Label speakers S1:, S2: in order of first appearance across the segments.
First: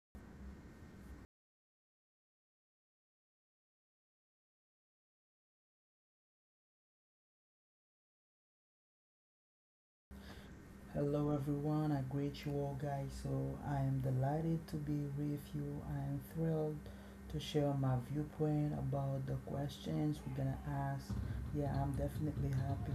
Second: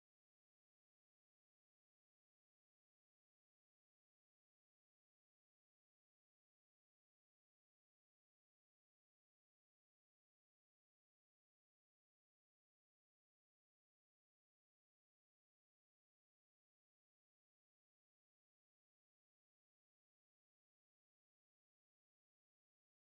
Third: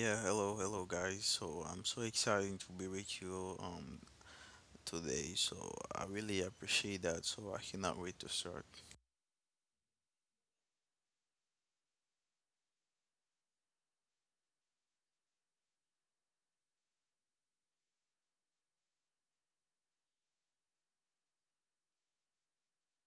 S1: Yeah, hello, hello guys. So I'm so excited to be with you today. So I really appreciate that. So I cannot wait to start.
S2: Hello everyone, I greet you all guys. So I am delighted to be with you. I am thrilled to share my viewpoint about the questions we're gonna ask. Yeah, I'm definitely happy.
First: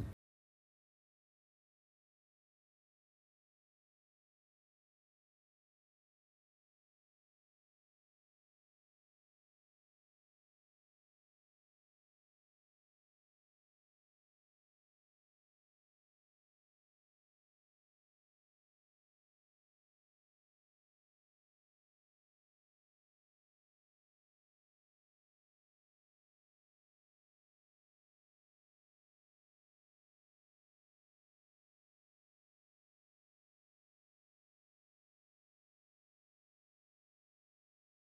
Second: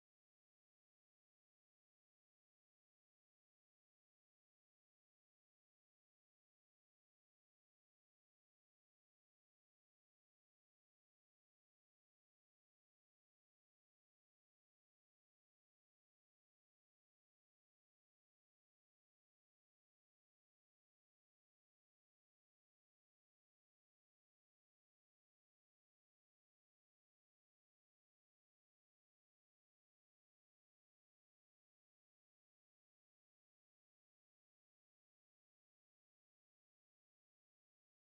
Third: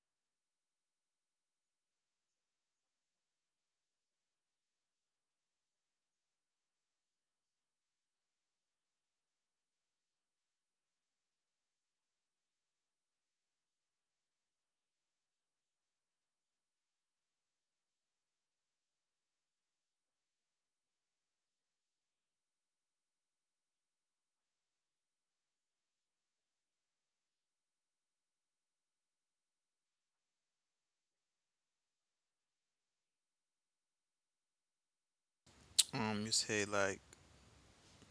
S1: You say, like,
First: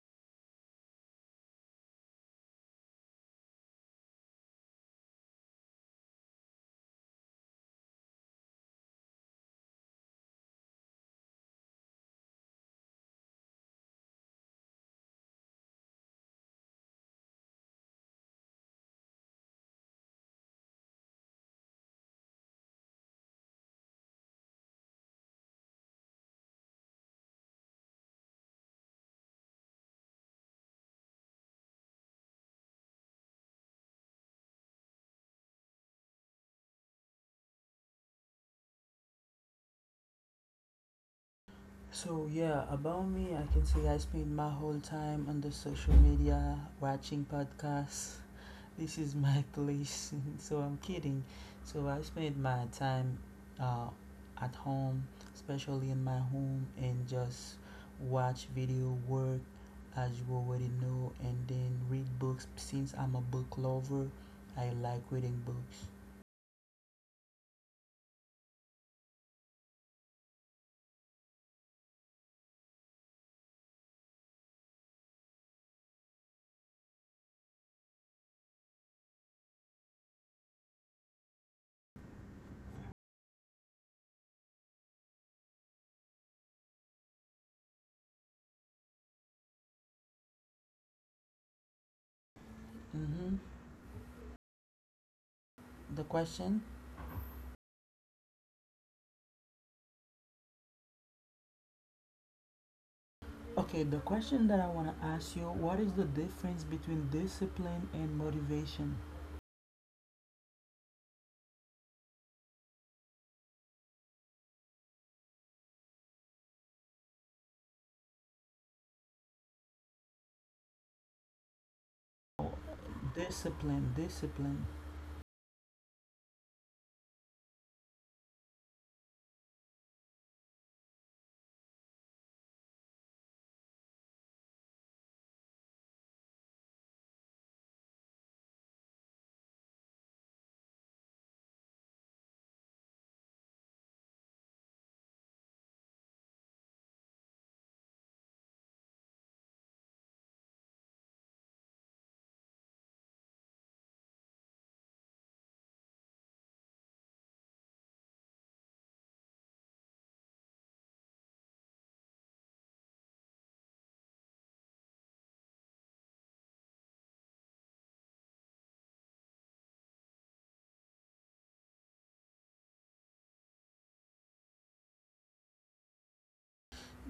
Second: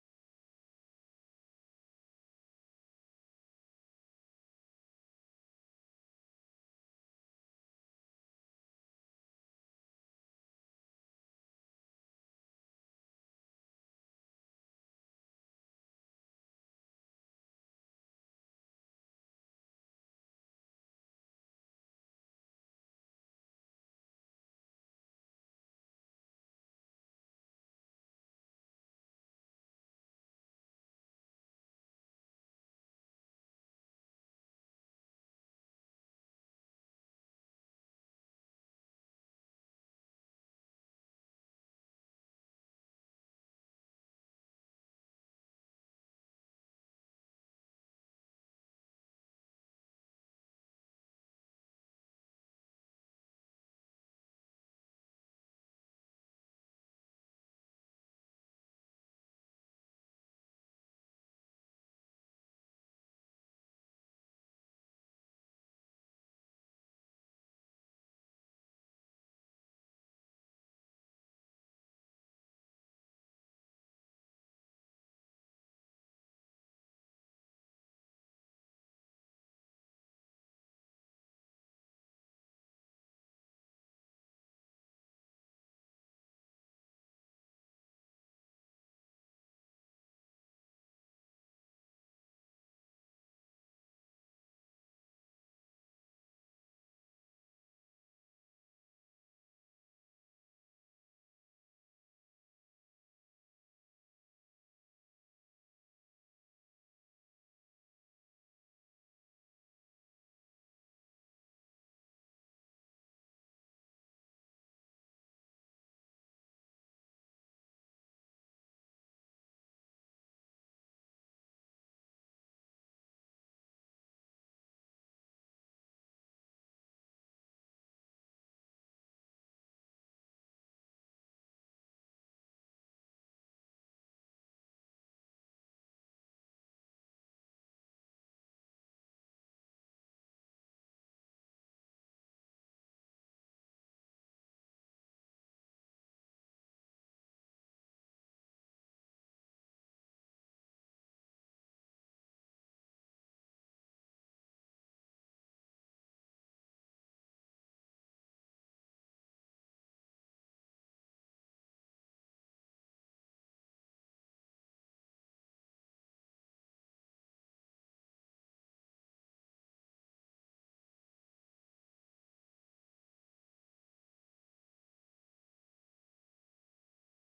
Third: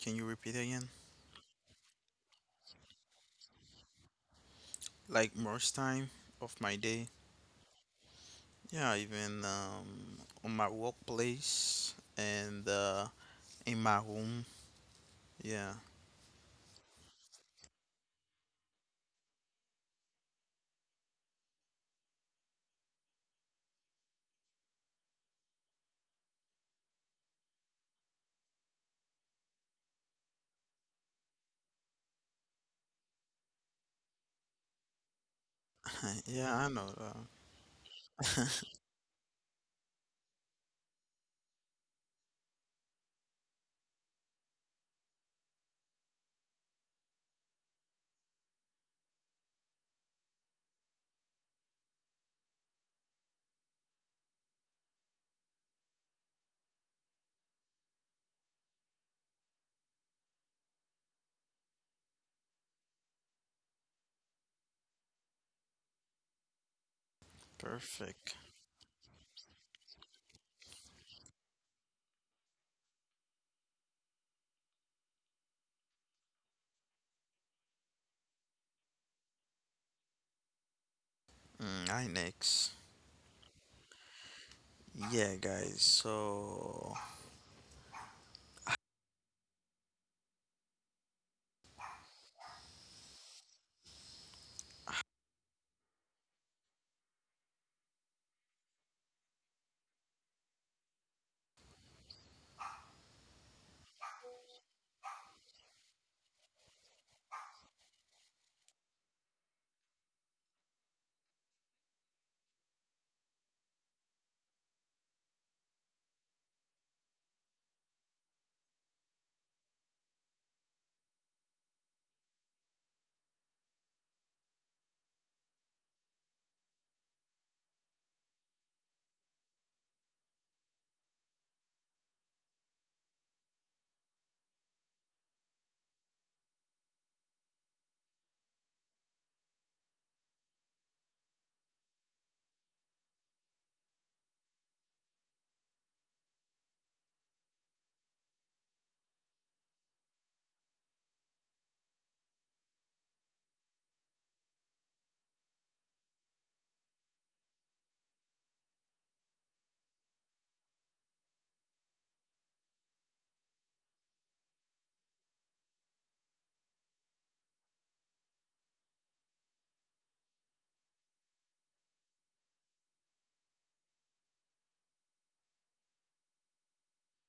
S1: can you repeat again? Like most time of my day. Yeah, even on my workplace and in my home. Yeah, yeah, I know that.
S2: So yeah, about me, I can say I spend my whole time on the social media watching podcasts. This is my place. So I'm kidding. So I spend my time uh, at home, especially in my home, and just watch video work as you already know, and then read books. Since I'm a book lover, I like reading books.
S1: Perfect. I next. Yeah, guys. So
S2: Mm-hmm. The question? Okay, the question that I want to ask you, what is the difference between discipline and motivation? Discipline, discipline.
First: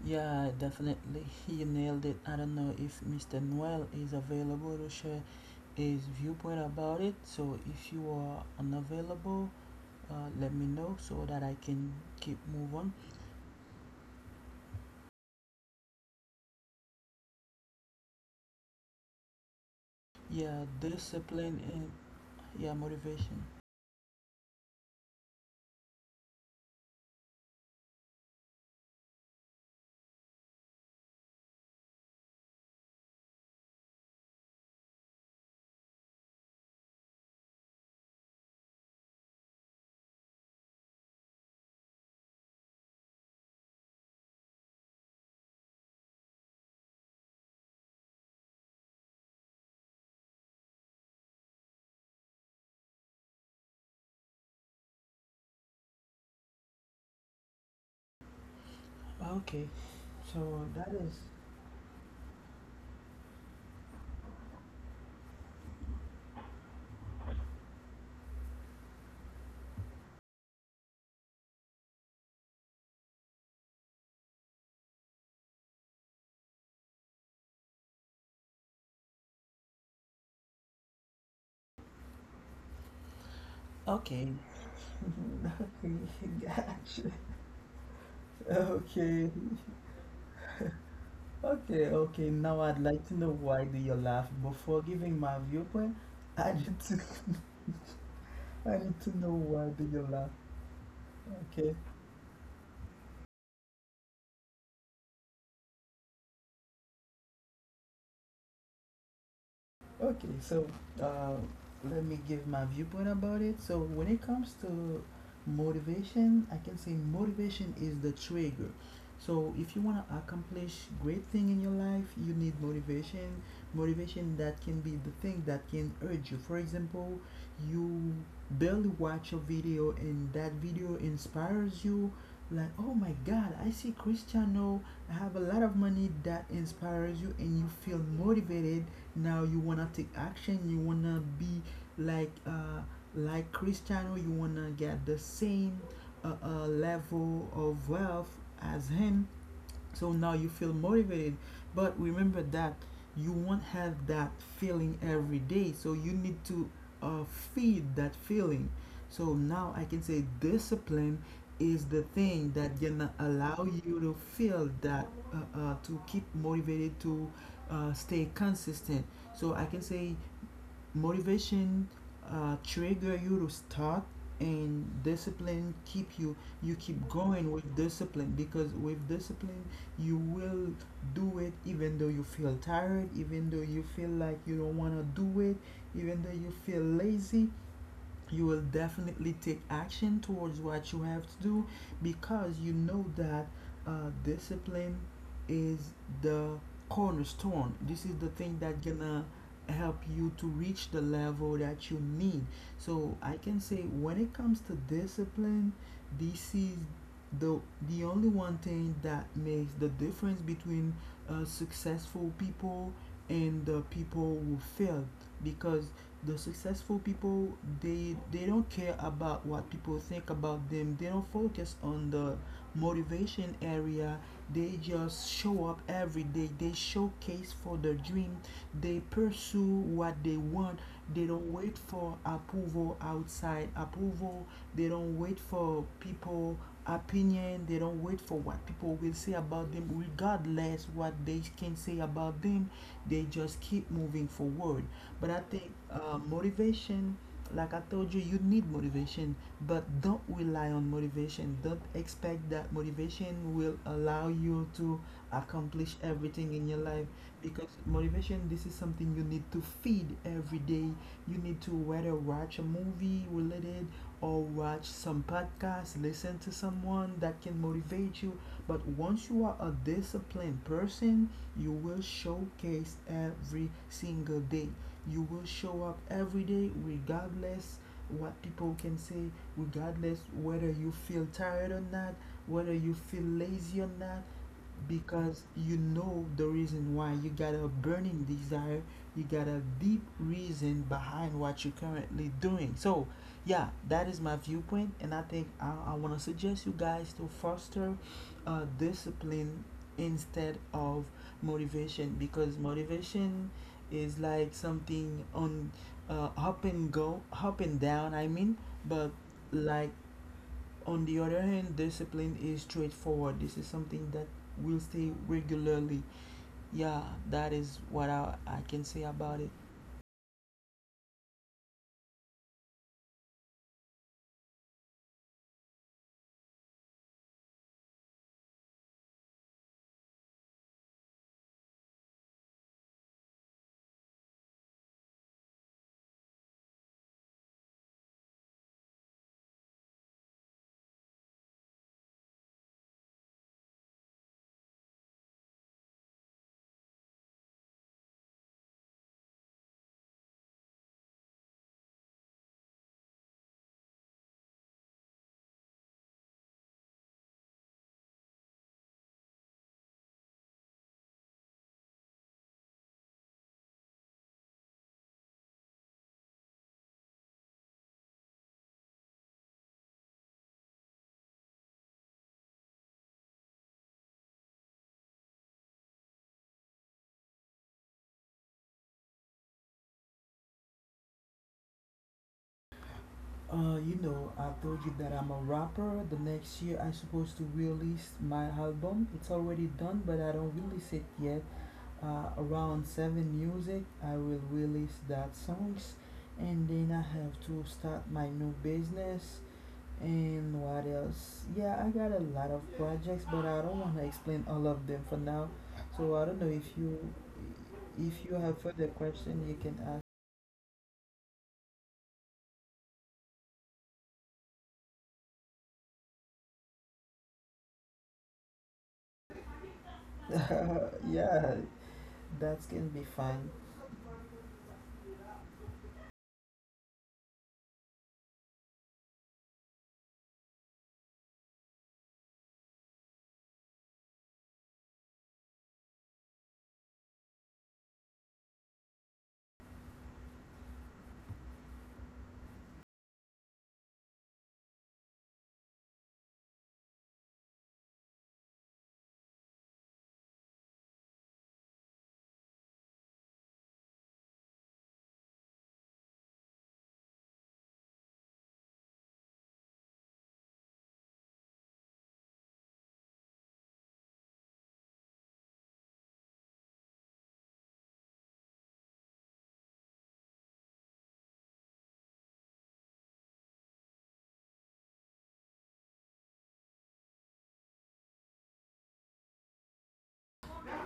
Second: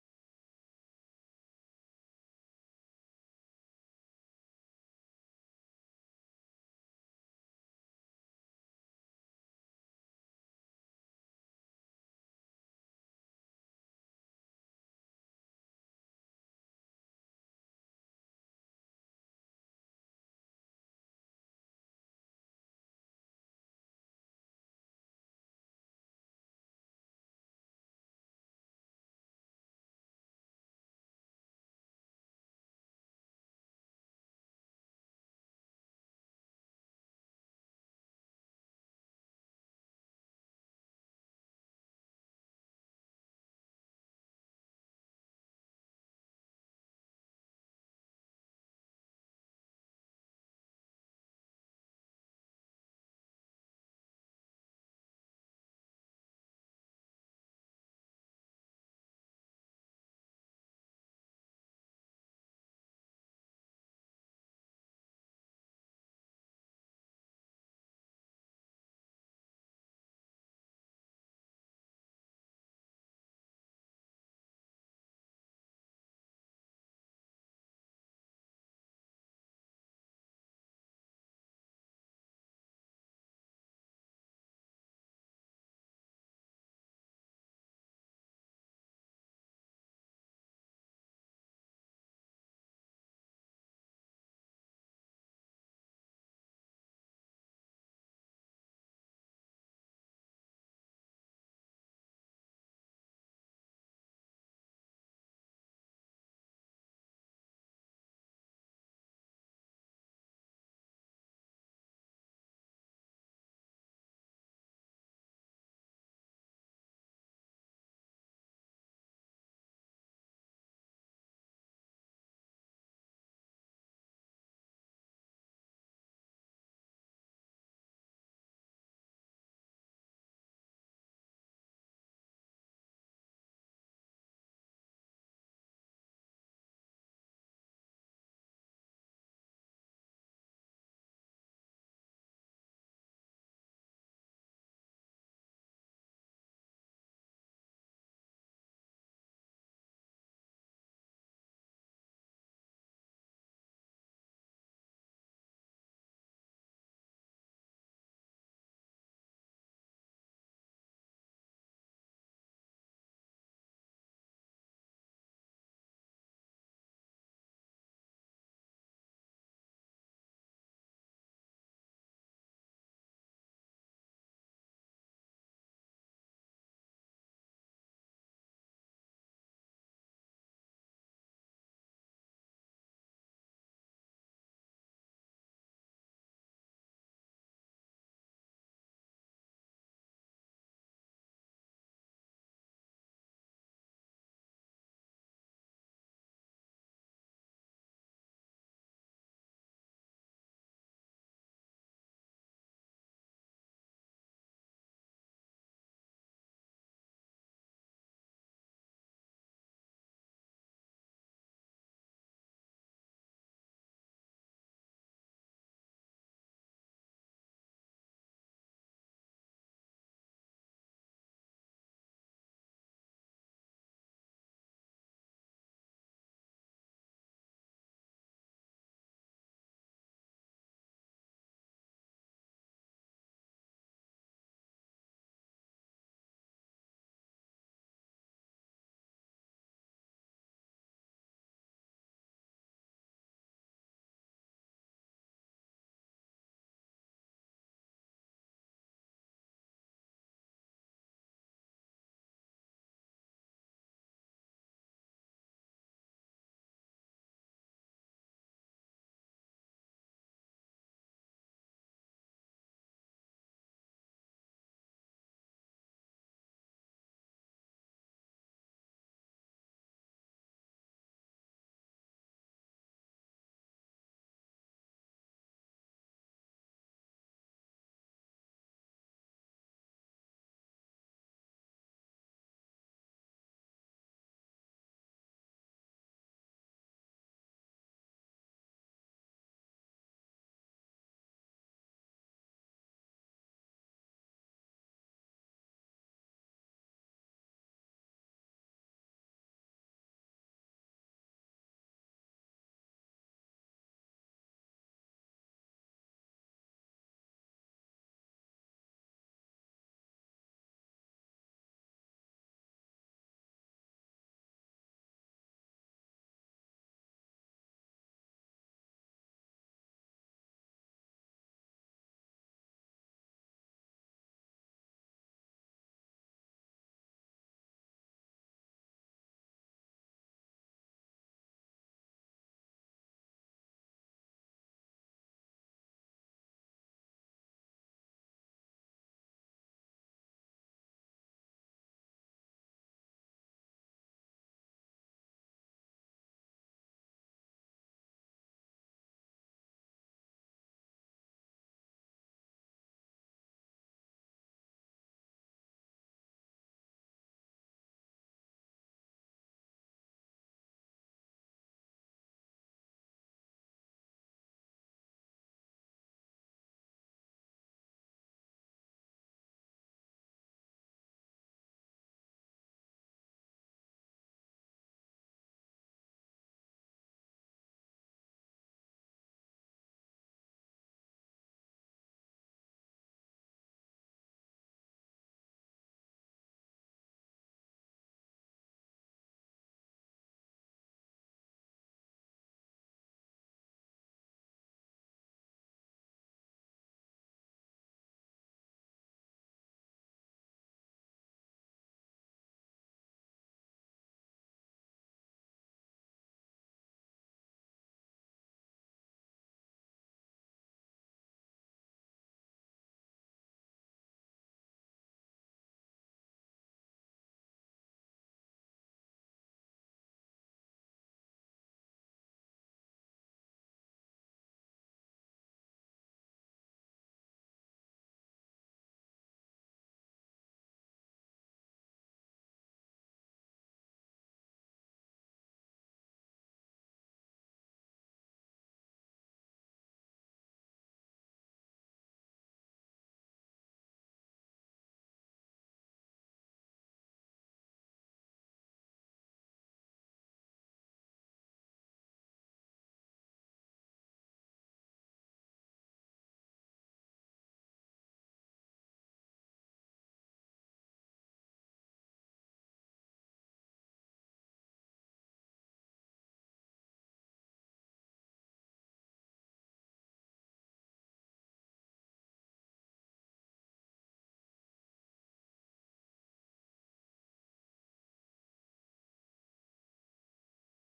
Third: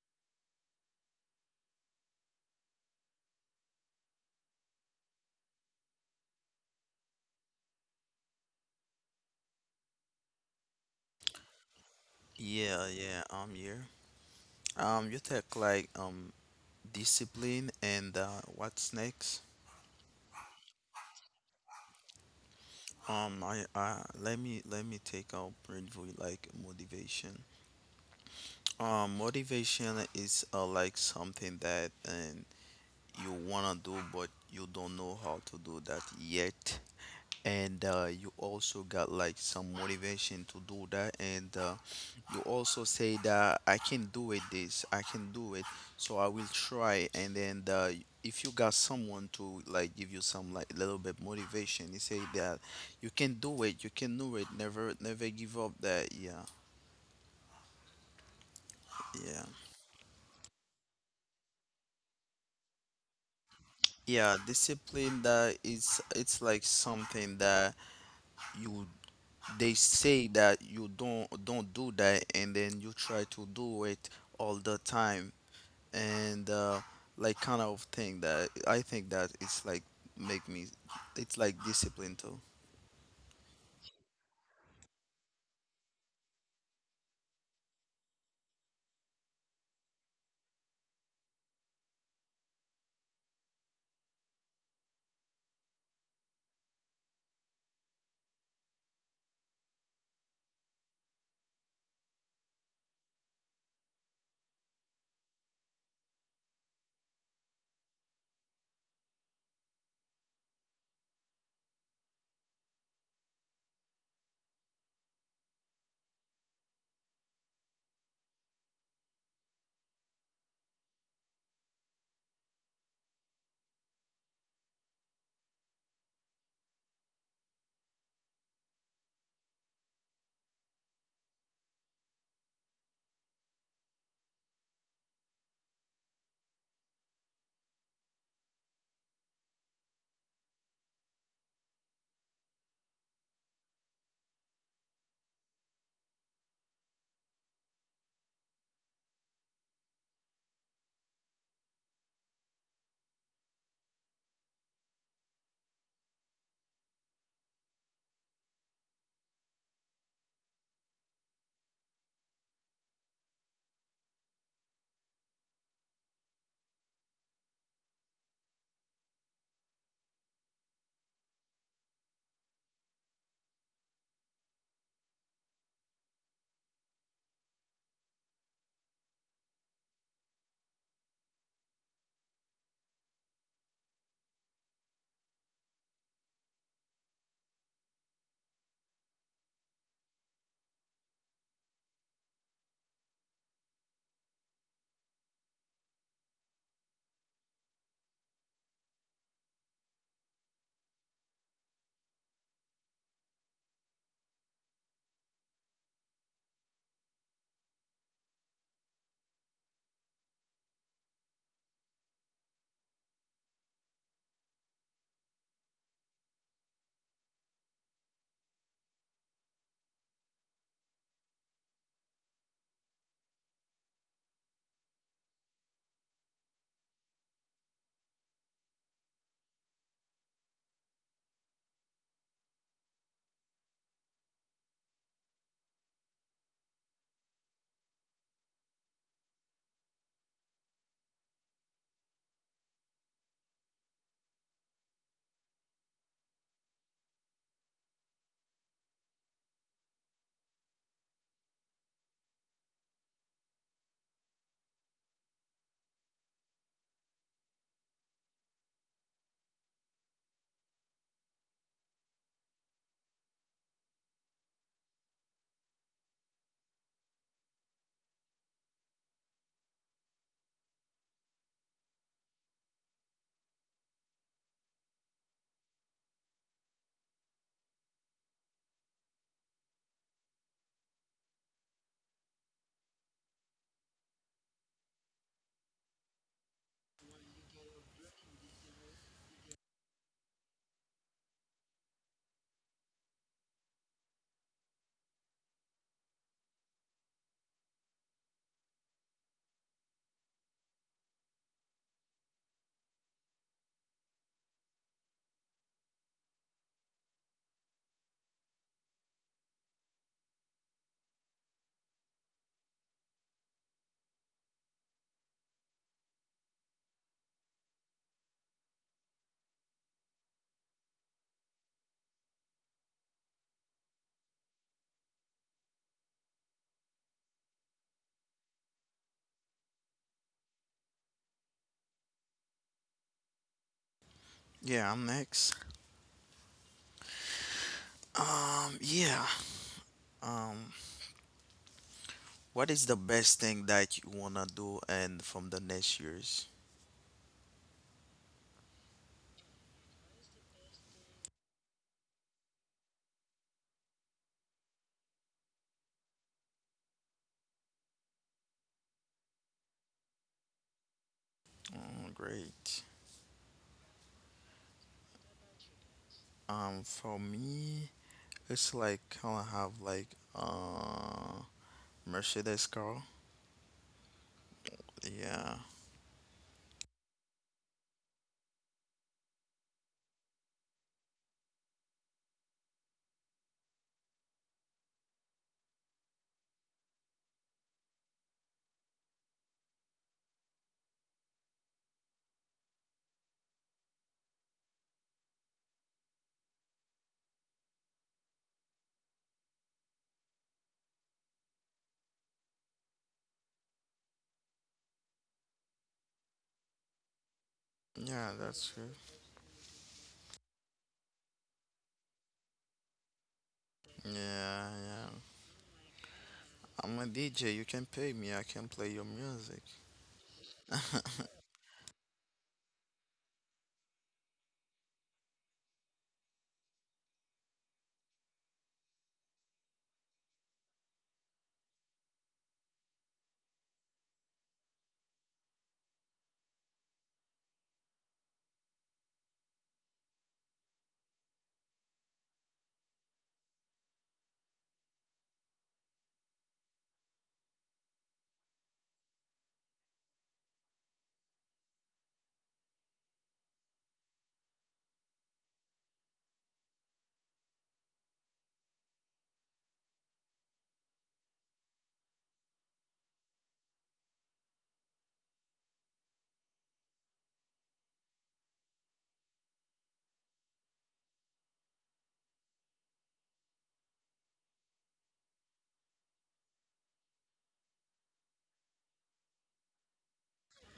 S2: Yeah, definitely. He nailed it. I don't know if Mr. Noel is available to share his viewpoint about it. So if you are unavailable, uh, let me know so that I can keep move on.
S1: yeah, yeah, I'm here. You take, like, discipline and what's next.
S2: Yeah, discipline and, yeah, motivation.
S1: I let me take out briefly, like, motivation. Motivation is like something that, and you want to do but you don't know how to do that yet, and you also got, like, some motivation to do that, and you also say that I can do it this, I can do it, so I will try. And then the, if you got someone to, like, give you some like little bit motivation, you say that you can do it, you can do it, never give up that. Yeah, yeah.
S2: Okay, so that is
S1: Yeah, discipline, that is, it's like something that you, they say that you don't do that and then you try to do it all the time, and like, kind of thing that I think that it's like make me, it's like discipline too.
S2: okay. Gosh. Okay, okay, okay. Now I'd like to know, why do you laugh? Before giving my viewpoint, I need to I need to know, why do you laugh? Okay. Okay, so uh, let me give my viewpoint about it. So when it comes to motivation, I can say motivation is the trigger. So if you want to accomplish great thing in your life, you need motivation. Motivation that can be the thing that can urge you. For example, you barely watch a video and that video inspires you. Like, oh my God, I see Cristiano, I have a lot of money, that inspires you, and you feel motivated. Now you wanna take action, you wanna be like uh like Cristiano, you wanna get the same level of wealth as him. So now you feel motivated, but remember that you won't have that feeling every day. So you need to uh, feed that feeling. So now I can say discipline is the thing that gonna allow you to feel that, to keep motivated, to stay consistent. So I can say motivation trigger you to start, and discipline keep you, you keep going with discipline, because with discipline you will do it even though you feel tired, even though you feel like you don't want to do it, even though you feel lazy. You will definitely take action towards what you have to do because you know that, discipline is the cornerstone. This is the thing that gonna help you to reach the level that you need. So I can say when it comes to discipline, this is the the only one thing that makes the difference between successful people and the people who failed, because the successful people, they don't care about what people think about them. They don't focus on the motivation area. They just show up every day, they showcase for their dream, they pursue what they want. They don't wait for approval, outside approval. They don't wait for people opinion, they don't wait for what people will say about them. Regardless what they can say about them, they just keep moving forward. But I think, motivation, like I told you, you need motivation, but don't rely on motivation. Don't expect that motivation will allow you to accomplish everything in your life, because motivation, this is something you need to feed every day. You need to whether watch a movie related, or watch some podcast, listen to someone that can motivate you. But once you are a disciplined person, you will showcase every single day, you will show up every day regardless what people can say, regardless whether you feel tired or not, whether you feel lazy or not, because you know the reason why. You got a burning desire, you got a deep reason behind what you're currently doing. So yeah, that is my viewpoint, and I think, I want to suggest you guys to foster discipline instead of motivation, because motivation is like something on up and go, up and down, I mean, but like, on the other hand, discipline is straightforward. This is something that will stay regularly. Yeah, that is what I can say about it.
S1: Yeah, I'm next. Yeah. Um, what is the best thing that you wanna do and from the next years? Oh, great. For me, it's like kind of have, like, uh Mercedes car. Yeah,
S2: I told you that I'm a rapper. The next year, I'm supposed to release my album. It's already done, but I don't release it yet. Around seven music, I will release that songs, and then I have to start my new business. And what else? Yeah, I got a lot of projects, but I don't want to explain all of them for now. So I don't know if you,
S1: yeah,
S2: have
S1: that's
S2: further
S1: true.
S2: question, you can
S1: Yeah, yeah. I'm a DJ. You can pay me. I can play your music.
S2: ask. Yeah, that can be fine.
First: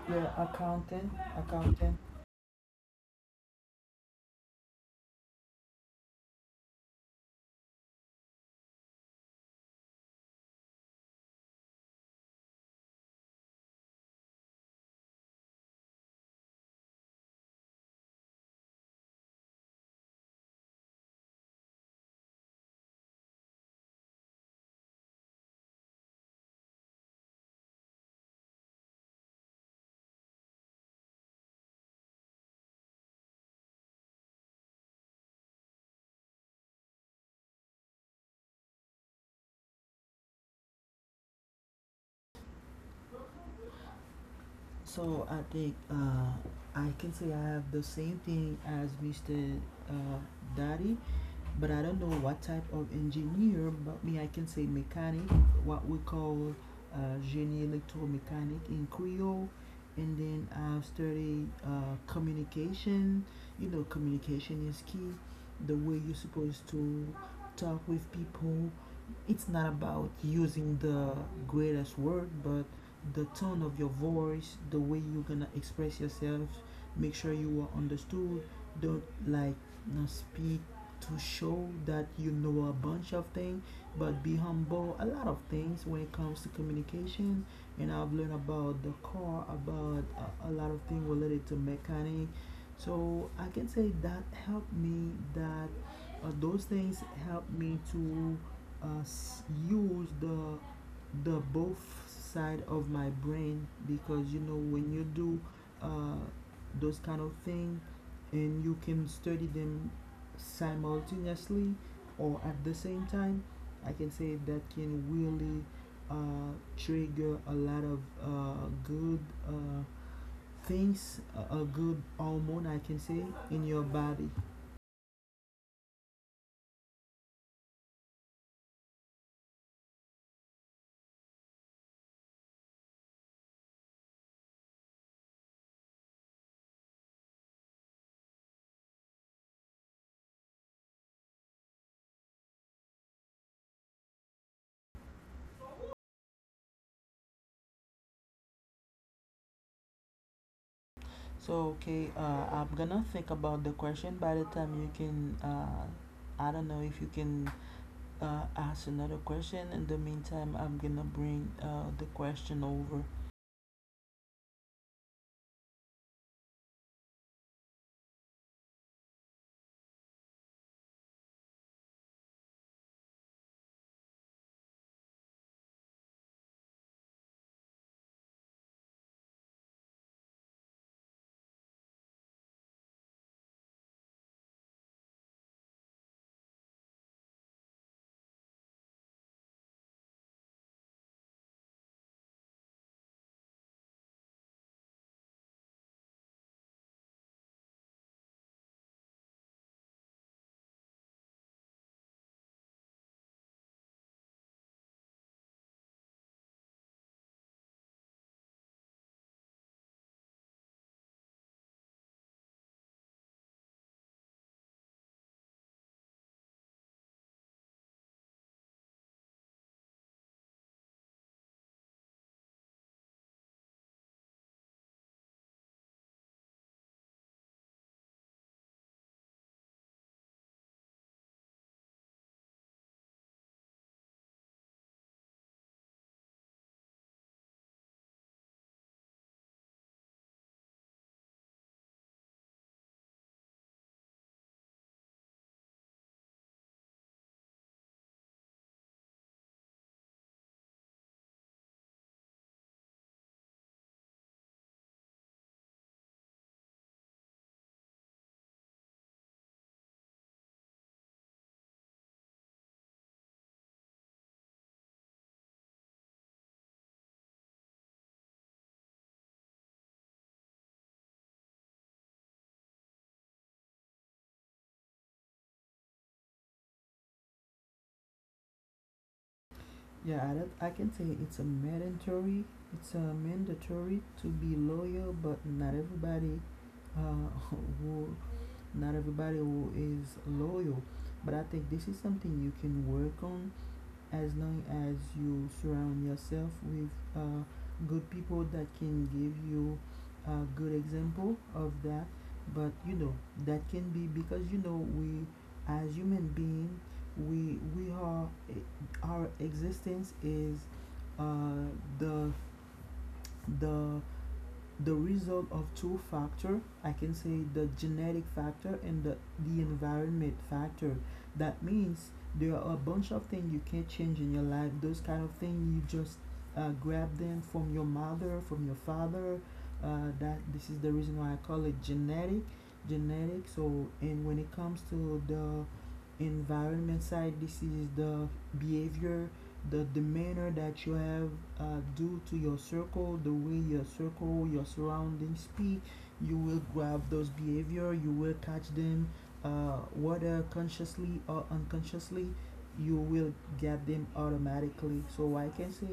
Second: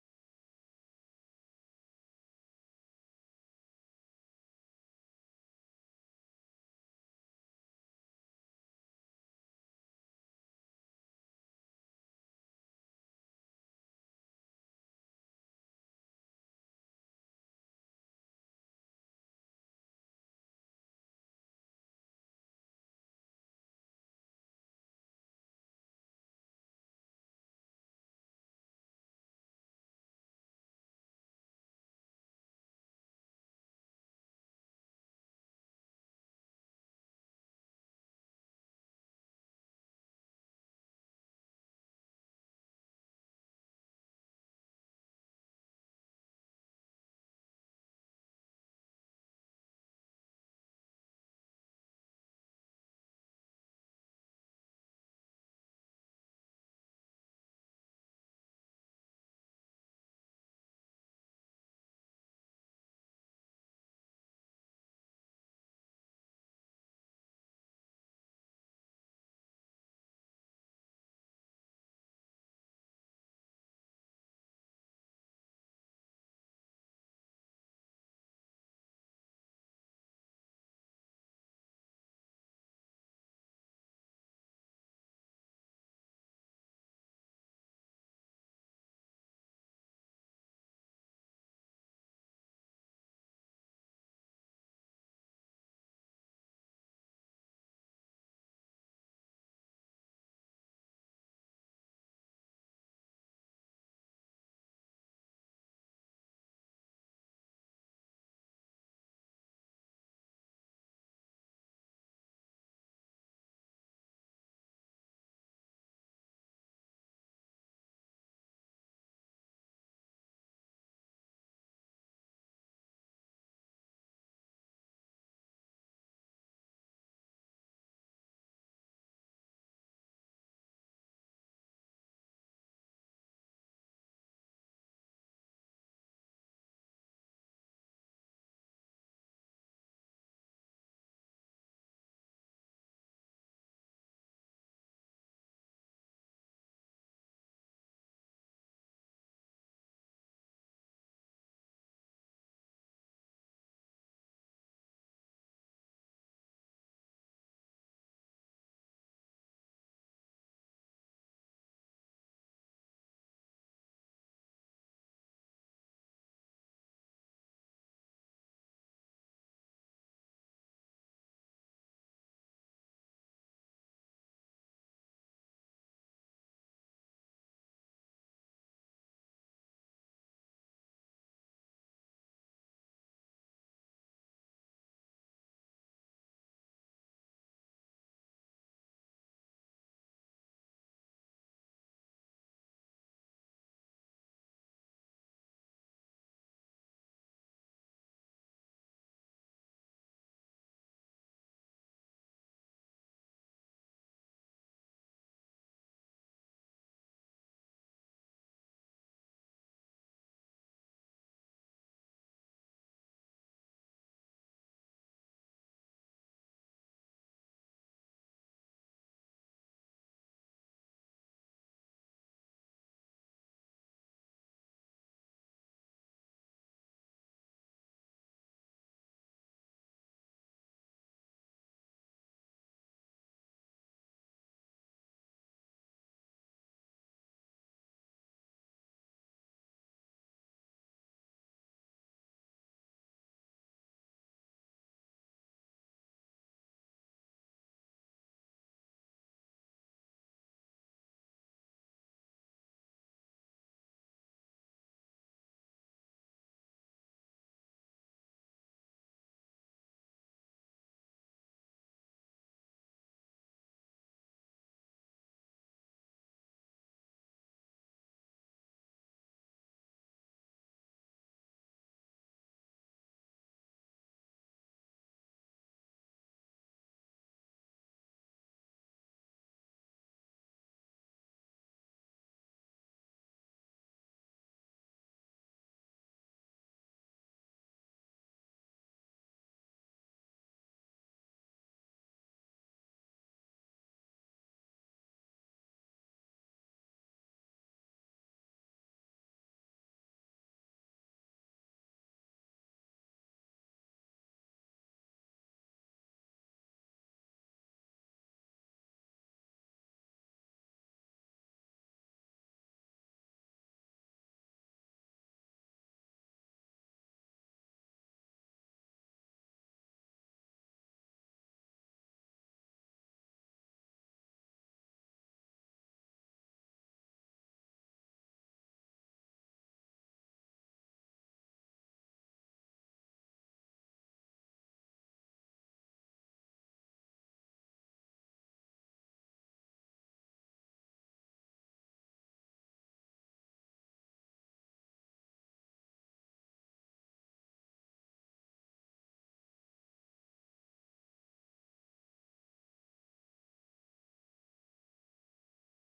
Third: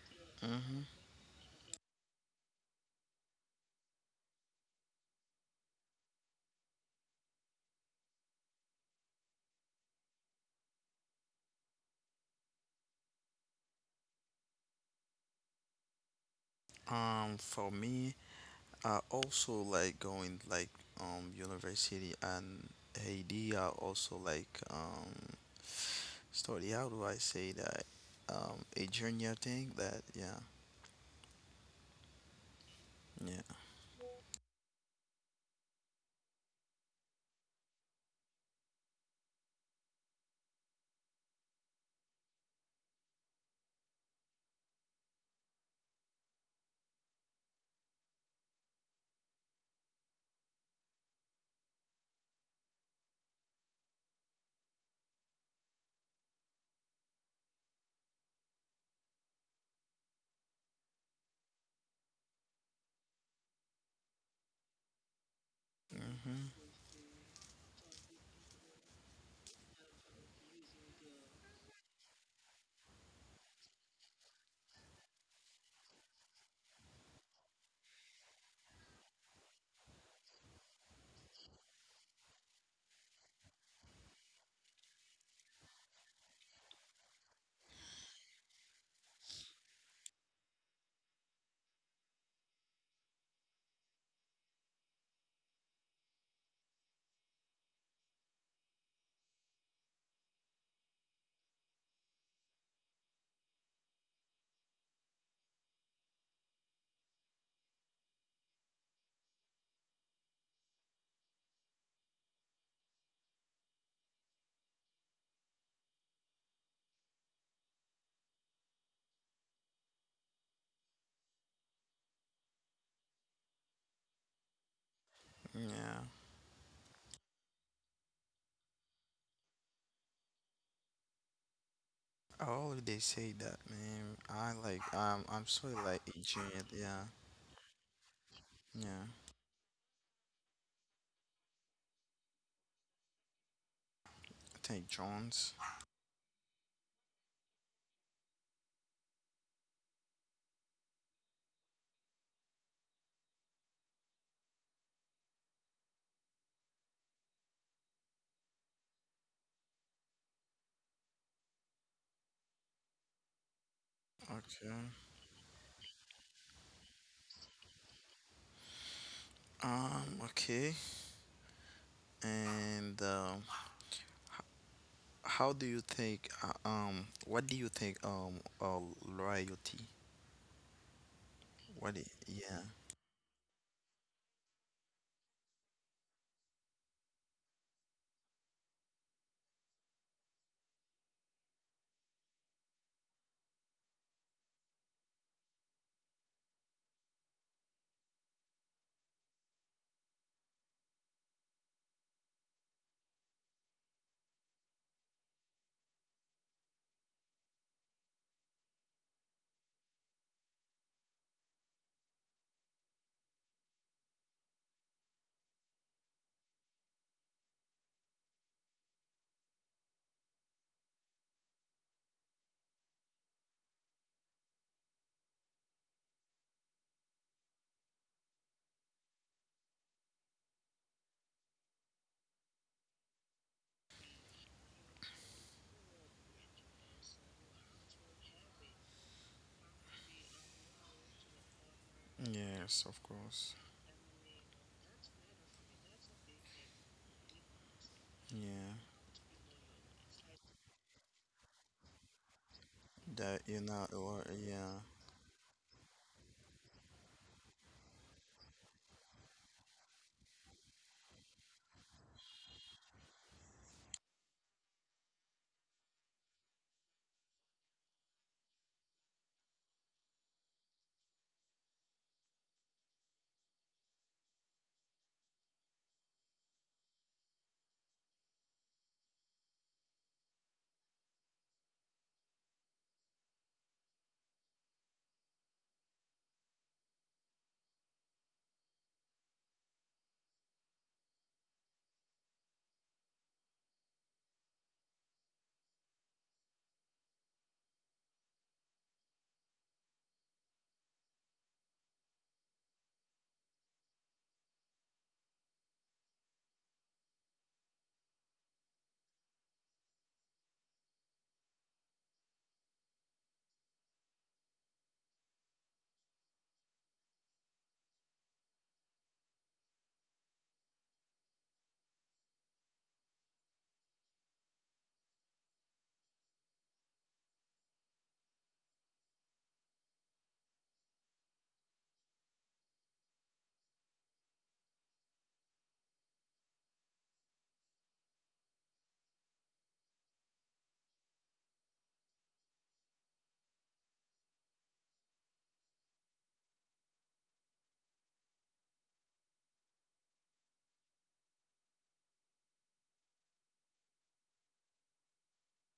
S2: The
S1: hmm
S2: accountant.
S1: For me, I also like going, like, university and Haiti. I also like study. How do I say that? A junior thing that yeah yeah
S2: So I think, I can say I have the same thing as Mr. Uh, Daddy, but I don't know what type of engineer. But me, I can say mechanic, what we call génie electromechanic in Creole, and then I've studied communication. You know, communication is key. The way you're
S1: mhm
S2: supposed to talk with people. It's not about using the greatest word, but the tone of your voice, the way you're gonna express yourself. Make sure you are understood. Don't like not speak to show that you know a bunch of things, but be humble. A lot of things when it comes to communication, and I've learned about the car, about a lot of things related to mechanic. So I can say that helped me. That Those things helped me to uh, use the both side of my brain, because you know, when you do uh, those kind of thing, and you can study them simultaneously, or at the same time, I can say that can really trigger a lot of good, uh, things, a good hormone, I can say, in your body.
S1: yeah. I always say that, man. I like I'm sorry, like a junior yeah yeah. I think John's.
S2: So okay, I'm gonna think about the question. By the time, you can, I don't know if you can ask another question. In the meantime, I'm gonna bring the question over.
S1: June. Okay, and how do you think, what do you think, loyalty? Yeah. Yes, of course. Yeah, that you're not yeah,
S2: Yeah, I, don't- I can say it's a mandatory. It's a mandatory to be loyal, but not everybody, uh, who not everybody who is loyal. But I think this is something you can work on, as long as you surround yourself with uh, good people that can give you a good example of that. But you know that can be, because we, as human being, we are, our existence is uh, the the the result of two factor, I can say the genetic factor, and the environment factor. That means there are a bunch of things you can't change in your life. Those kind of things, you just grab them from your mother, from your father. That This is the reason why I call it genetic. So, and when it comes to the environment side, this is the behavior, the demeanor that you have due to your circle, the way your circle, your surroundings speak, you will grab those behavior, you will catch them, whether consciously or unconsciously, you will get them automatically. So I can say,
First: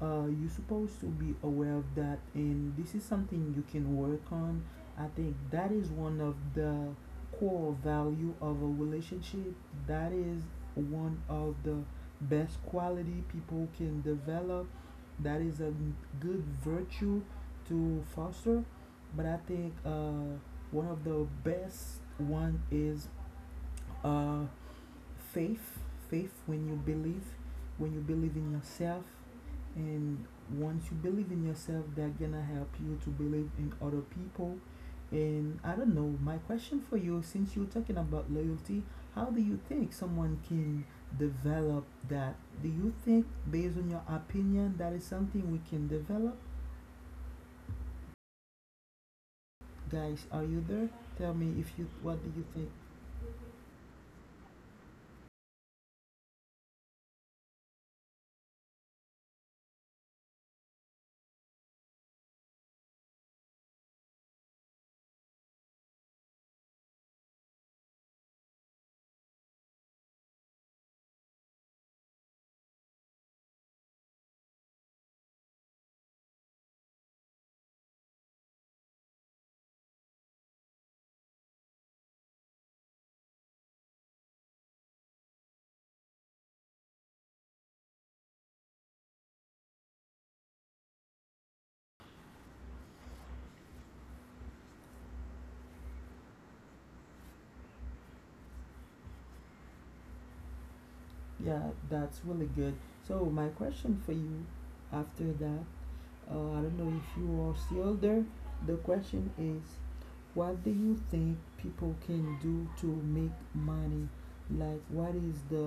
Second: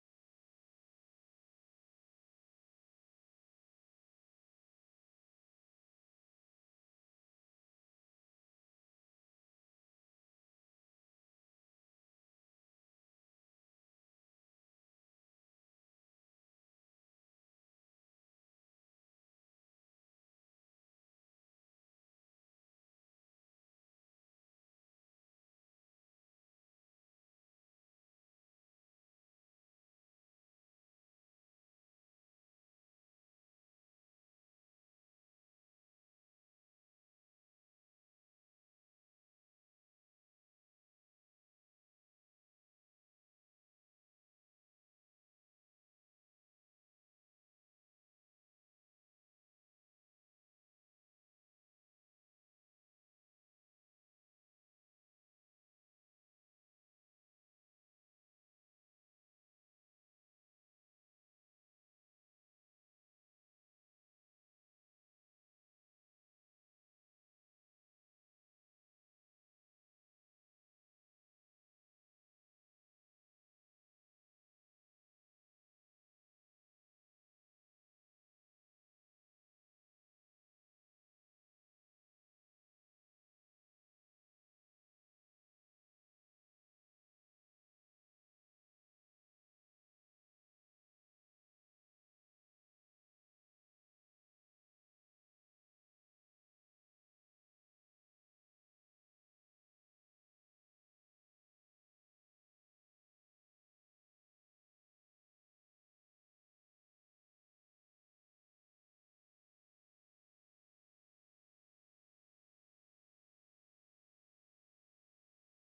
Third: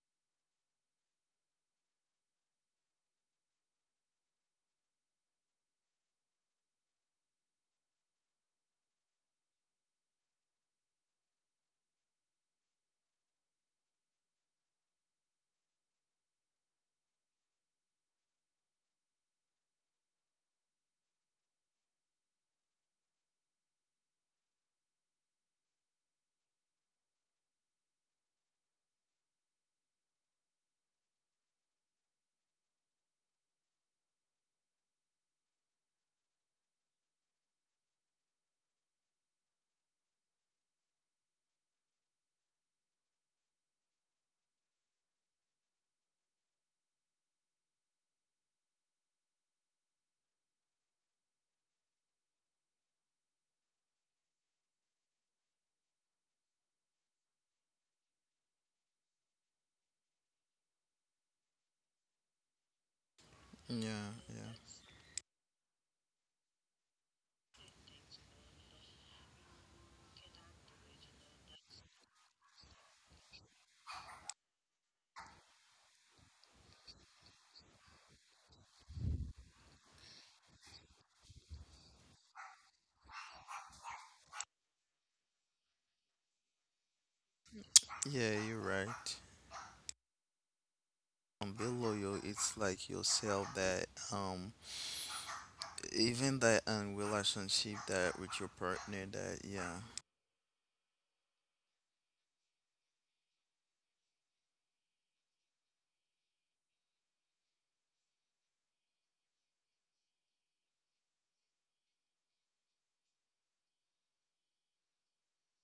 S2: you're supposed to be aware of that, and this is something you can work on. I think that is one of the core value of a relationship. That is one of the best quality people can develop. That is a good virtue to foster. But I think, one of the best one is uh, faith faith. When you believe in yourself, and once you believe in yourself, that gonna help you to believe in other people. And I don't know, my question for you, since you're talking about loyalty, how do you think someone can develop that? Do you think, based on your opinion, that is something we can develop? Guys, are you there? Tell me, if you what do you think?
S1: yeah, yeah, yeah, you're right. Be loyal, it's like yourself that, um even that relationship that with your partner, that yeah.
S2: Yeah, that's really good. So my question for you after that, I don't know if you are still there. The question is, what do you think people can do to make money? Like, what is the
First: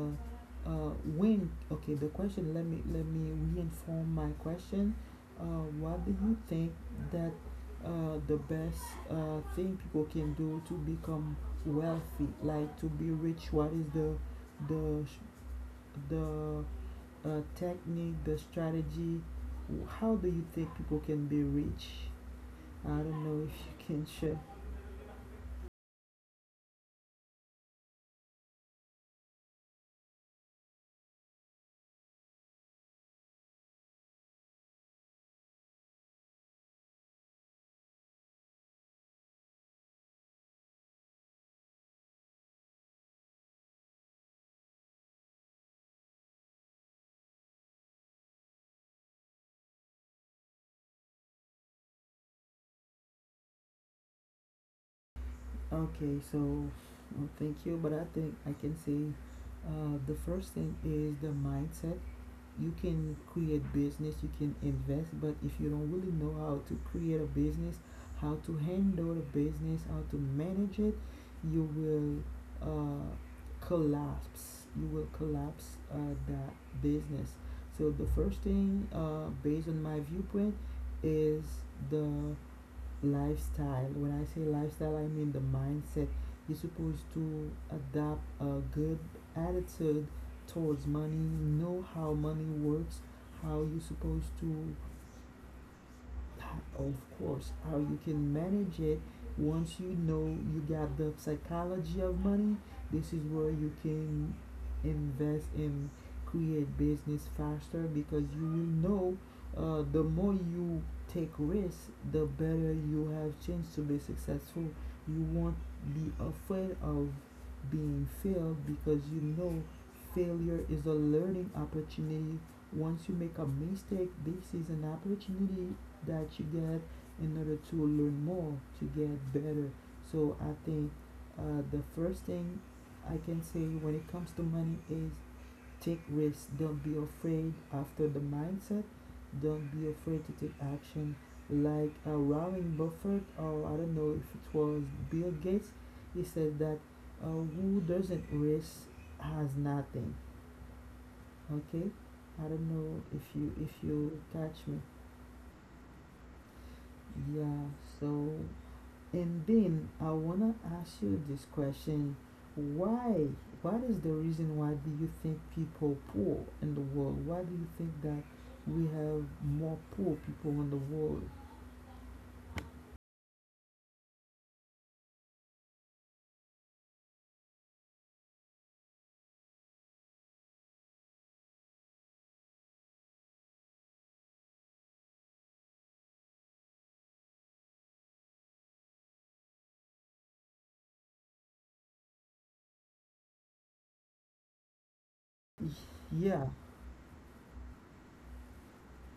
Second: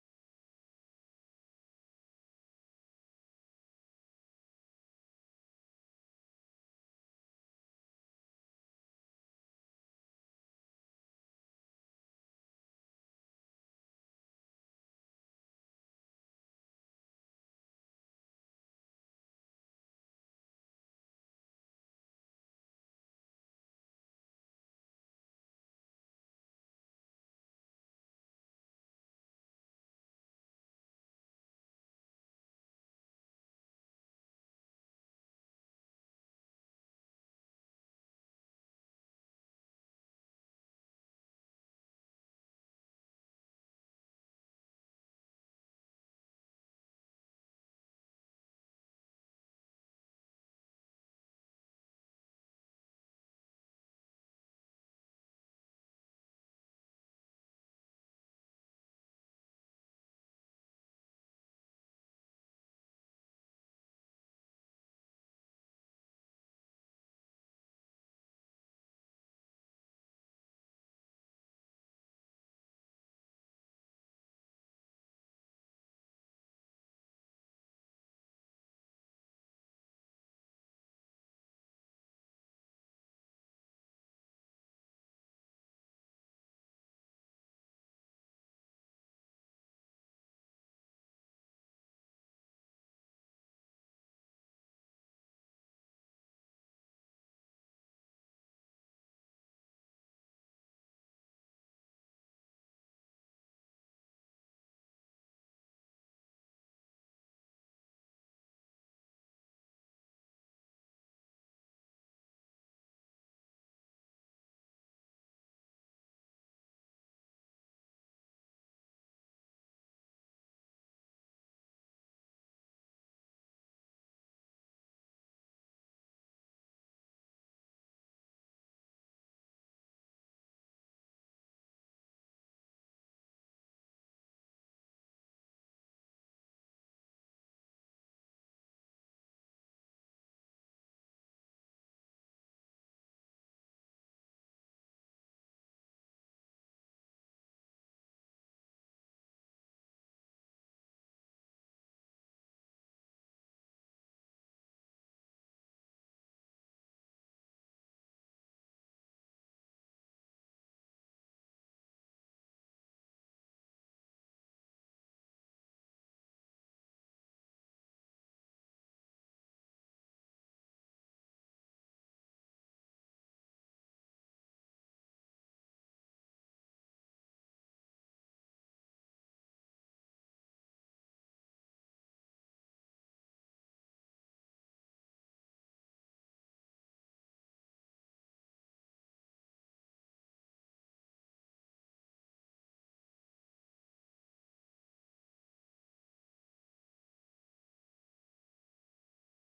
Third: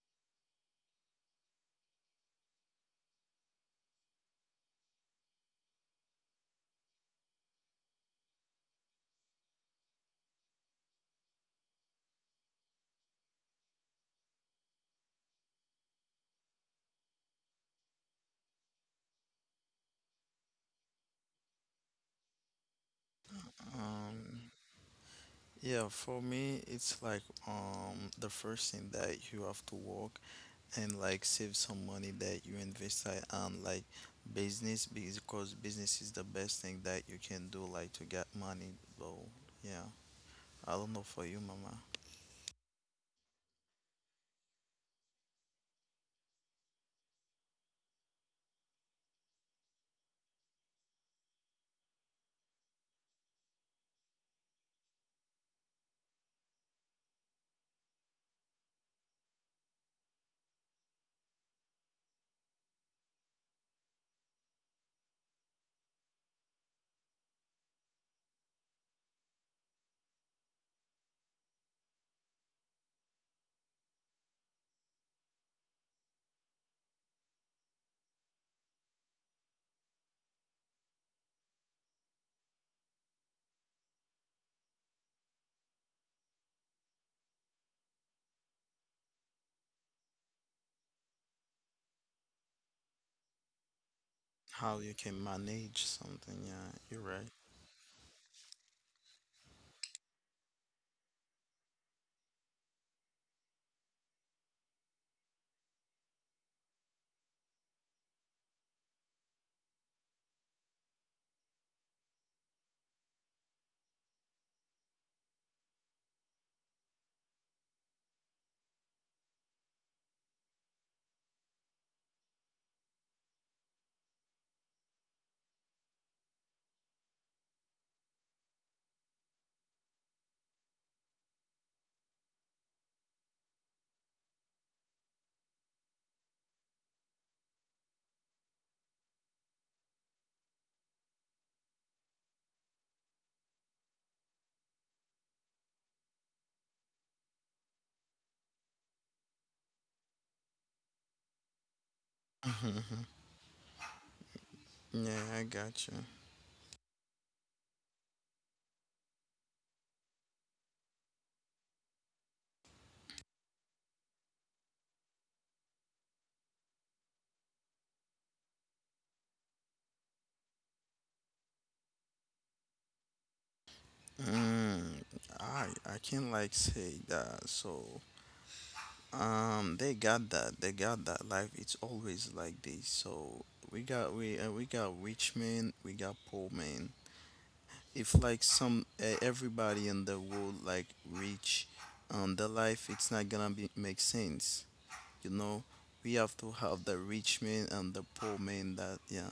S2: when? Okay, the question. Let me, reinform my question. What do you think that the best thing people can do to become wealthy, like to be rich? What is the the technique, the strategy? How do you think people can be rich? I don't know if you can share.
S1: um yeah, for me it's like, the first thing that you have to work, and, like, save some money that you invest, like, on, like, business, because business is the best thing that you can do, like, to get money though. Yeah, I don't know for you, mama.
S2: Okay, so, well, thank you, but I think I can say the first thing is the mindset. You can create business, you can invest, but if you don't really know how to create a business, how to handle the business, how to manage it, you will collapse. You will collapse that business. So the first thing, based on my viewpoint, is the lifestyle. When I say lifestyle, I mean the mindset. You're supposed to adopt a good attitude towards money, know how money works, how you're supposed to,
S1: How you can manage something, yeah,
S2: of
S1: you're right.
S2: course, how you can manage it. Once you know you got the psychology of money, this is where you can invest and create business faster because you will know the more you take risks, the better you have chance to be successful. You won't be afraid of being failed because you know failure is a learning opportunity. Once you make a mistake, this is an opportunity that you get in order to learn more, to get better. So I think the first thing I can say when it comes to money is take risks. Don't be afraid after the mindset. Don't be afraid to take action. Like Warren Buffett, or I don't know if it was Bill Gates, he said that who doesn't risk has nothing. Okay, I don't know if you catch me.
S1: yeah, I got you.
S2: Yeah. So, and then I wanna ask you this question. Why? What is the reason why do you think people poor in the world? Why do you think that we have more poor people in the world?
S1: mm, I can, like, say that, so they got that life, it's always like this. So we got rich men, we got poor men. If, like, some, everybody in the world, like, reach, the life, it's not gonna be make sense, you know we have to
S2: Yeah.
S1: have the rich man and the poor man, that yeah.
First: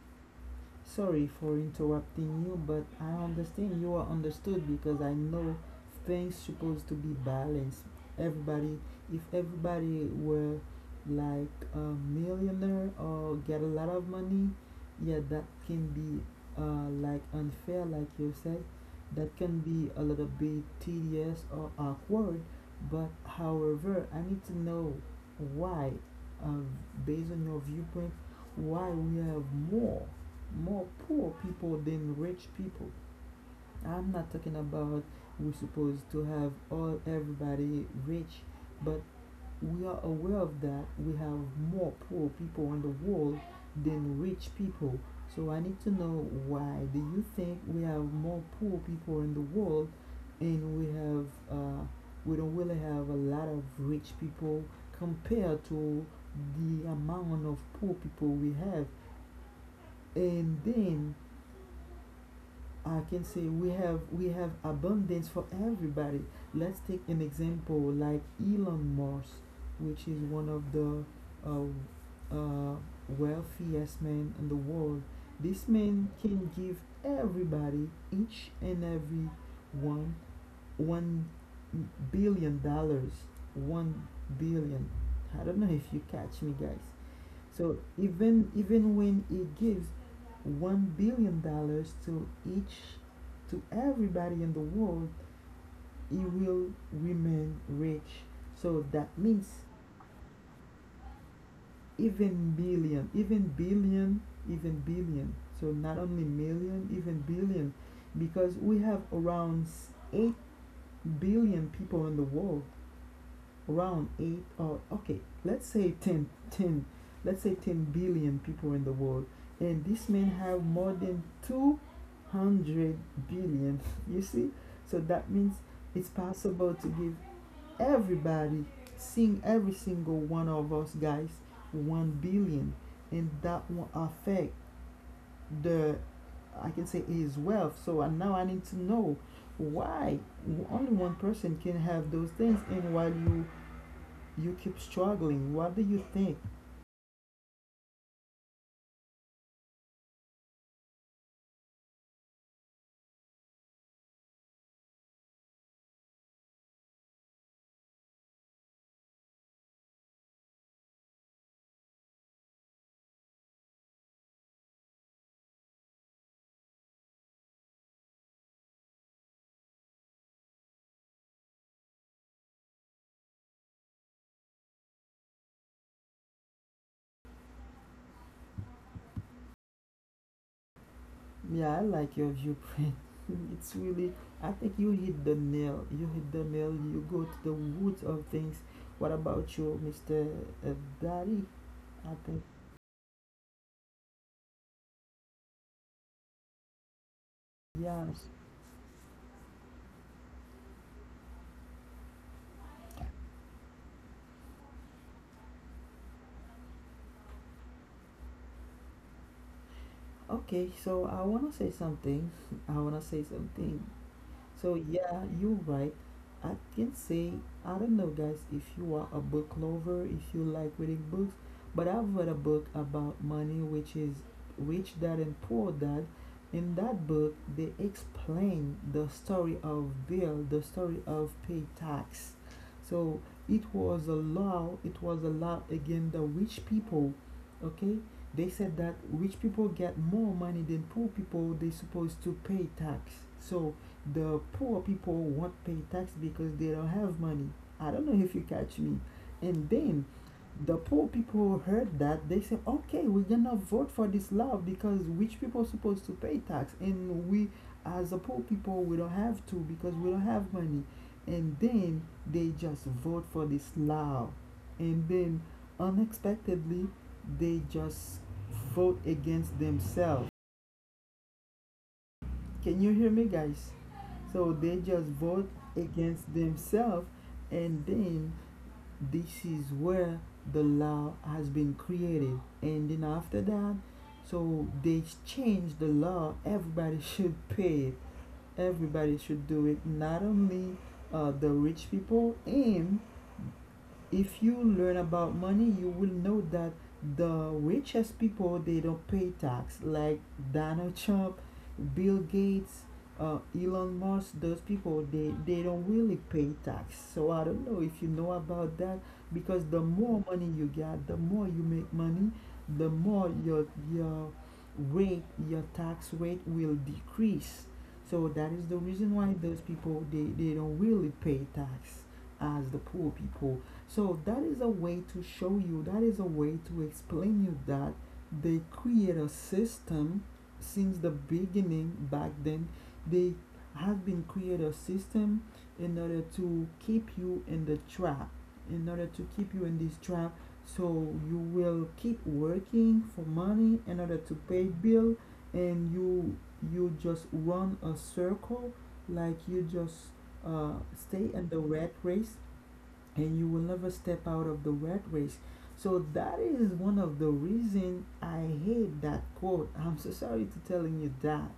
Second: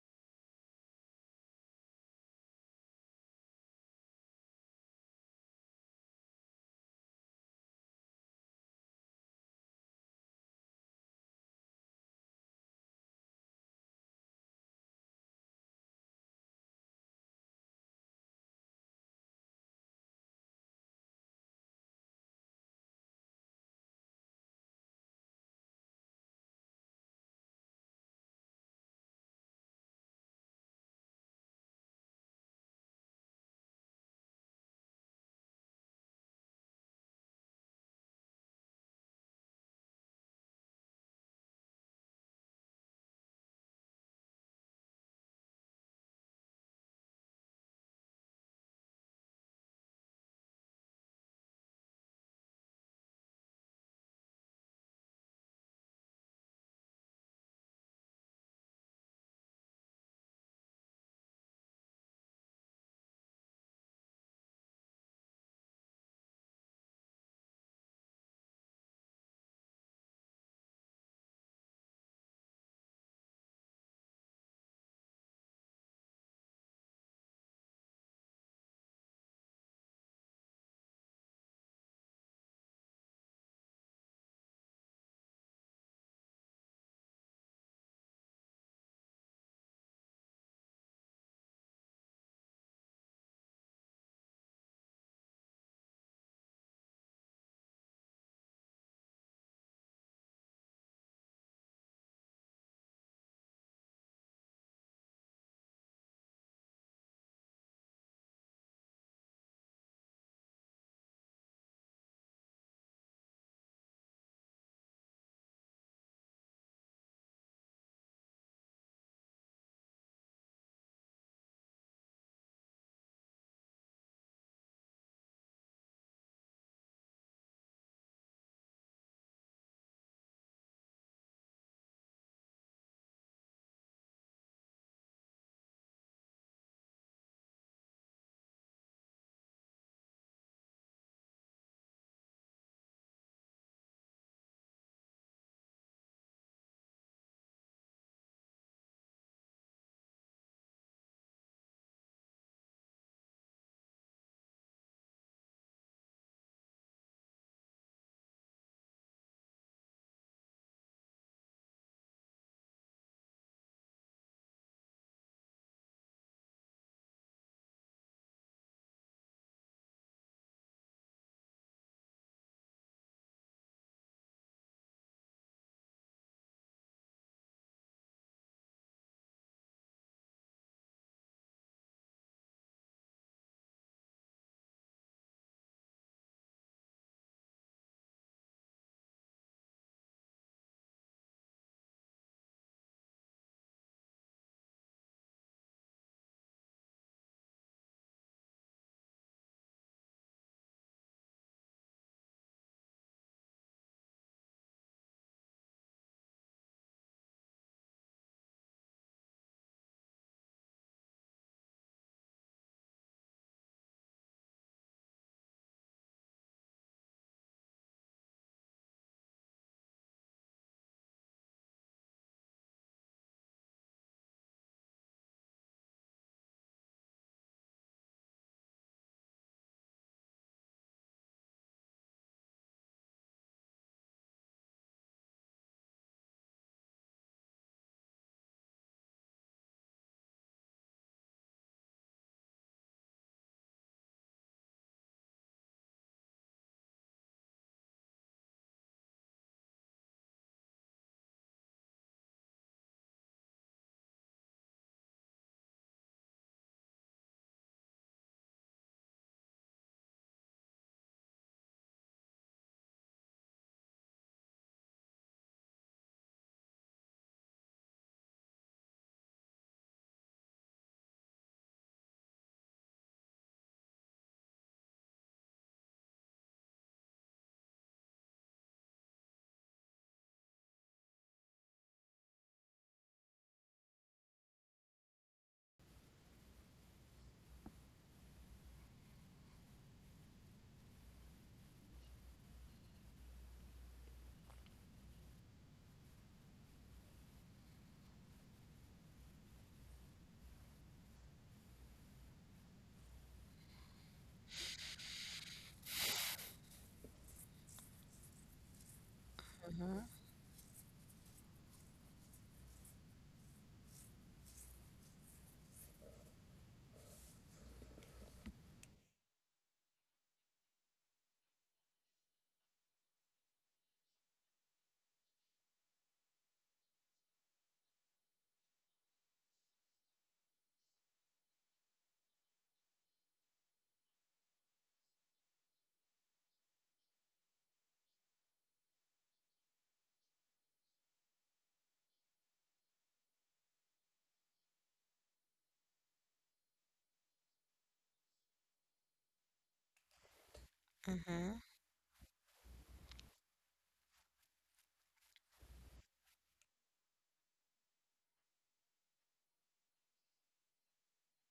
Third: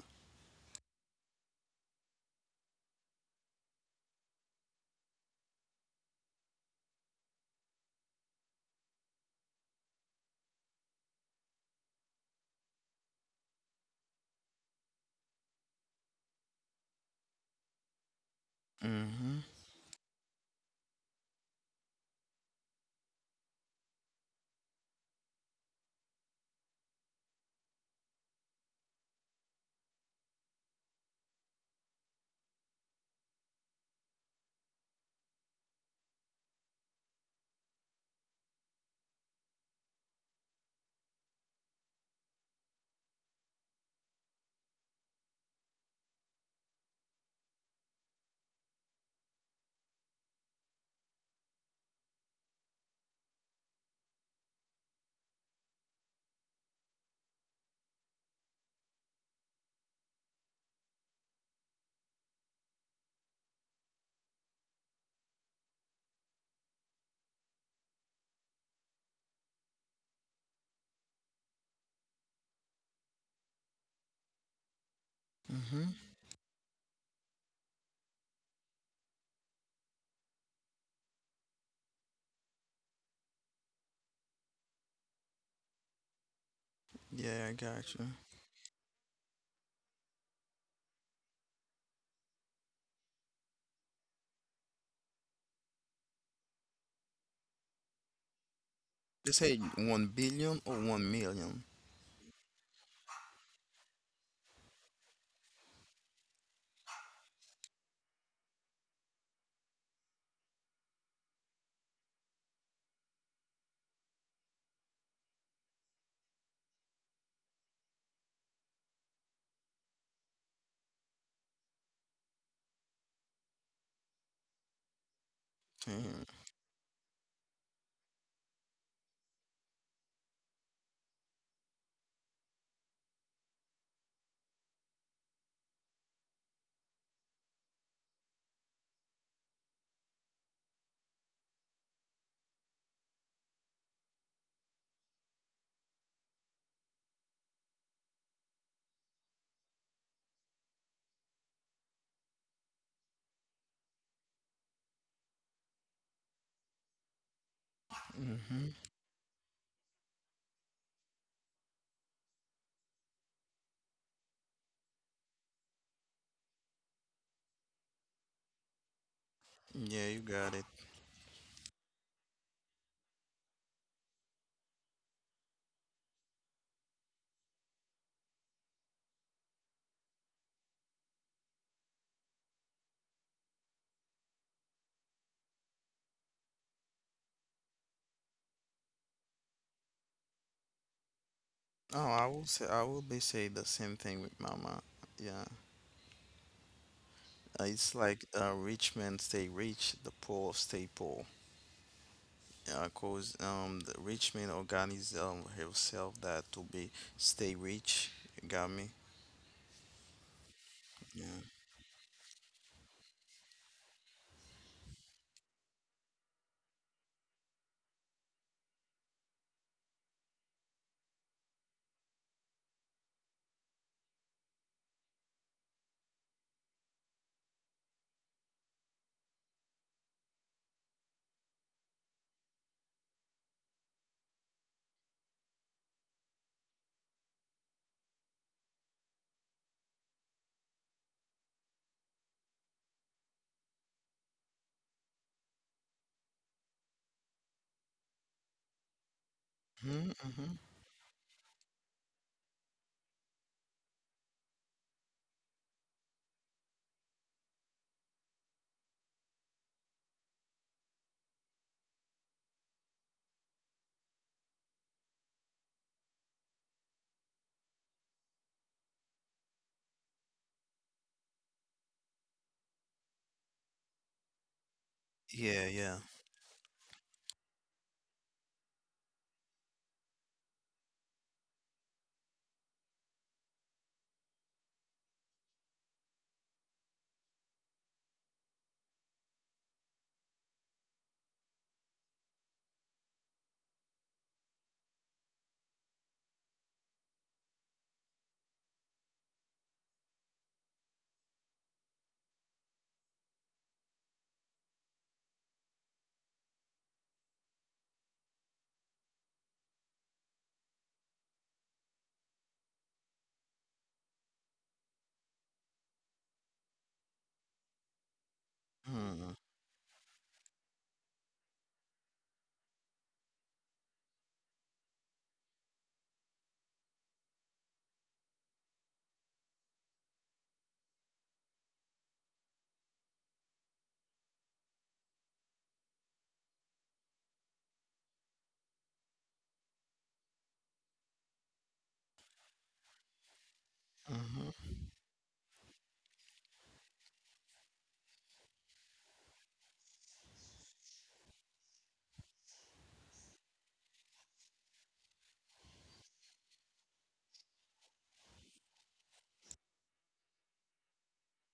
S2: Sorry for interrupting you, but I understand you are understood because I know things supposed to be balanced. Everybody, if everybody were like a millionaire or get a lot of money, yeah, that can be like unfair, like you said. That
S1: Mm-hmm.
S2: can be a little bit tedious or awkward. But however, I need to know why, um, based on your viewpoint, why we have more more poor people than rich people. I'm not talking about we're supposed to have all everybody rich, but we are aware of that. We have more poor people on the world than rich people. So I need to know why do you think we have more poor people in the world, and we have uh, we don't really have a lot of rich people compared to the amount of poor people we have, and then I can say we have abundance for everybody. Let's take an example like Elon Musk, which is one of the uh, uh, wealthiest men in the world. This
S1: Mm-hmm.
S2: man can give everybody, each and every one, $1 billion. 1 billion. I don't know if you catch me, guys.
S1: Yeah, I
S2: So
S1: got you.
S2: even when he gives $1 billion to each to everybody in the world, he will remain rich. So that
S1: They
S2: means
S1: say 1 billion or 1 million.
S2: even billion, even billion, even billion. So not only million, even billion, because we have around 8 billion people in the world. Around 8, or okay, let's say ten, ten, let's say 10 billion people in the world. And this man have more than 200 billion, you see. So that means it's
S1: Mm-hmm.
S2: possible to give everybody, seeing every single one of us, guys, 1 billion, and that will affect the, I can say, his wealth. So, and now I need to know why only one person can have those things, and while you keep struggling. What do you think?
S1: Yeah, you got it.
S2: Yeah, I like your viewpoint. It's really, I think you hit the nail. You hit the nail. You go to the roots of things. What about you, Mr. uh, Daddy? I
S1: Oh,
S2: think
S1: I will be say the same thing with mama, yeah. It's
S2: yes.
S1: like a rich man stay rich, the poor stay poor, cause the rich man organize himself that to be stay rich. You got me?
S2: Okay, so I
S1: Yeah.
S2: wanna say something. I wanna say something. So yeah, you're right. I can say, I don't know, guys, if you are a book lover, if you like reading books, but I've read a book about money, which is Rich Dad and Poor Dad. In that book, they explain the story of Bill, the story of pay tax. So it was a law. It was a law against the rich people. Okay, they said that rich people get more money than poor people. They supposed to pay tax. So the poor people won't pay tax because they don't have money. I don't know if you catch me. And then
S1: Hmm. Hmm.
S2: the poor people heard that. They said, okay, we're gonna vote for this law because rich people are supposed to pay tax, and we, as a poor people, we don't have to because we don't have money. And then they just vote for this law, and then unexpectedly, they just vote against themselves. Can you hear me, guys? So they just vote
S1: Yeah, yeah.
S2: against themselves, and then this is where the law has been created. And then after that, so they change the law. Everybody should pay it. Everybody should do it. Not only the rich people. And if you learn about money you will know that the richest people they don't pay tax, like Donald Trump, Bill Gates, Elon Musk. Those people, they don't really pay tax. So I don't know if you know about that, because the
S3: Mhm.
S2: more money you get, the more you make money, the more your your tax rate will decrease. So that is the reason why
S1: Mm-hmm.
S2: those people, they don't really pay tax as the poor people. So that is a way to show you, that is a way to explain you, that they create a system since the beginning back then. They have been create a system in order to keep you in the trap, in order to keep you in this trap. So you will keep working for money in order to pay
S1: Mm-hmm.
S2: bill, and you just run a circle, like you just uh, stay in the
S3: Mhm.
S2: rat race, and you will never step out of the rat race. So that is one of the reason I hate that quote. I'm so sorry to telling you that.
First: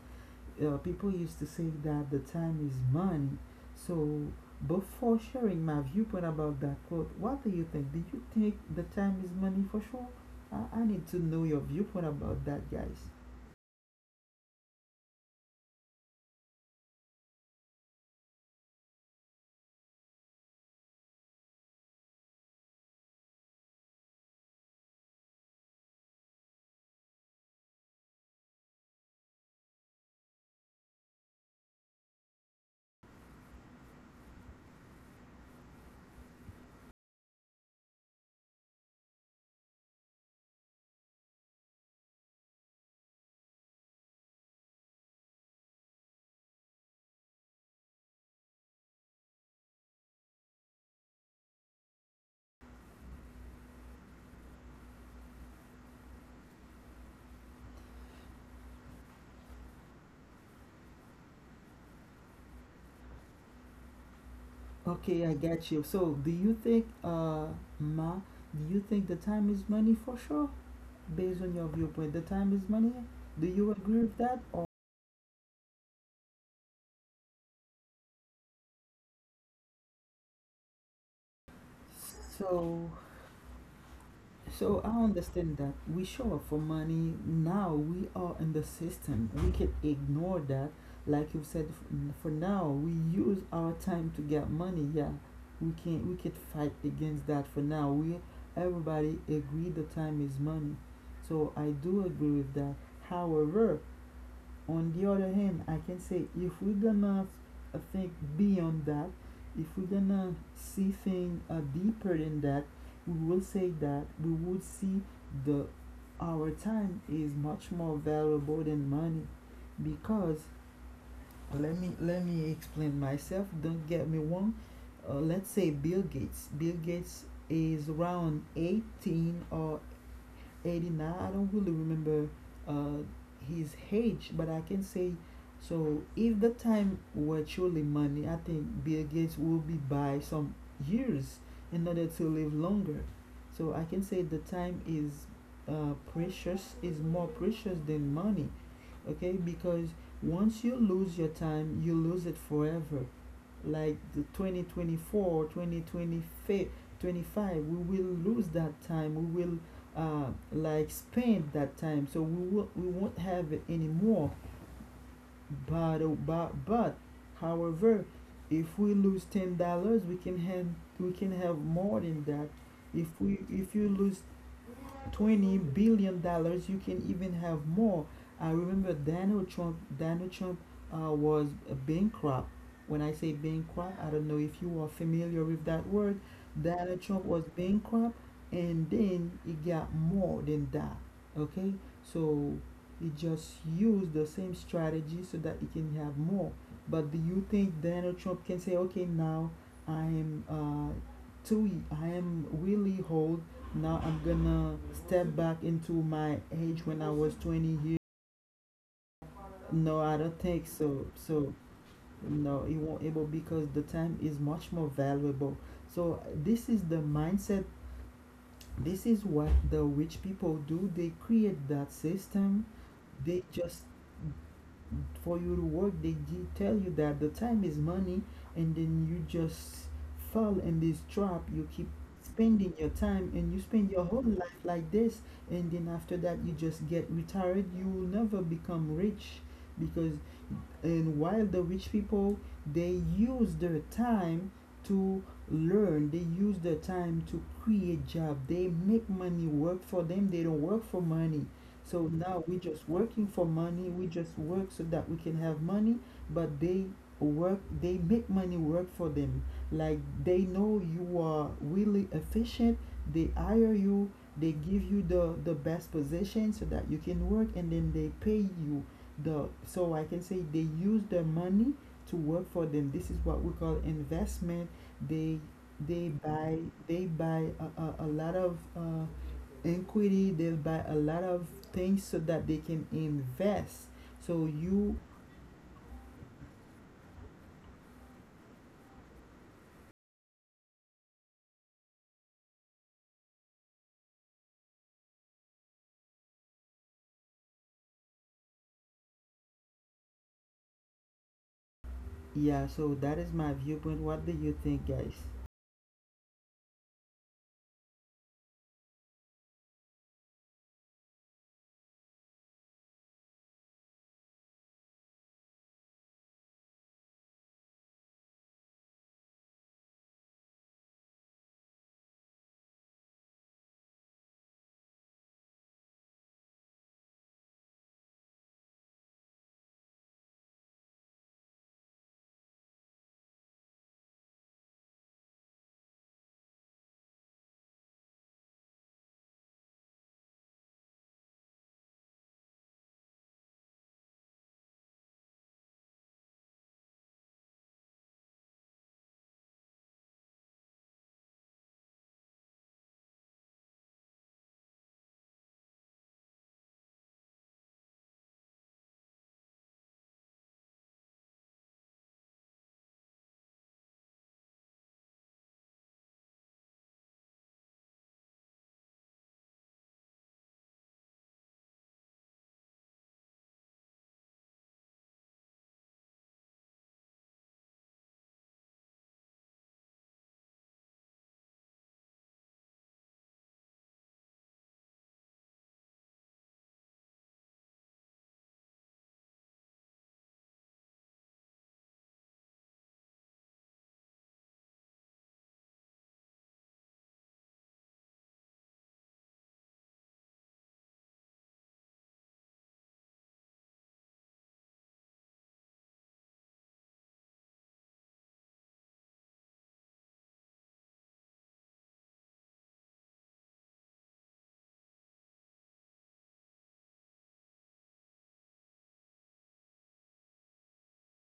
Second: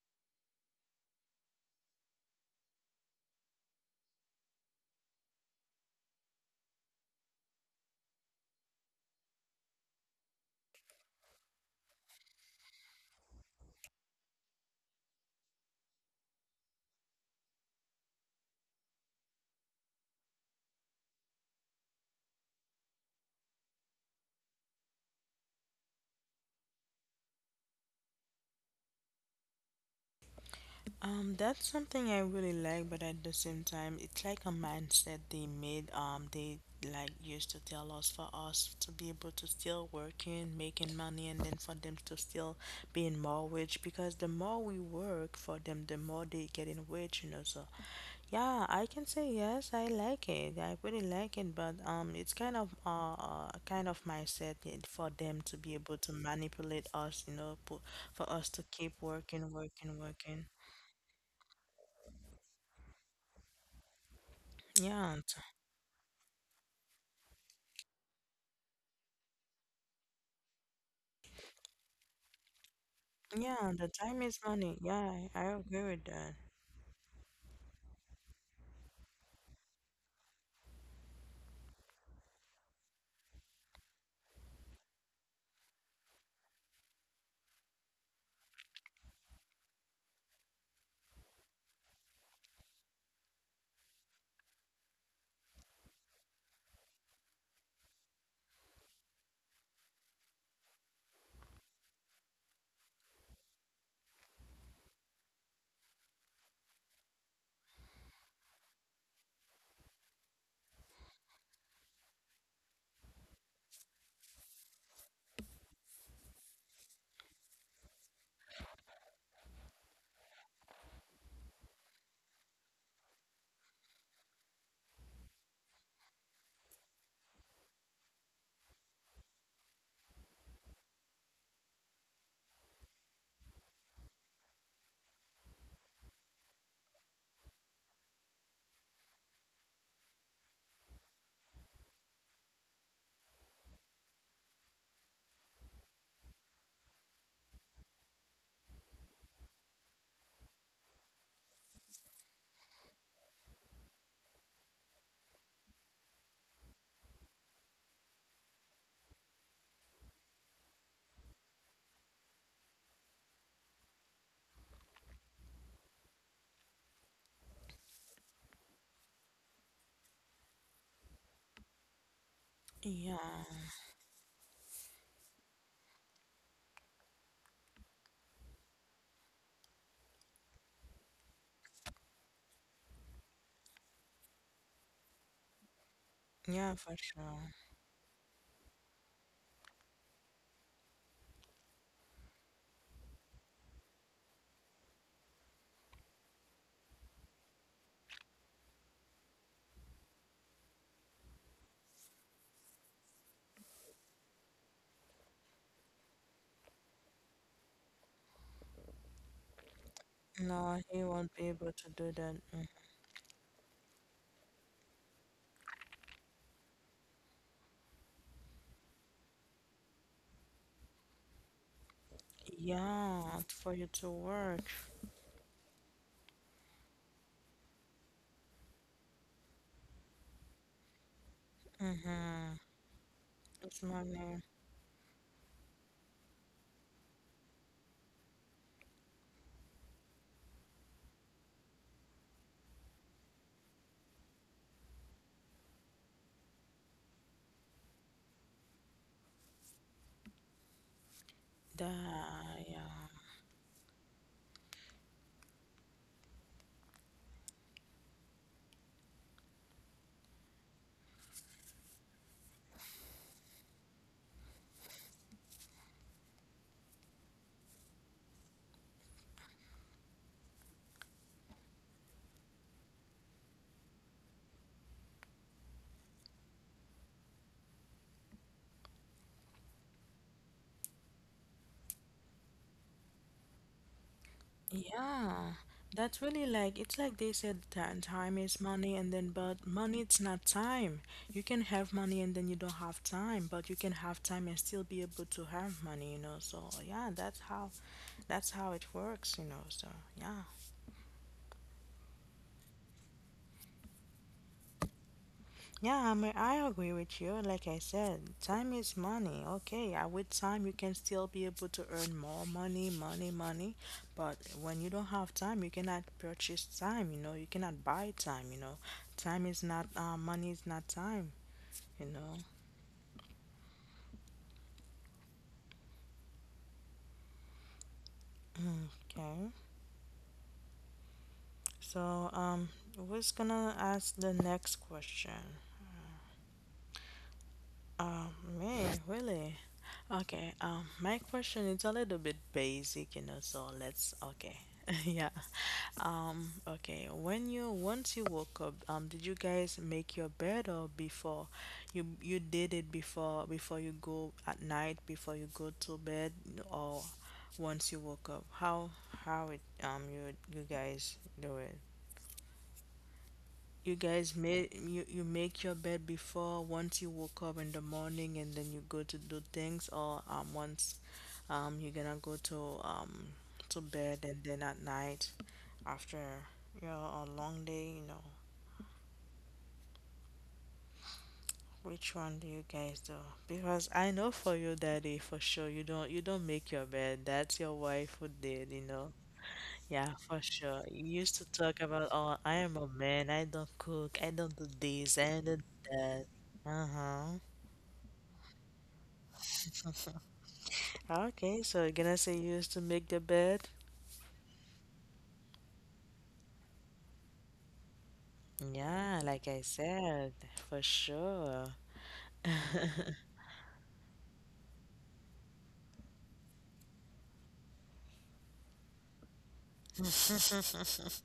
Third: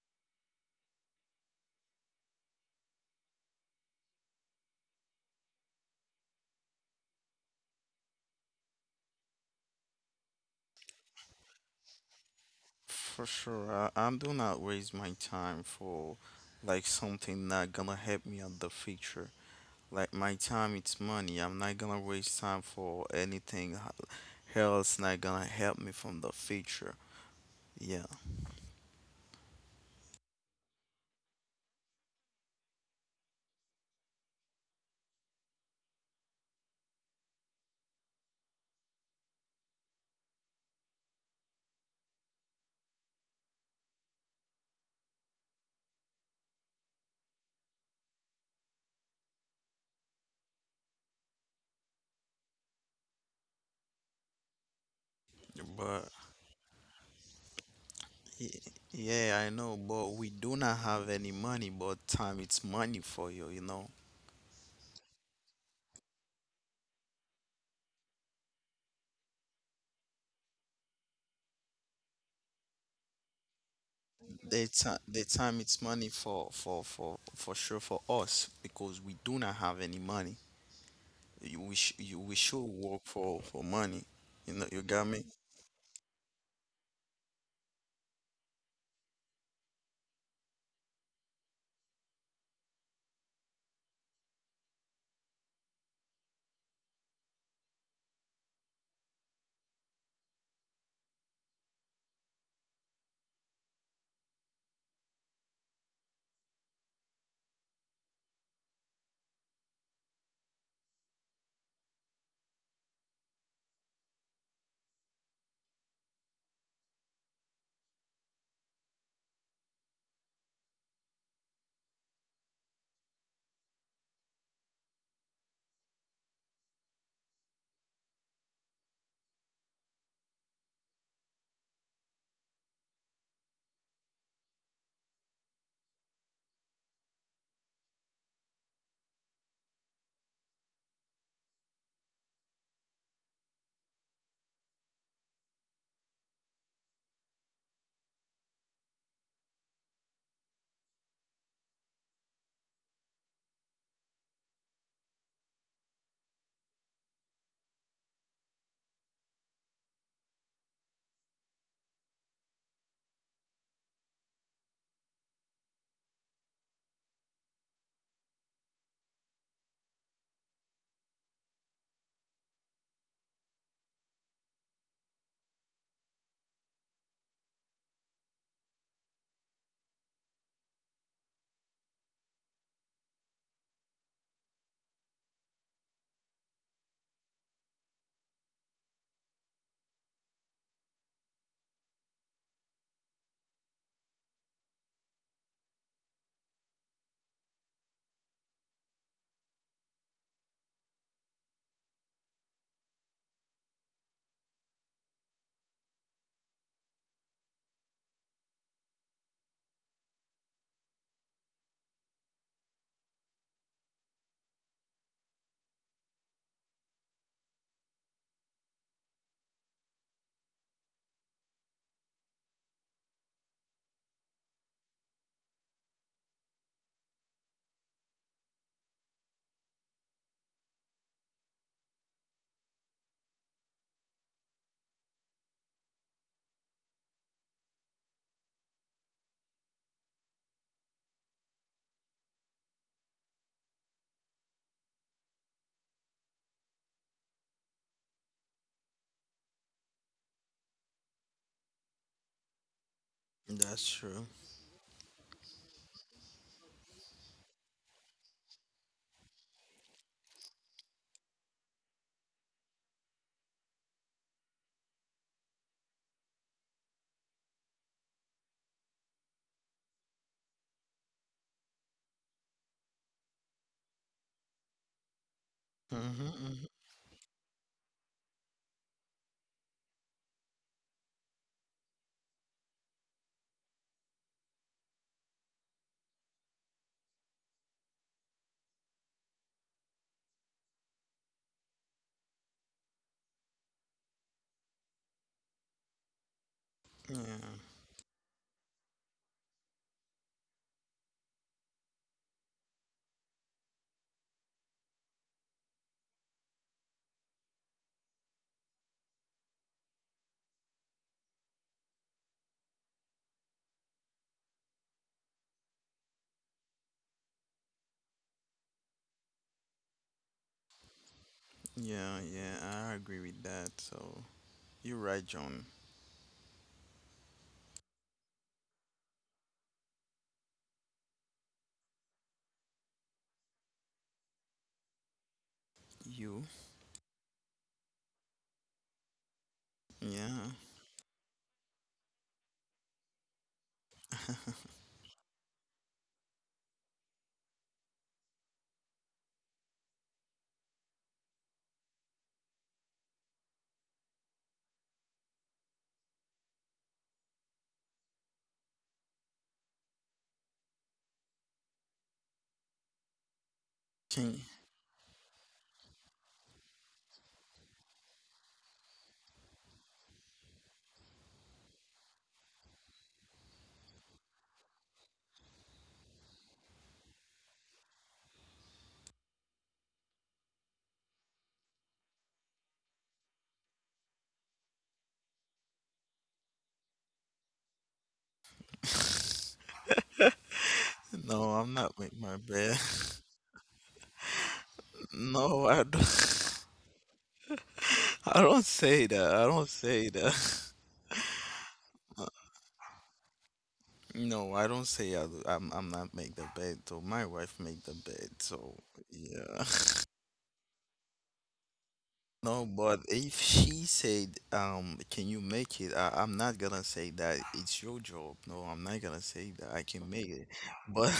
S2: People used to say that the time is money. So before sharing my viewpoint about that quote, what do you think? Do you think the time is money for sure? I need to know your viewpoint about that, guys.
S1: For sure. I do not waste my time for, like, something not gonna help me on the future. Like my time, it's money. I'm not gonna waste time for anything else not gonna help me from the future. Yeah,
S3: That's something I really like, but at the same time, it's like a mindset they made. They like used to tell us for us to be able to still working, making money, and then for them to still be in more rich because the more we work for them, the more they getting rich. So, yeah, I can say yes, I like it. I really like it, but it's kind of mindset it- for them to be able
S1: but
S3: to manipulate us, po- for us
S1: Y-
S3: to keep
S1: yeah,
S3: working,
S1: I know,
S3: working,
S1: but we
S3: working.
S1: do not have any money, but time it's money for you, you know.
S3: Yeah,
S2: Okay,
S3: t-
S2: I got you. So do you think, Ma, do you think the time is money for sure? Based on your viewpoint. The time is money. Do
S3: yeah,
S2: you
S3: the
S2: agree
S3: time
S2: with
S3: is
S2: that?
S1: The
S2: Or
S3: money.
S1: time, the
S3: Yeah, I
S1: time
S3: agree
S1: it's
S3: with
S1: money
S3: that.
S1: for sure for us, because we do not have any money. You, we sh you, we should
S2: so
S1: work for money. You know, you
S2: so I
S1: got me?
S2: understand that we show up for money. Now we are in the system. We can ignore that. Like you said, for now we use our time to get money. Yeah, we can fight against that. For now, we everybody agree the time is money. So I do agree with that. However, on the other hand, I can say if we're gonna think beyond that, if we're gonna see things deeper than that, we will say that we would see the our time is much more valuable than money, because let me explain myself. Don't get me wrong. Let's say Bill Gates is around 18 or 89. I don't really remember uh, his age, but I can say, so if the time were truly money, I think Bill Gates will be by some years in order to live longer. So I can say the time is precious is more precious than money. Okay, because once you lose your time, you lose it forever. Like the 2024, we will lose that time. We will uh, like spend that time, so we won't have it anymore. But, oh, but however, if we lose $10, we can have more than that. if
S3: Yeah,
S2: we if you lose $20 billion, you can even have more. I remember Donald Trump was bankrupt. When I say bankrupt, I don't know if you are familiar with that word.
S3: yeah,
S2: Donald
S3: for
S2: Trump was
S3: sure.
S2: bankrupt, and then he got more than that. Okay, so he just used the same strategy so that he can have more. But do you think Donald Trump can say, okay, now I am too, I am really whole, now I'm gonna step back into my age when I was 20 years? No, I don't think
S3: No,
S2: so.
S3: he won't be
S2: So
S3: able to do that.
S2: no,
S3: Mm.
S2: it won't able because the time is much more valuable. So this is the mindset. This is what the rich people do. They create that system. They
S3: Yeah, for
S2: just,
S3: you to work.
S2: for you to work, they tell you that the time is money, and then you just fall in this trap, you keep
S3: Mm-hmm.
S2: spending your time, and you
S3: It's
S2: spend your whole
S3: money.
S2: life like this, and then after that you just get retired. You will never become rich, because and while the rich people, they use their time to learn, they use their time to create job, they make money work for them, they don't work for money.
S3: Da,
S2: So now we just
S3: yeah.
S2: working for money.
S1: That's
S2: We
S1: true.
S2: just work so that we can have money, but they work, they make money work for them. Like they know you are really efficient. They hire you. They give you the best position so that you can work, and then they pay you the. So I can say they use their money to work for them. This is what we call investment. They they
S1: Mm-hmm.
S2: buy
S1: Hmm.
S2: they buy a lot of equity. They'll buy a lot of things so that they can invest so you.
S3: Yeah, that's really like it's like they said that time is money and then but money it's not time. You can have money and then you don't have time, but you can have time and still be able to have money. So yeah,
S1: yeah,
S3: that's how it works. So yeah.
S2: Yeah, so that is my viewpoint. What do you think, guys?
S3: Yeah, I mean, I agree with you. Like I said, time is money. Okay, with time you can still be able to earn more money, money, money. But when you don't have time, you cannot purchase time, you cannot buy time. Time is not, money is not time, you
S1: yeah,
S3: know.
S1: yeah, I agree with that. So you're right, John.
S3: Okay, so who's gonna ask the next question?
S1: You,
S3: Um, me, really? Okay,
S1: yeah.
S3: my question is a little bit basic, so let's, okay, yeah. Okay, when you once you woke up, did you guys make your bed or before you did it before before you go at night before you go to bed or once you woke up? How it you you guys do it? You guys
S1: Can-
S3: made you, you make your bed before once you woke up in the morning and then you go to do things or once you're gonna go to bed and then at night after you know a long day you know which one do you guys do because I know for you daddy for sure you don't make your bed that's your wife who did you know yeah for sure you used to
S1: No, I'm
S3: talk
S1: not
S3: about
S1: making
S3: oh
S1: my
S3: I am
S1: bed.
S3: a man I don't cook I don't do this I don't do
S1: No, I
S3: that
S1: don't.
S3: uh-huh
S1: I don't say that. I don't say that.
S3: okay so you're gonna
S1: Uh,
S3: say you used to make the bed
S1: No, I don't say I'm not make the bed. So my wife make the bed. So
S3: yeah like I
S1: yeah.
S3: said for sure
S1: No, but if she said, can you make it? I'm not gonna say that it's your job. No, I'm not gonna say that I can make it. But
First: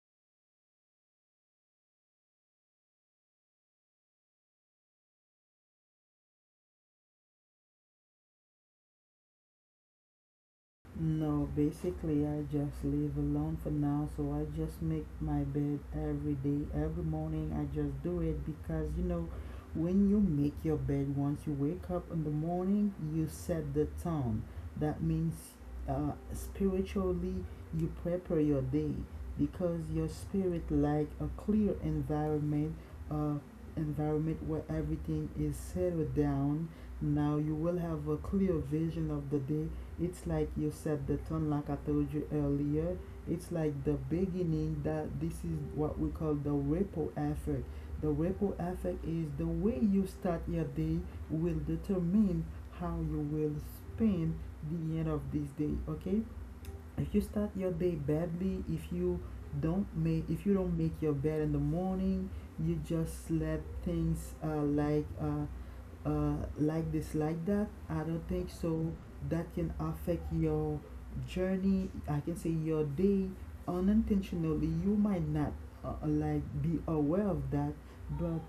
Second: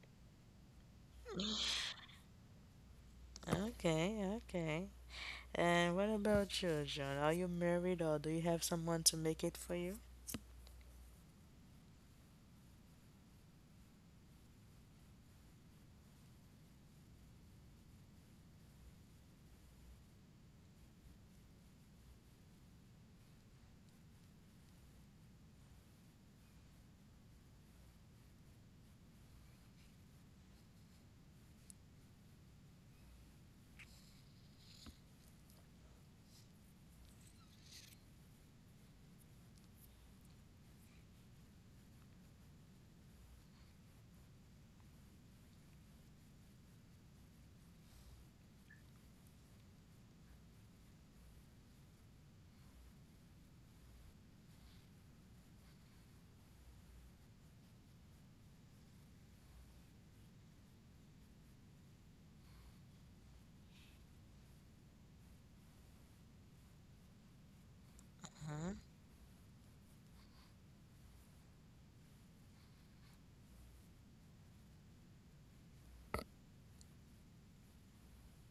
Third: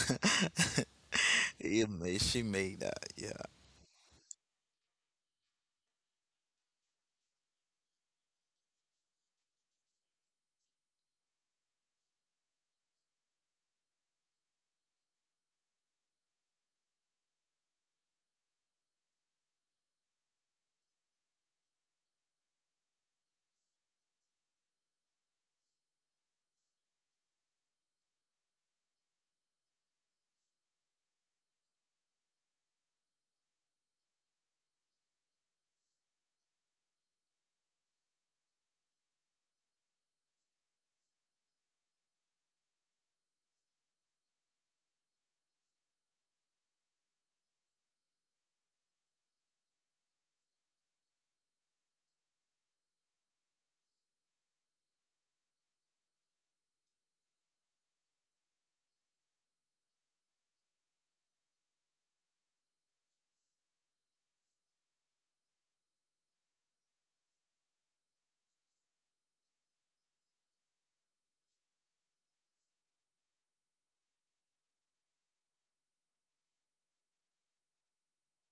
S1: it may, she made that. Yeah.
S3: okay okay. And what about you, John? Are you married or do you have someone to make it for you?
S2: No, basically, I just leave alone for now. So I just make my bed every day, every morning. I just do it because, you know, when you make your bed, once you wake up in the morning, you set the tone. That means spiritually, you prepare your day because your spirit like a clear environment, uh, environment where everything is settled down. Now you will have a clear vision of the day. It's like you said the tone, like I told you earlier. It's like the beginning. That this is what we call the ripple effect. The ripple effect is the way you start your day will determine how you will spend the end of this day. Okay, if you start your day badly, if you don't make your bed in the morning, you just let things like this like that, I don't think so, that can affect your journey, I can say your day. Unintentionally, you might not like be aware of that, but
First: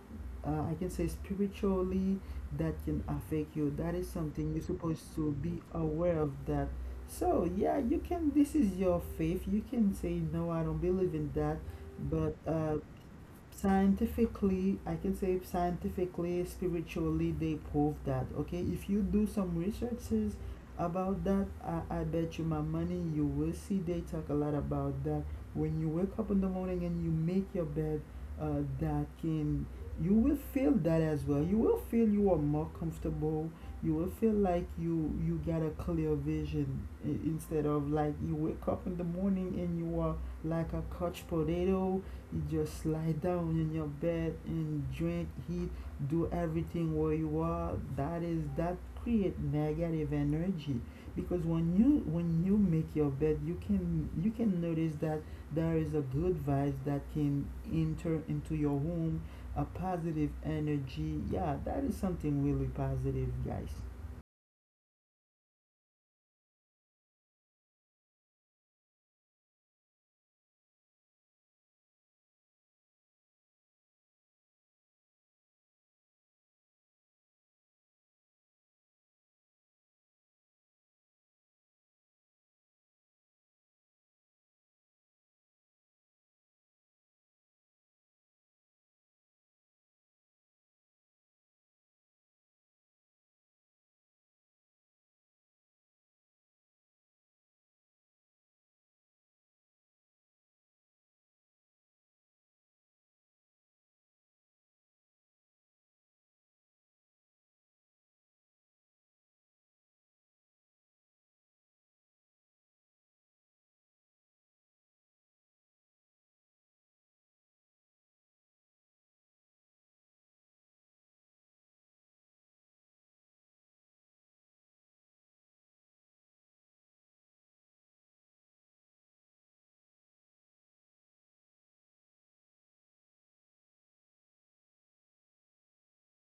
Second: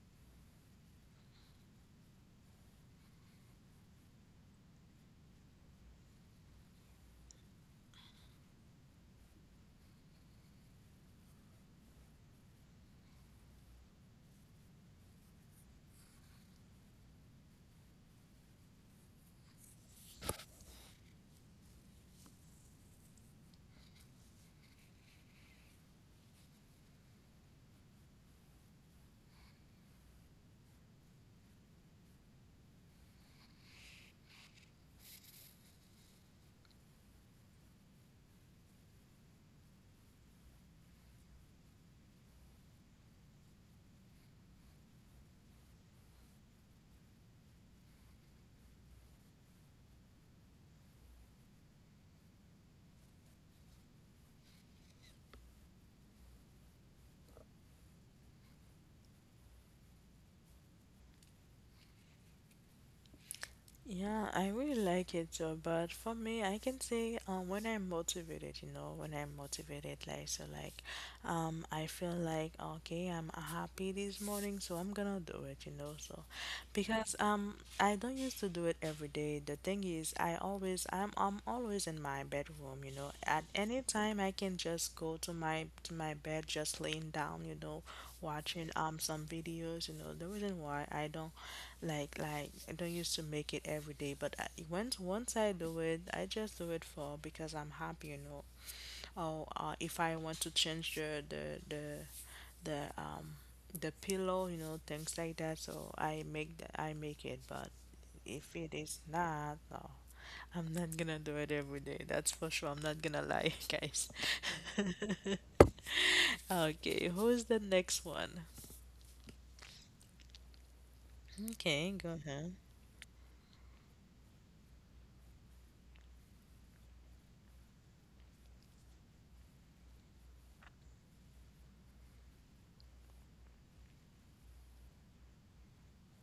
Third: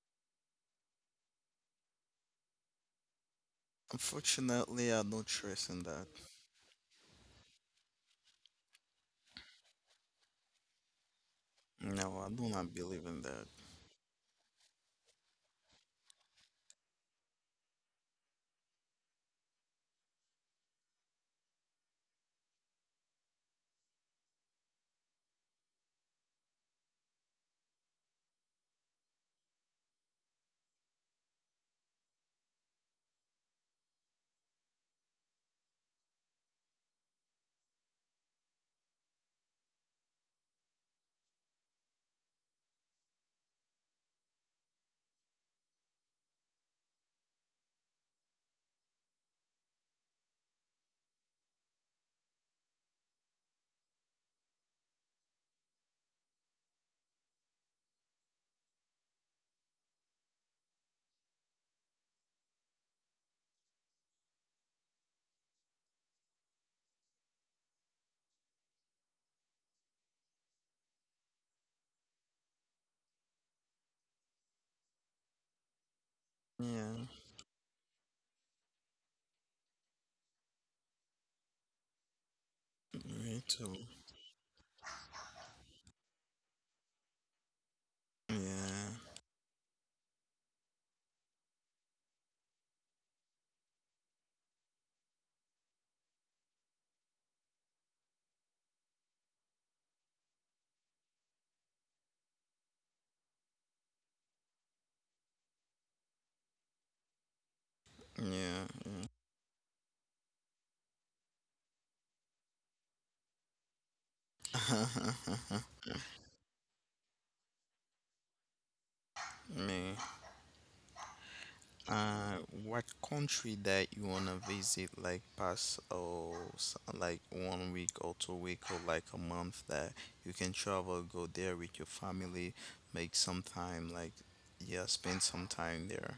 S2: I can say spiritually that can affect you. That is something you're
S1: Unfortunately, I
S2: supposed
S1: don't
S2: to be
S1: trust in that.
S2: aware of that. So yeah, you can. This is your faith. You can say no, I don't believe in that,
S1: No, I
S2: but
S1: do not believe in that.
S2: scientifically, I can say scientifically, spiritually, they prove that. Okay, if you do some researches about that, I bet you my money you will see they talk a lot about that. When you wake up in the morning and you make your bed, that can, you will feel that as well. You will feel you are more comfortable. You will feel like you got a clear vision, instead of like you wake up in the morning and you are like a couch potato. You just lie down in your bed and drink, eat, do everything where you are. That is, that create negative energy because when you make your bed, you can, you can notice that there is a good vibe that can enter into your home, a positive energy. Yeah, that is something really positive, guys.
S3: Yeah, I really like it too, but for me, I can say when I'm motivated, when I'm motivated, like so, like I feel like okay, I'm happy this morning, so I'm gonna do it, so
S1: Yeah.
S3: because I don't used to do it every day. The thing is, I always I'm always in my bedroom, you know.
S1: Me
S3: At
S1: too.
S3: any time, I can just go to my bed, just laying down, you know, watching
S1: Yeah.
S3: some videos, you know. The reason why I don't like I don't used to make it every day, but I, once once I do it, I just do it for because I'm happy, you know. Or if I want to change the um the pillow, you know, things like that. So I make the, I make it, but if
S1: Yeah.
S3: it is
S1: Yeah.
S3: not, no, I'm not gonna do it every day. That's for sure. I'm not gonna lie, guys. Okay, who's the next one?
S1: Me,
S3: Okay, go
S1: uh,
S3: ahead.
S1: what country that you wanna visit? Like, pass, or like one week or 2 week or like a month that you can travel, go there with your family, make some time. Like, yeah, spend some time there.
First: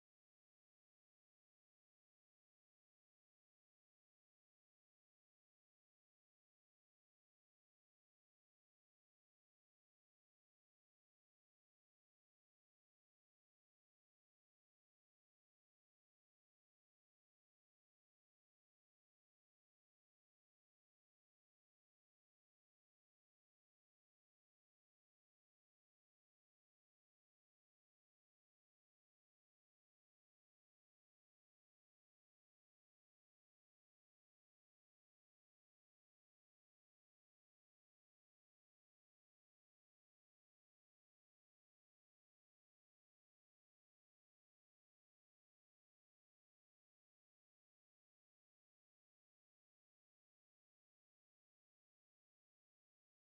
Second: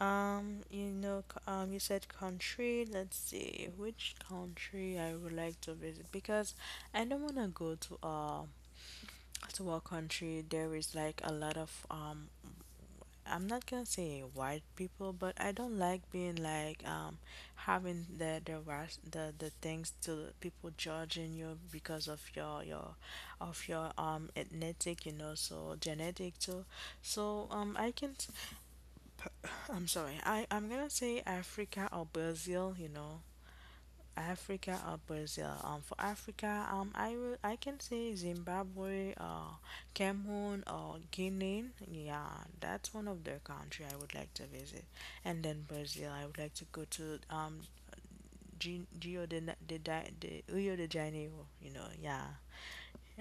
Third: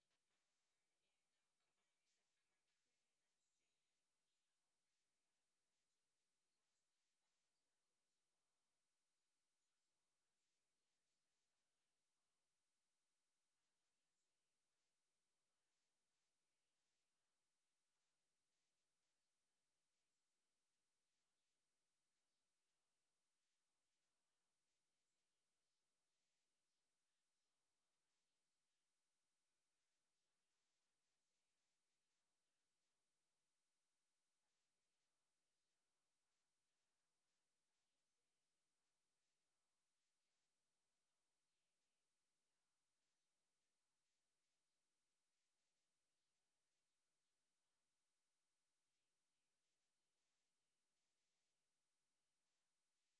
S3: You know, c- you said country. Let's see which country I would like to visit because I don't want to go to a country there is like a lot of I'm not gonna say white people, but I don't like being like having the ras- the things to people judging you because of your of your ethnic, you know, so genetic too. So I can I'm sorry. I'm gonna say Africa or Brazil. You know, Africa or Brazil. For Africa, I will I can say Zimbabwe or Cameroon or Guinea. Yeah, that's one of the country I would like to visit. And then Brazil, I would like to go to G- Rio de, Na- de, Di- de Rio de Janeiro. You know, yeah,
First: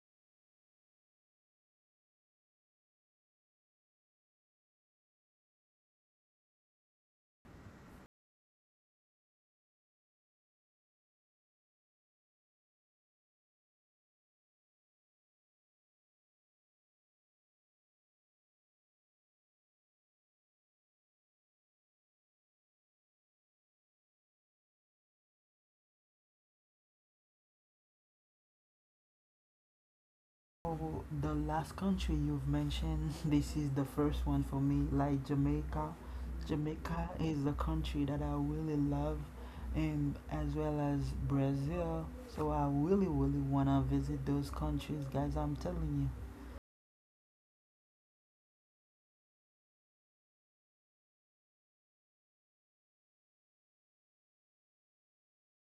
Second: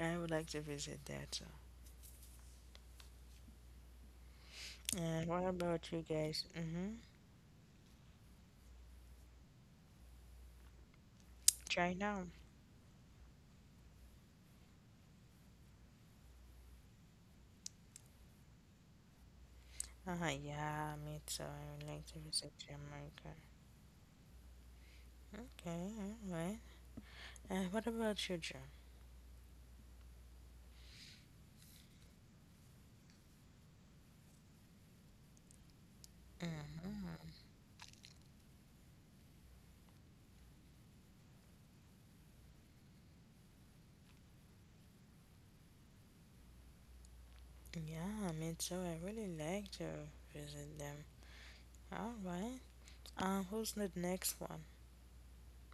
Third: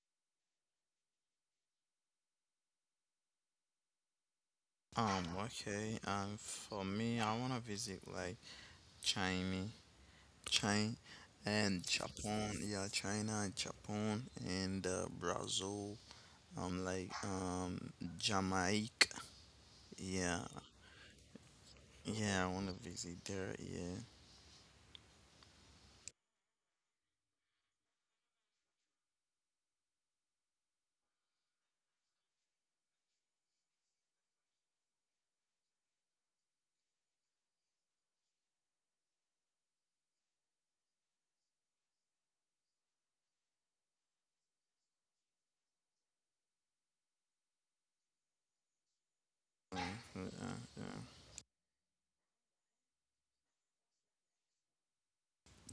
S3: I would like to visit that. Too. And what about
S1: Okay.
S3: you guys?
S1: For
S3: Mm-hmm.
S1: me, I wanna visit, like, China, China and
S3: China.
S1: Japan. Yeah, China and Japan, and Brazil. Like, Jamaica.
S3: Uh-huh,
S1: Yeah,
S3: yeah, me too. I would like to
S1: yeah, I
S3: visit
S1: want to visit
S3: Jamaica.
S1: there. Yeah.
S3: Okay, alright. What about you, Joe?
S2: So the last country you've mentioned, this is the first one for me, like Jamaica. Jamaica is
S3: Mm-hmm.
S2: the country that I really love, and as well as Brazil. So I really, really wanna visit those countries, guys. I'm telling you.
S3: Yeah, me too. I really like
S1: Uh,
S3: to
S1: yeah,
S3: visit them.
S1: yeah.
S3: Alright. Who's the next one?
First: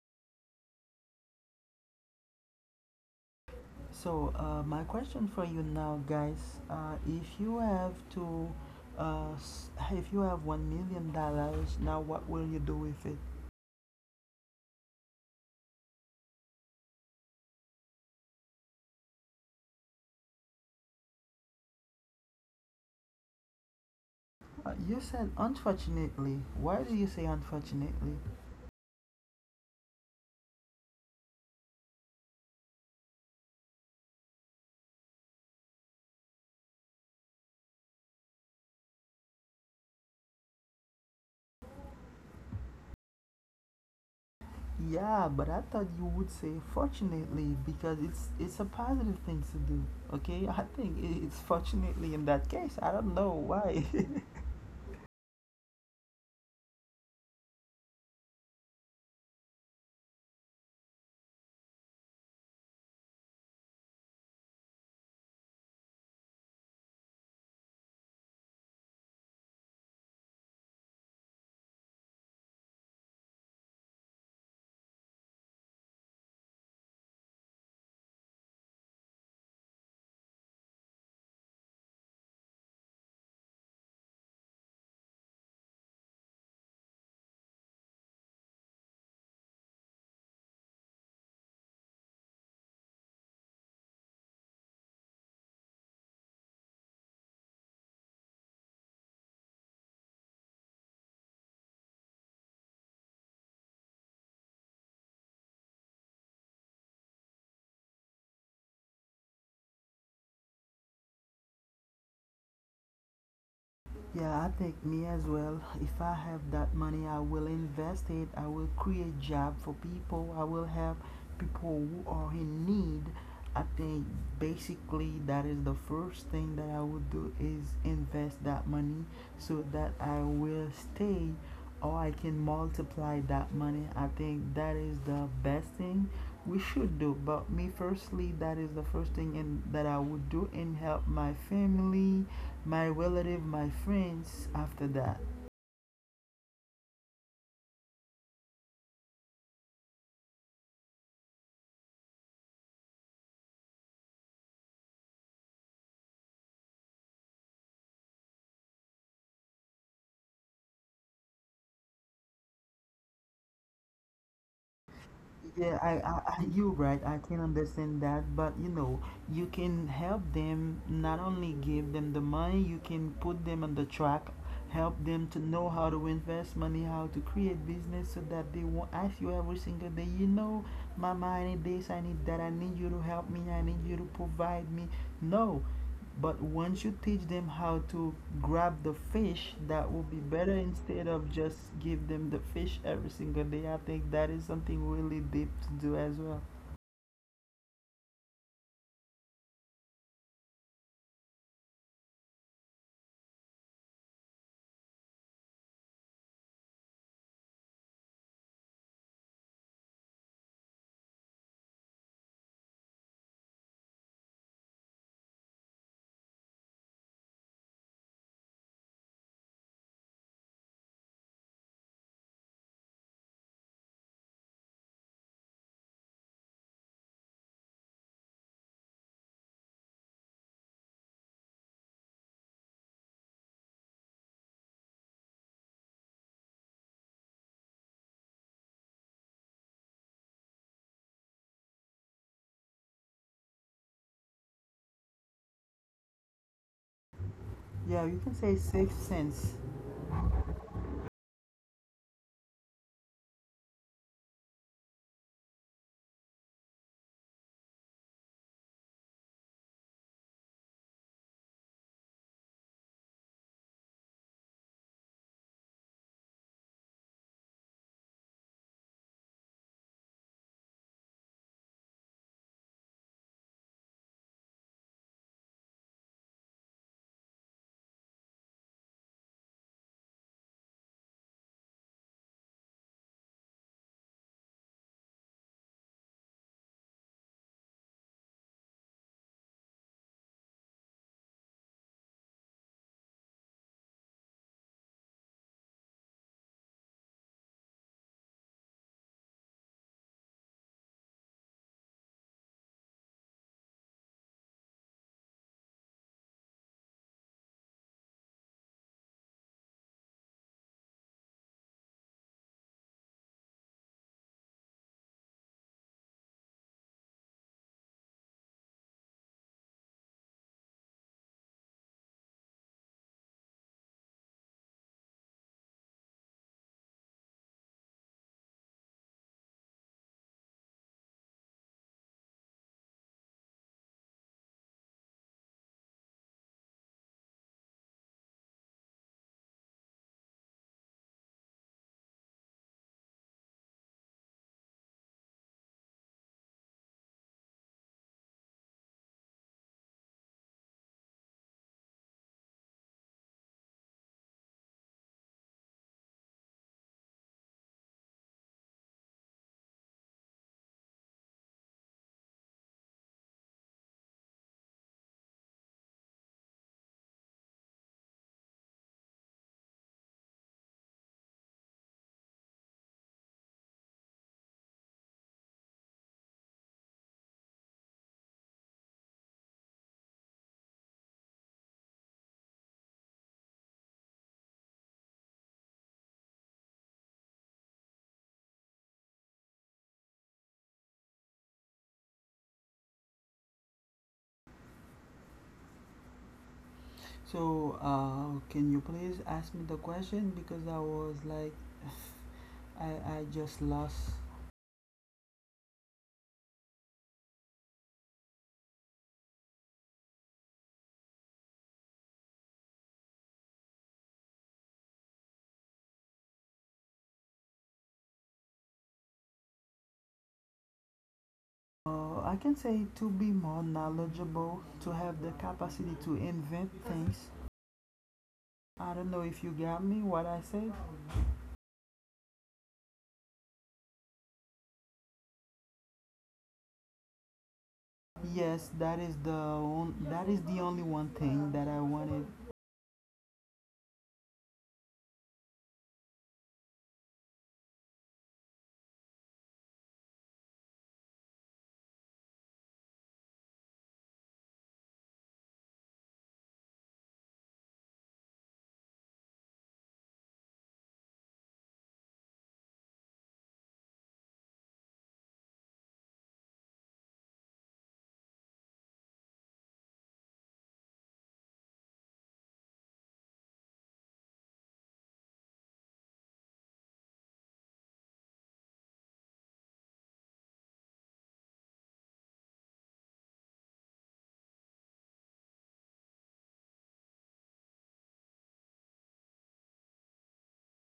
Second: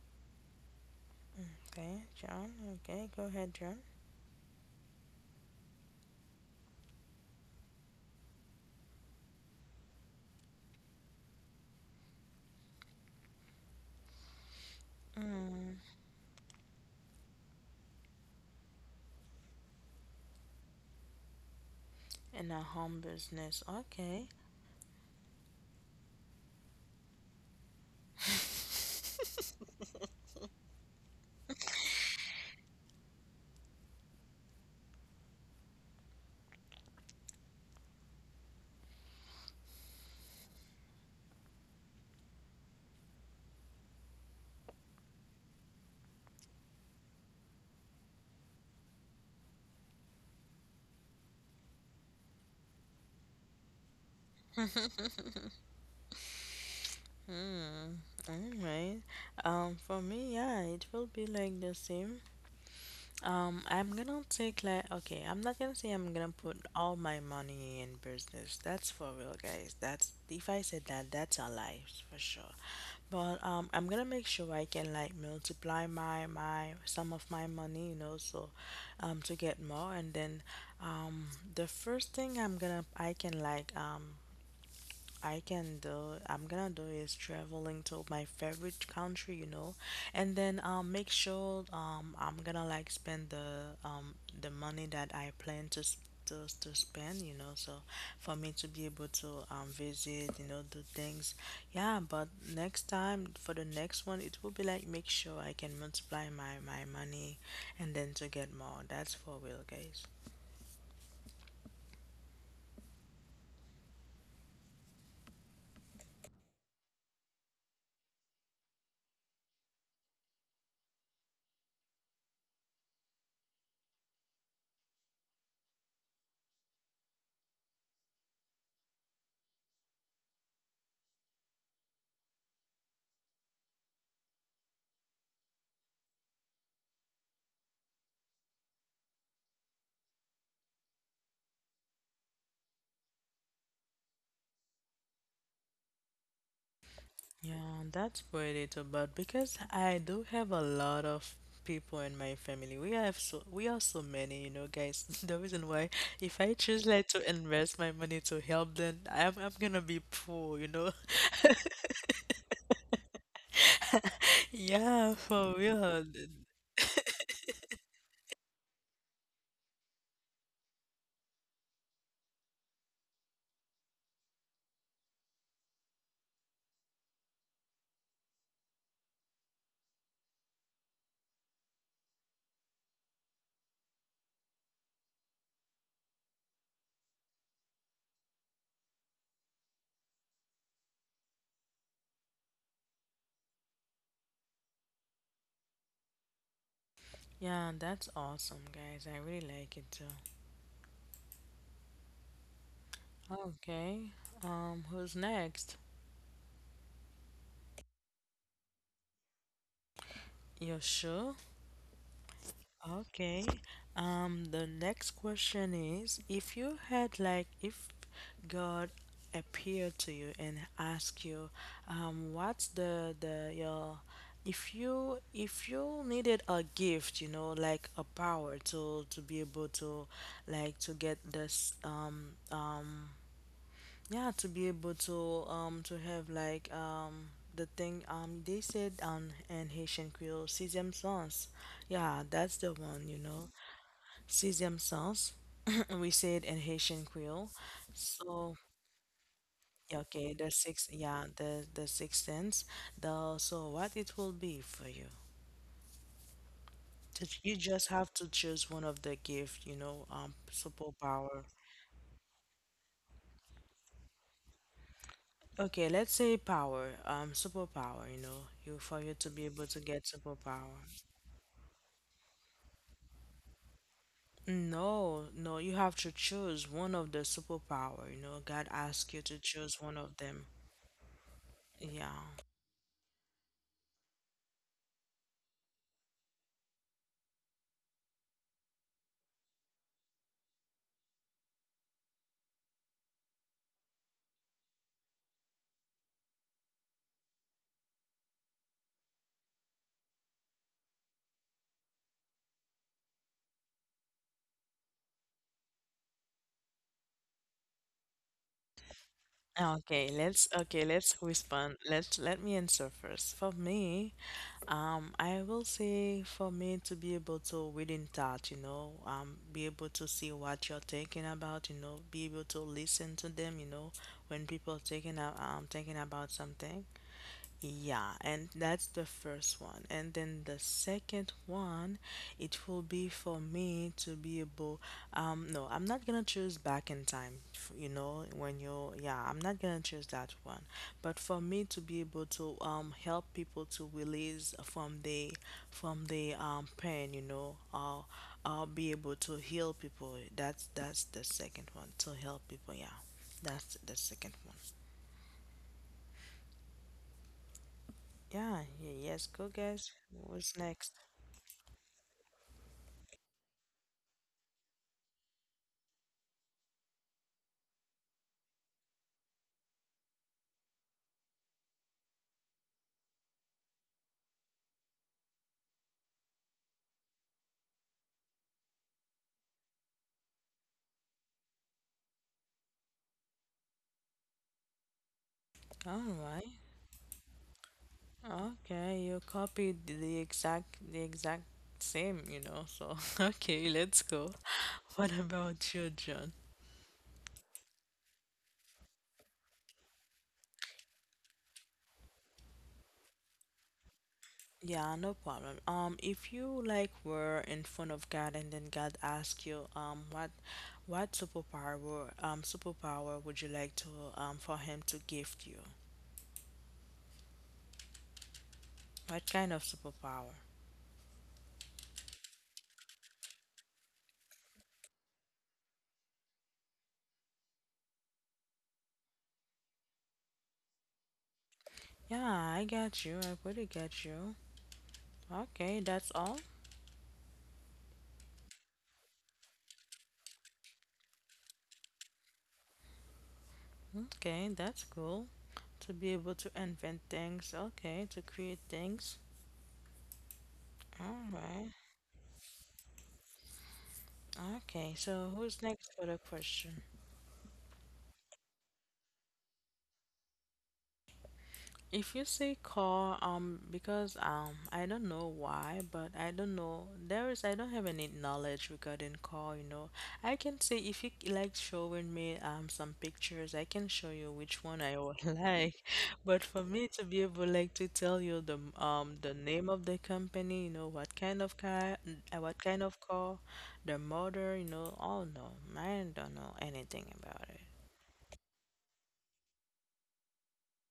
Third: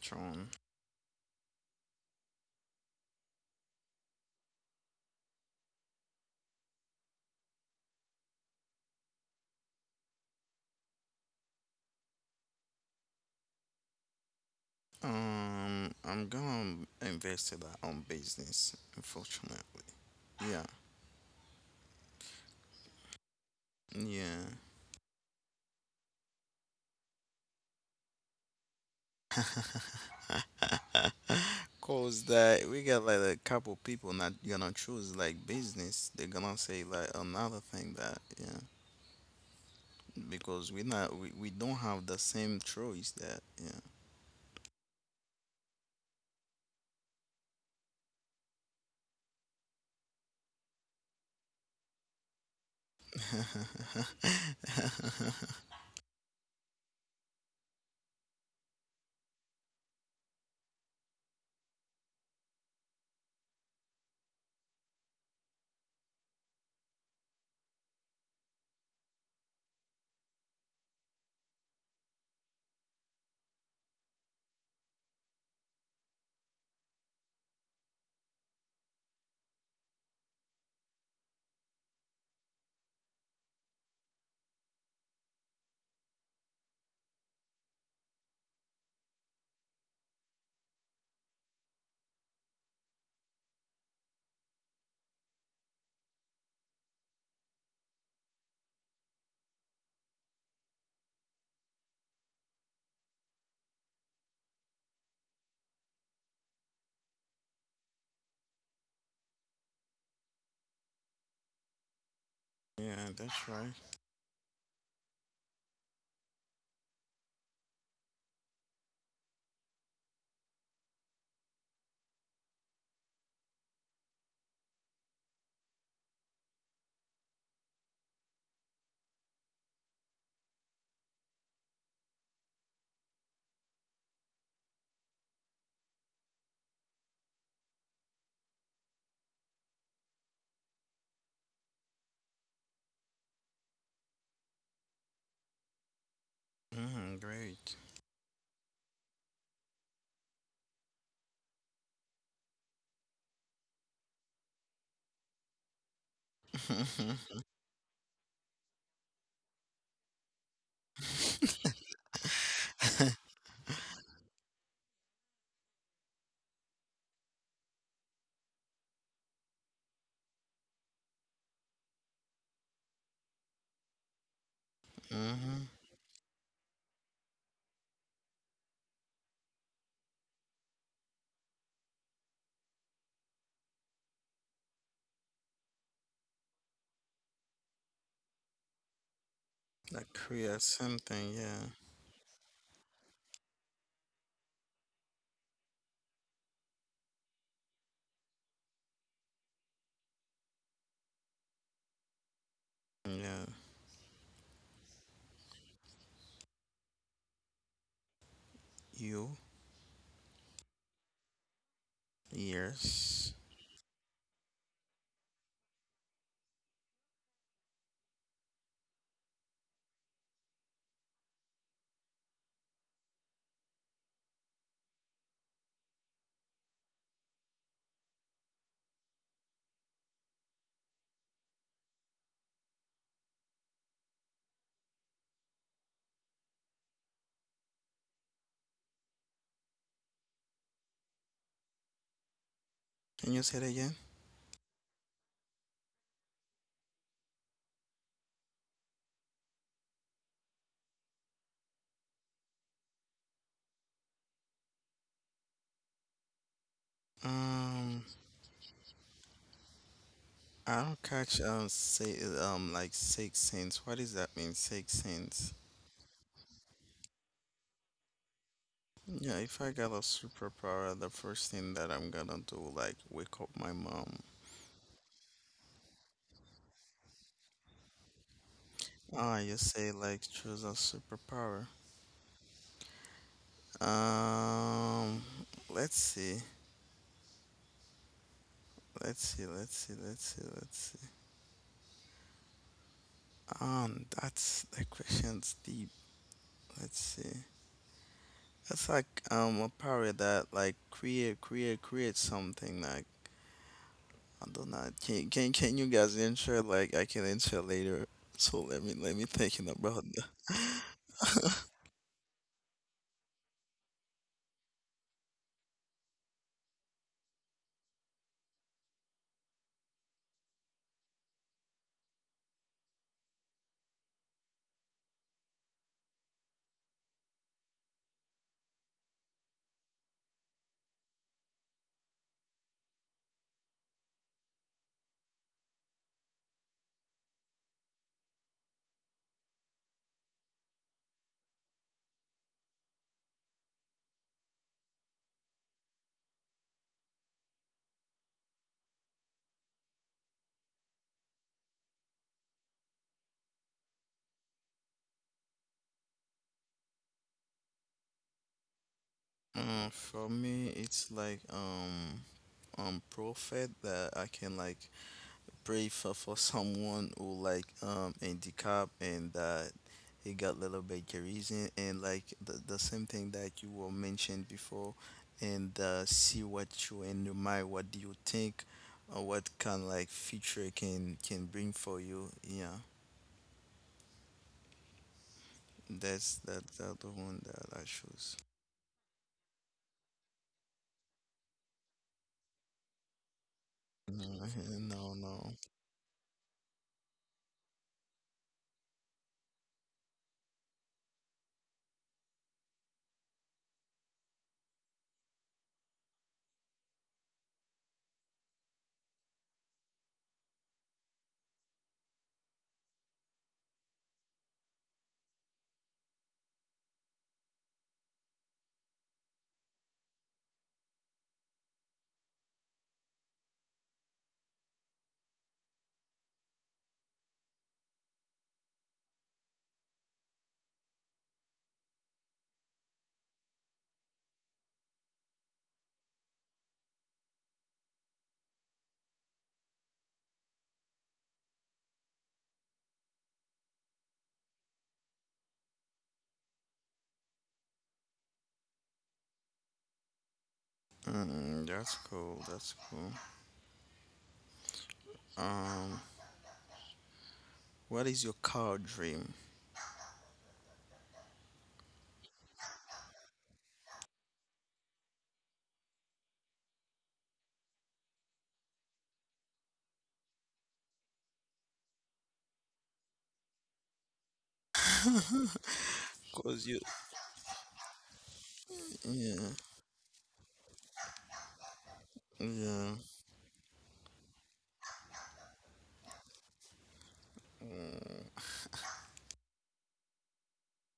S1: Tron.
S3: Okay, John. Okay, go ahead, John.
S2: So my question for you now, guys, if you have to, s- if you have $1 million, now what will you do with it?
S3: Mm,
S1: I'm gonna invest in that on business. Unfortunately, yeah,
S3: in a home business. Okay.
S1: yeah.
S2: You said unfortunately. Why do you say unfortunately?
S1: Cause that we got, like, a couple people not gonna choose, like, business. They're gonna say, like, another thing, that yeah. Because we not we, we don't have the same choice, that yeah.
S2: Yeah, but I thought you would say fortunately because it's a positive thing to do. Okay, I think it's fortunately in that case. I don't know why.
S3: Alright. For me, yeah, it will be like the same. I'm gonna take like okay, I'm not gonna say I'm gonna put all my money in business. That's for real, guys. That's if I said that, that's a lie for sure. But I'm gonna make sure I can like multiply my my some of my money, you know, so to get more. And then um, the first thing I'm gonna I can like I can do I'm gonna do is traveling to my favorite country, you know, and then make sure I'm gonna like spend the money that I plan to s- to spend, you know, so for me to be able to visit, you know, do things. Yeah, but next time for the next one it will be like make sure I can multiply my my money and then to get more. That's for real, guys.
S1: yeah, that's right.
S2: Yeah, I think me as well. If I have that money, I will invest it. I will create job for people. I will help people who are in need. I think basically that is the first thing that I would do is invest that money so that I will stay or I can multiply that money. I think that is the best thing we should do. But me, firstly, that is the first thing in, that I would do, and help my family, my relative, my friends after that.
S1: Great.
S3: Yeah, that's what it's about because I do have a lot of people in my family. We have so we are so many, you know, guys. The reason why if I choose like to invest my money to help them, I'm gonna be poor, you know. Yeah, for
S2: Yeah, I,
S3: real.
S2: I, I you're right. I can understand that, but you know, you can help them, not only give them the money. You can put them on the track, help them to
S1: hmm
S2: know how to invest money, how to create business, so that they won't ask you every single day. You know, mama, I need this, I need that, I need you to help me, I need you to provide me. No, but once you teach them how to grab the fish, that will
S1: That
S2: be better
S1: creates
S2: instead of
S1: something,
S2: just
S1: yeah.
S2: give them the fish every single day. I think that is something really deep to do as well.
S3: Yeah, that's awesome, guys. I really like it too.
S1: Yeah.
S3: Okay. Who's next?
S1: You,
S3: You sure?
S1: years.
S3: Okay. The next question is if you had like if God appeared to you and asked you, what's the your if you needed a gift, you know, like a power to be able to like to get this yeah, to be able to have like the thing they said in Haitian Creole, sesame sauce. Yeah, that's the one, you
S1: Can you
S3: know
S1: say it again?
S3: see themselves. we say it in Haitian Creole.
S2: Yeah, you can say
S3: So
S2: sixth sense.
S3: yeah, okay, the six yeah, the sixth sense. The so what it will be for you. Just- You just
S1: Um,
S3: have to choose one of the gift, you know,
S1: I don't catch,
S3: superpower.
S1: say, like, 6 cents. What does that mean? 6 cents.
S3: Okay, let's say power, superpower, you know, you for you to
S1: Yeah,
S3: be
S1: if I
S3: able to
S1: got a
S3: get superpower.
S1: superpower, the first thing that I'm gonna do, like, wake up my mom.
S3: No, no, you have to choose one of the superpower, you know. God asks you to
S1: Ah, you
S3: choose
S1: say,
S3: one of
S1: like,
S3: them.
S1: choose a superpower.
S3: Yeah.
S1: Um, let's see. Let's see, let's see, let's see, let's see. That's, the question's deep. Let's see. That's like, a power that, like, create something, like, I don't know. Can you guys ensure, like, I can ensure later. So let me thinking
S3: Ah,
S1: about
S3: okay,
S1: that.
S3: let's okay, let's respond. Let's let me answer first. For me, I will say for me to be able to within touch, you know, be able to see what you're thinking about, you know, be able to listen to them, you know, when people are thinking a- thinking about something. Yeah, and that's the first one. And then the second one, it will be for me to be able, no, I'm not gonna choose back in time, f- you know, when you're, yeah, I'm not gonna choose that one. But for me to be able to help people to release from the pain, you know, I'll be able to heal people. That's the second one, to help people, yeah. That's the second one. Yeah, y- yes, go guess
S1: For
S3: what's
S1: me,
S3: next.
S1: it's like, prophet that I can, like, pray for someone who, like, handicap, and that he got little bit charisma, and like the same thing that you were mentioned before, and see what you and your mind, what do you think or what kind, like, feature can bring for you yeah, that's
S3: All
S1: that's the
S3: right.
S1: other one that I choose.
S3: Okay, you copied the exact same, you know. So, okay, let's go.
S1: Mhm. No,
S3: What
S1: no.
S3: about you, John?
S2: So, can you please ask me the question, because I was like, I just lost.
S3: Yeah, no problem. If you like were in front of God and then God asked you, what superpower, were- superpower would you like to, for Him to gift you? What kind of superpower?
S2: I can say to be more knowledgeable, to have the capacity to invent things. I don't know if you got me what I said.
S3: Yeah, I got you. I pretty get you. Okay, that's all.
S2: Yes, that is the on, that is the only one thing that I wanted.
S3: Okay, that's cool. To be able to invent things. Okay, to create things. All right.
S1: That's cool. That's cool.
S3: Okay, so who's
S1: Um,
S3: next for the question?
S1: what is your car dream?
S3: If you say car, because I don't know why, but I don't know. There is, I don't have any knowledge regarding car, you know. I can say if you like showing me some pictures, I can show you which one I would like. But
S1: Cause
S3: for
S1: you,
S3: me to be able like to tell you the
S1: yeah,
S3: name of the company, you know, what kind of car, what kind
S1: yeah.
S3: of car, the model, you know. Oh no, I don't know anything about it.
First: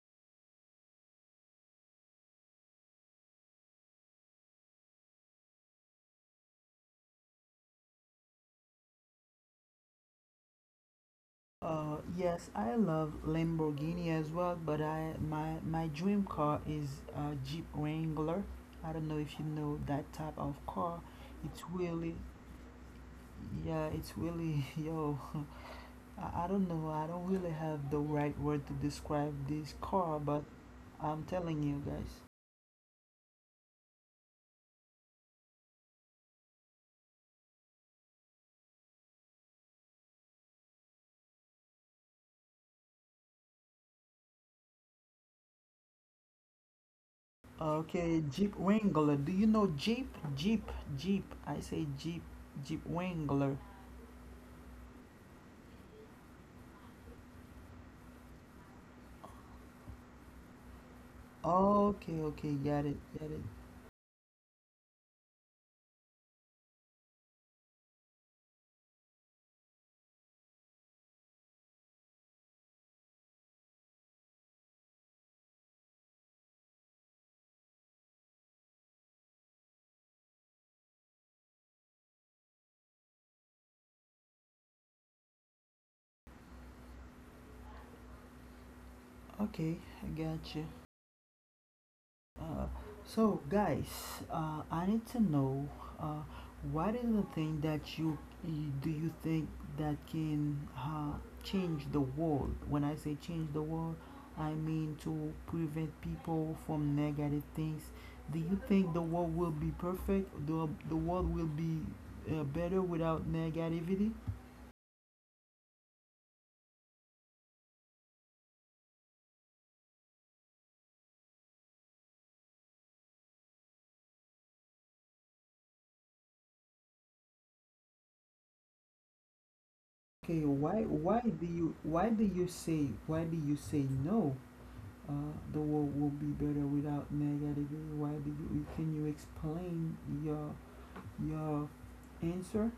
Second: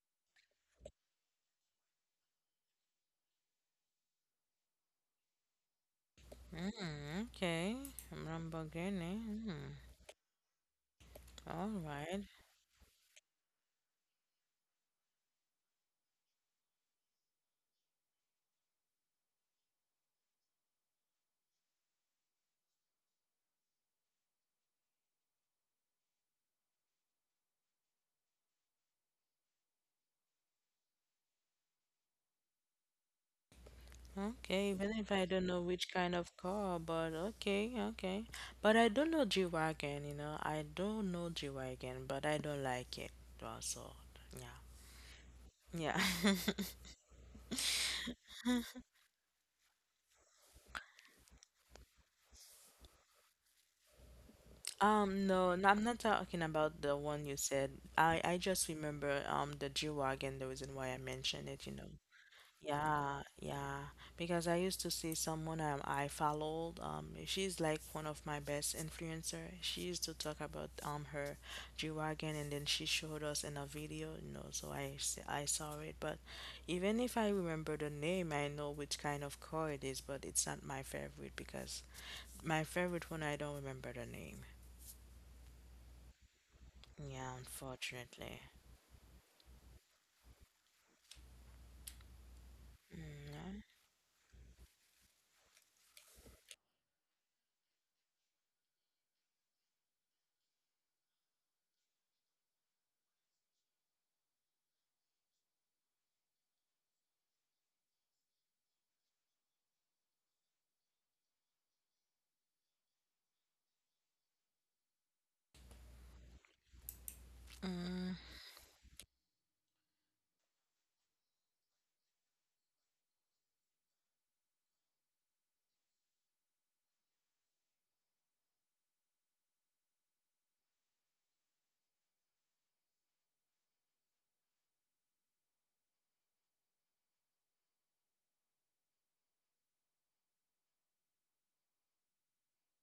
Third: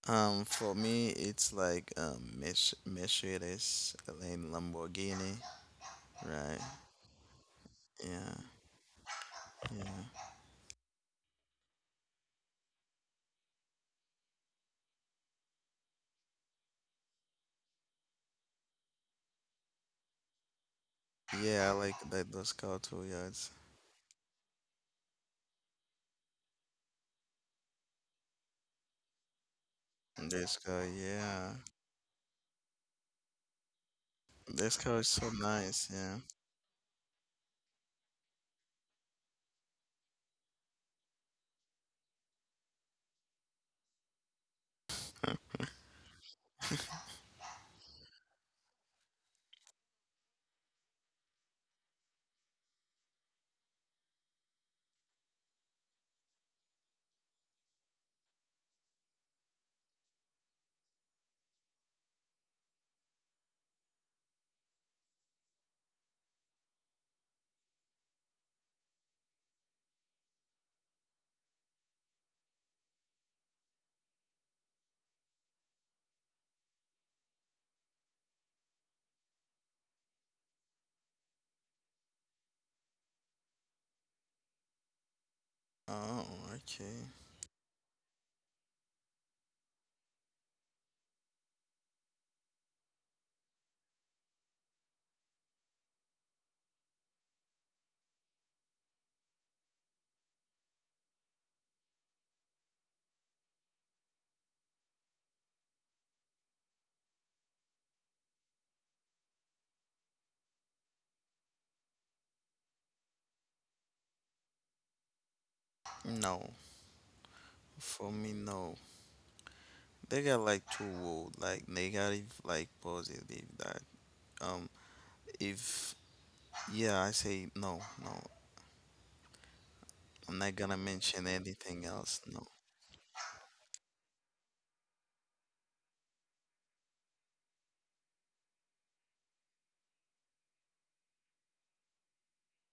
S1: For me, it's like, Mercedes, Lane Lamborghini, right?
S3: Mm, okay,
S1: Yeah,
S3: Lamborghini. Mm.
S1: yeah,
S3: All right.
S2: Yes, I love Lamborghini as well, but I, my dream car is a Jeep Wrangler. I don't know if you know that type of car. It's
S1: yeah. I like
S2: really,
S1: that those car too. Yeah, it's
S2: yeah, it's really, yo, I don't know. I don't really have the right word to describe this car, but
S1: this car.
S2: I'm
S1: Yeah,
S2: telling you, guys.
S3: Okay.
S1: this
S3: Even
S1: car is
S3: if I
S1: so
S3: don't know
S1: nice.
S3: which kind
S1: Yeah.
S3: of car, but okay, okay. But I don't know G-Wagon, you know. I don't know G-Wagon, but I don't like it. Also, yeah. Yeah.
S2: Okay, Jeep Wrangler. Do you know Jeep? Jeep, Jeep. I say Jeep, Jeep Wrangler.
S3: No, no, I'm not talking about the one you said. I just remember the G-Wagon, the reason why I mentioned it, you know.
S2: Okay, okay, got it,
S3: Yeah,
S2: got it.
S3: yeah. Because I used to see someone I followed. She's like one of my best influencer. She used to talk about her G-Wagon, and then she showed us in a video, you know. So I saw it, but even if I remember the name, I know which kind of car it is, but it's not my favorite because my favorite one I don't remember the name.
S1: Oh, okay.
S3: Yeah, unfortunately.
S2: Okay, I got you. Uh,
S3: Mm,
S2: so
S3: yeah.
S2: guys, I need to know, uh, what is the thing that do you think that can change the world? When I say change the world, I mean to prevent people from negative things. Do you think the world will be perfect? The world will be better without negativity?
S1: No, for me, no. They got, like, two world, like negative, like positive. That um, if yeah, I say no, no. I'm
S2: Okay,
S1: not gonna mention anything else. No.
S2: why do you say no? The world will be better without negativity. Why do you? Can you explain your your answer?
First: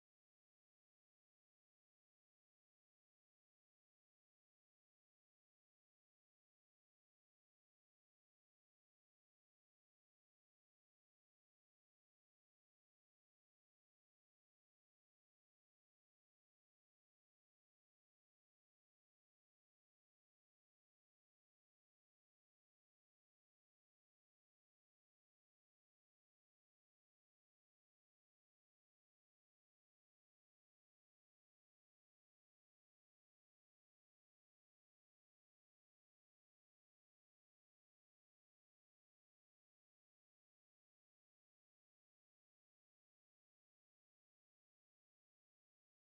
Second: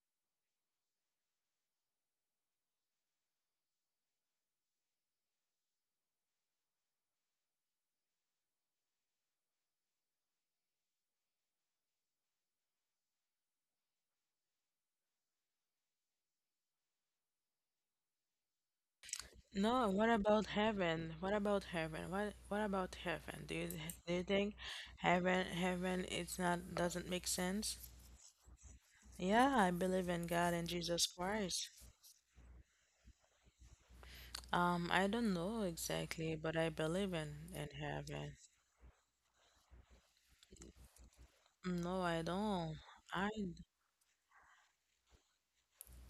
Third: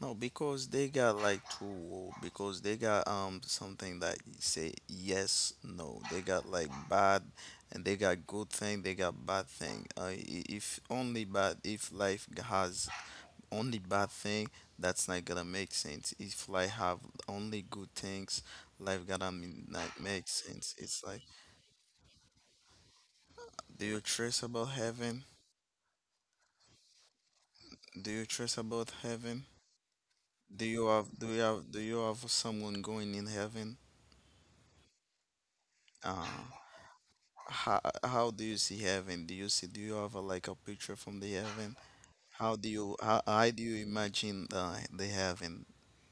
S1: No, because they got, like, two wall, because they got something that you say yes, no. They got, like, bad, and they got good thing, they got bad thing. If life has only bad thing, that's not gonna make sense. If life have only good things, life gonna
S3: No,
S1: not
S3: what
S1: make
S3: about
S1: sense. It's
S3: heaven?
S1: like,
S3: What about heaven? What about heaven? Do you
S1: do you
S3: do you
S1: trace
S3: think
S1: about heaven?
S3: heaven it's not doesn't make sense?
S1: Do you trace about heaven?
S3: Yeah, I believe in God and Jesus Christ.
S1: Do you have someone going in heaven?
S3: I don't know
S1: Uh
S3: exactly, but I believe in
S1: how
S3: heaven.
S1: do you see heaven? Do you have a, like, a picture from the heaven?
S3: No, I
S1: How do
S3: don't.
S1: you how,
S3: I
S1: how do you imagine the heaven?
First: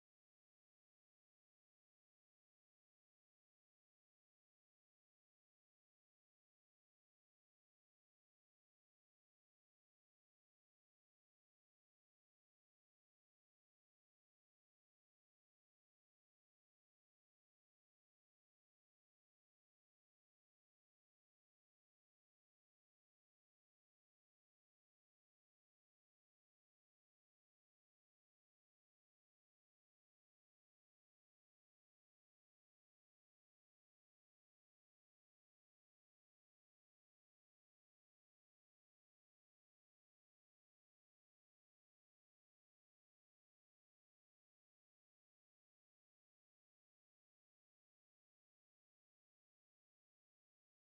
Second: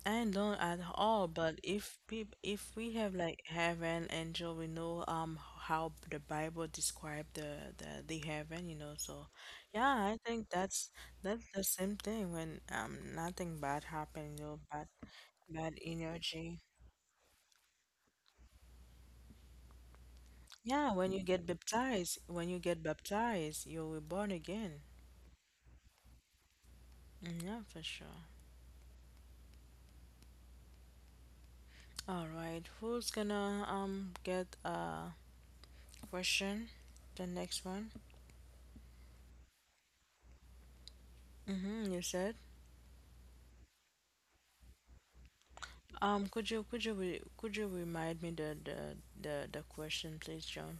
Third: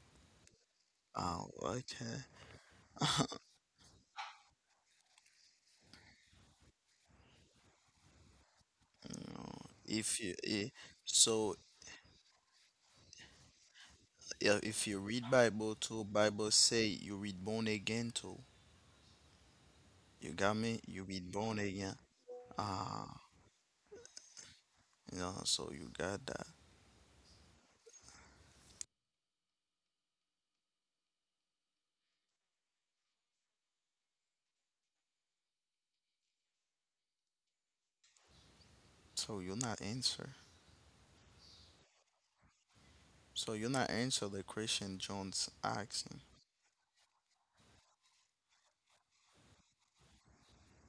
S3: I don't at all,
S1: Oh,
S3: but
S1: okay.
S3: if we have like heaven, angel, we know how the Bible describe the heaven, you know. So,
S1: Oh,
S3: yeah, I
S1: If you
S3: think
S1: I-
S3: that's
S1: so
S3: the same thing when nothing bad happen, you
S1: yeah,
S3: know,
S1: if you read
S3: bad
S1: Bible too, Bible
S3: energy.
S1: say you read born again too. You got me?
S3: Yeah,
S1: You
S3: when you
S1: read
S3: get
S1: born again.
S3: baptized, when you get
S1: Ah,
S3: baptized, you're born again.
S1: you know, so you got that.
S3: Mm, yeah, for sure. All right, who's gonna get a question? The next one.
S1: So you're not answer.
S3: Mm-hmm, you said.
S1: So you're not answer. The question John's asking.
S3: Could you re could you remind me the question, please, John?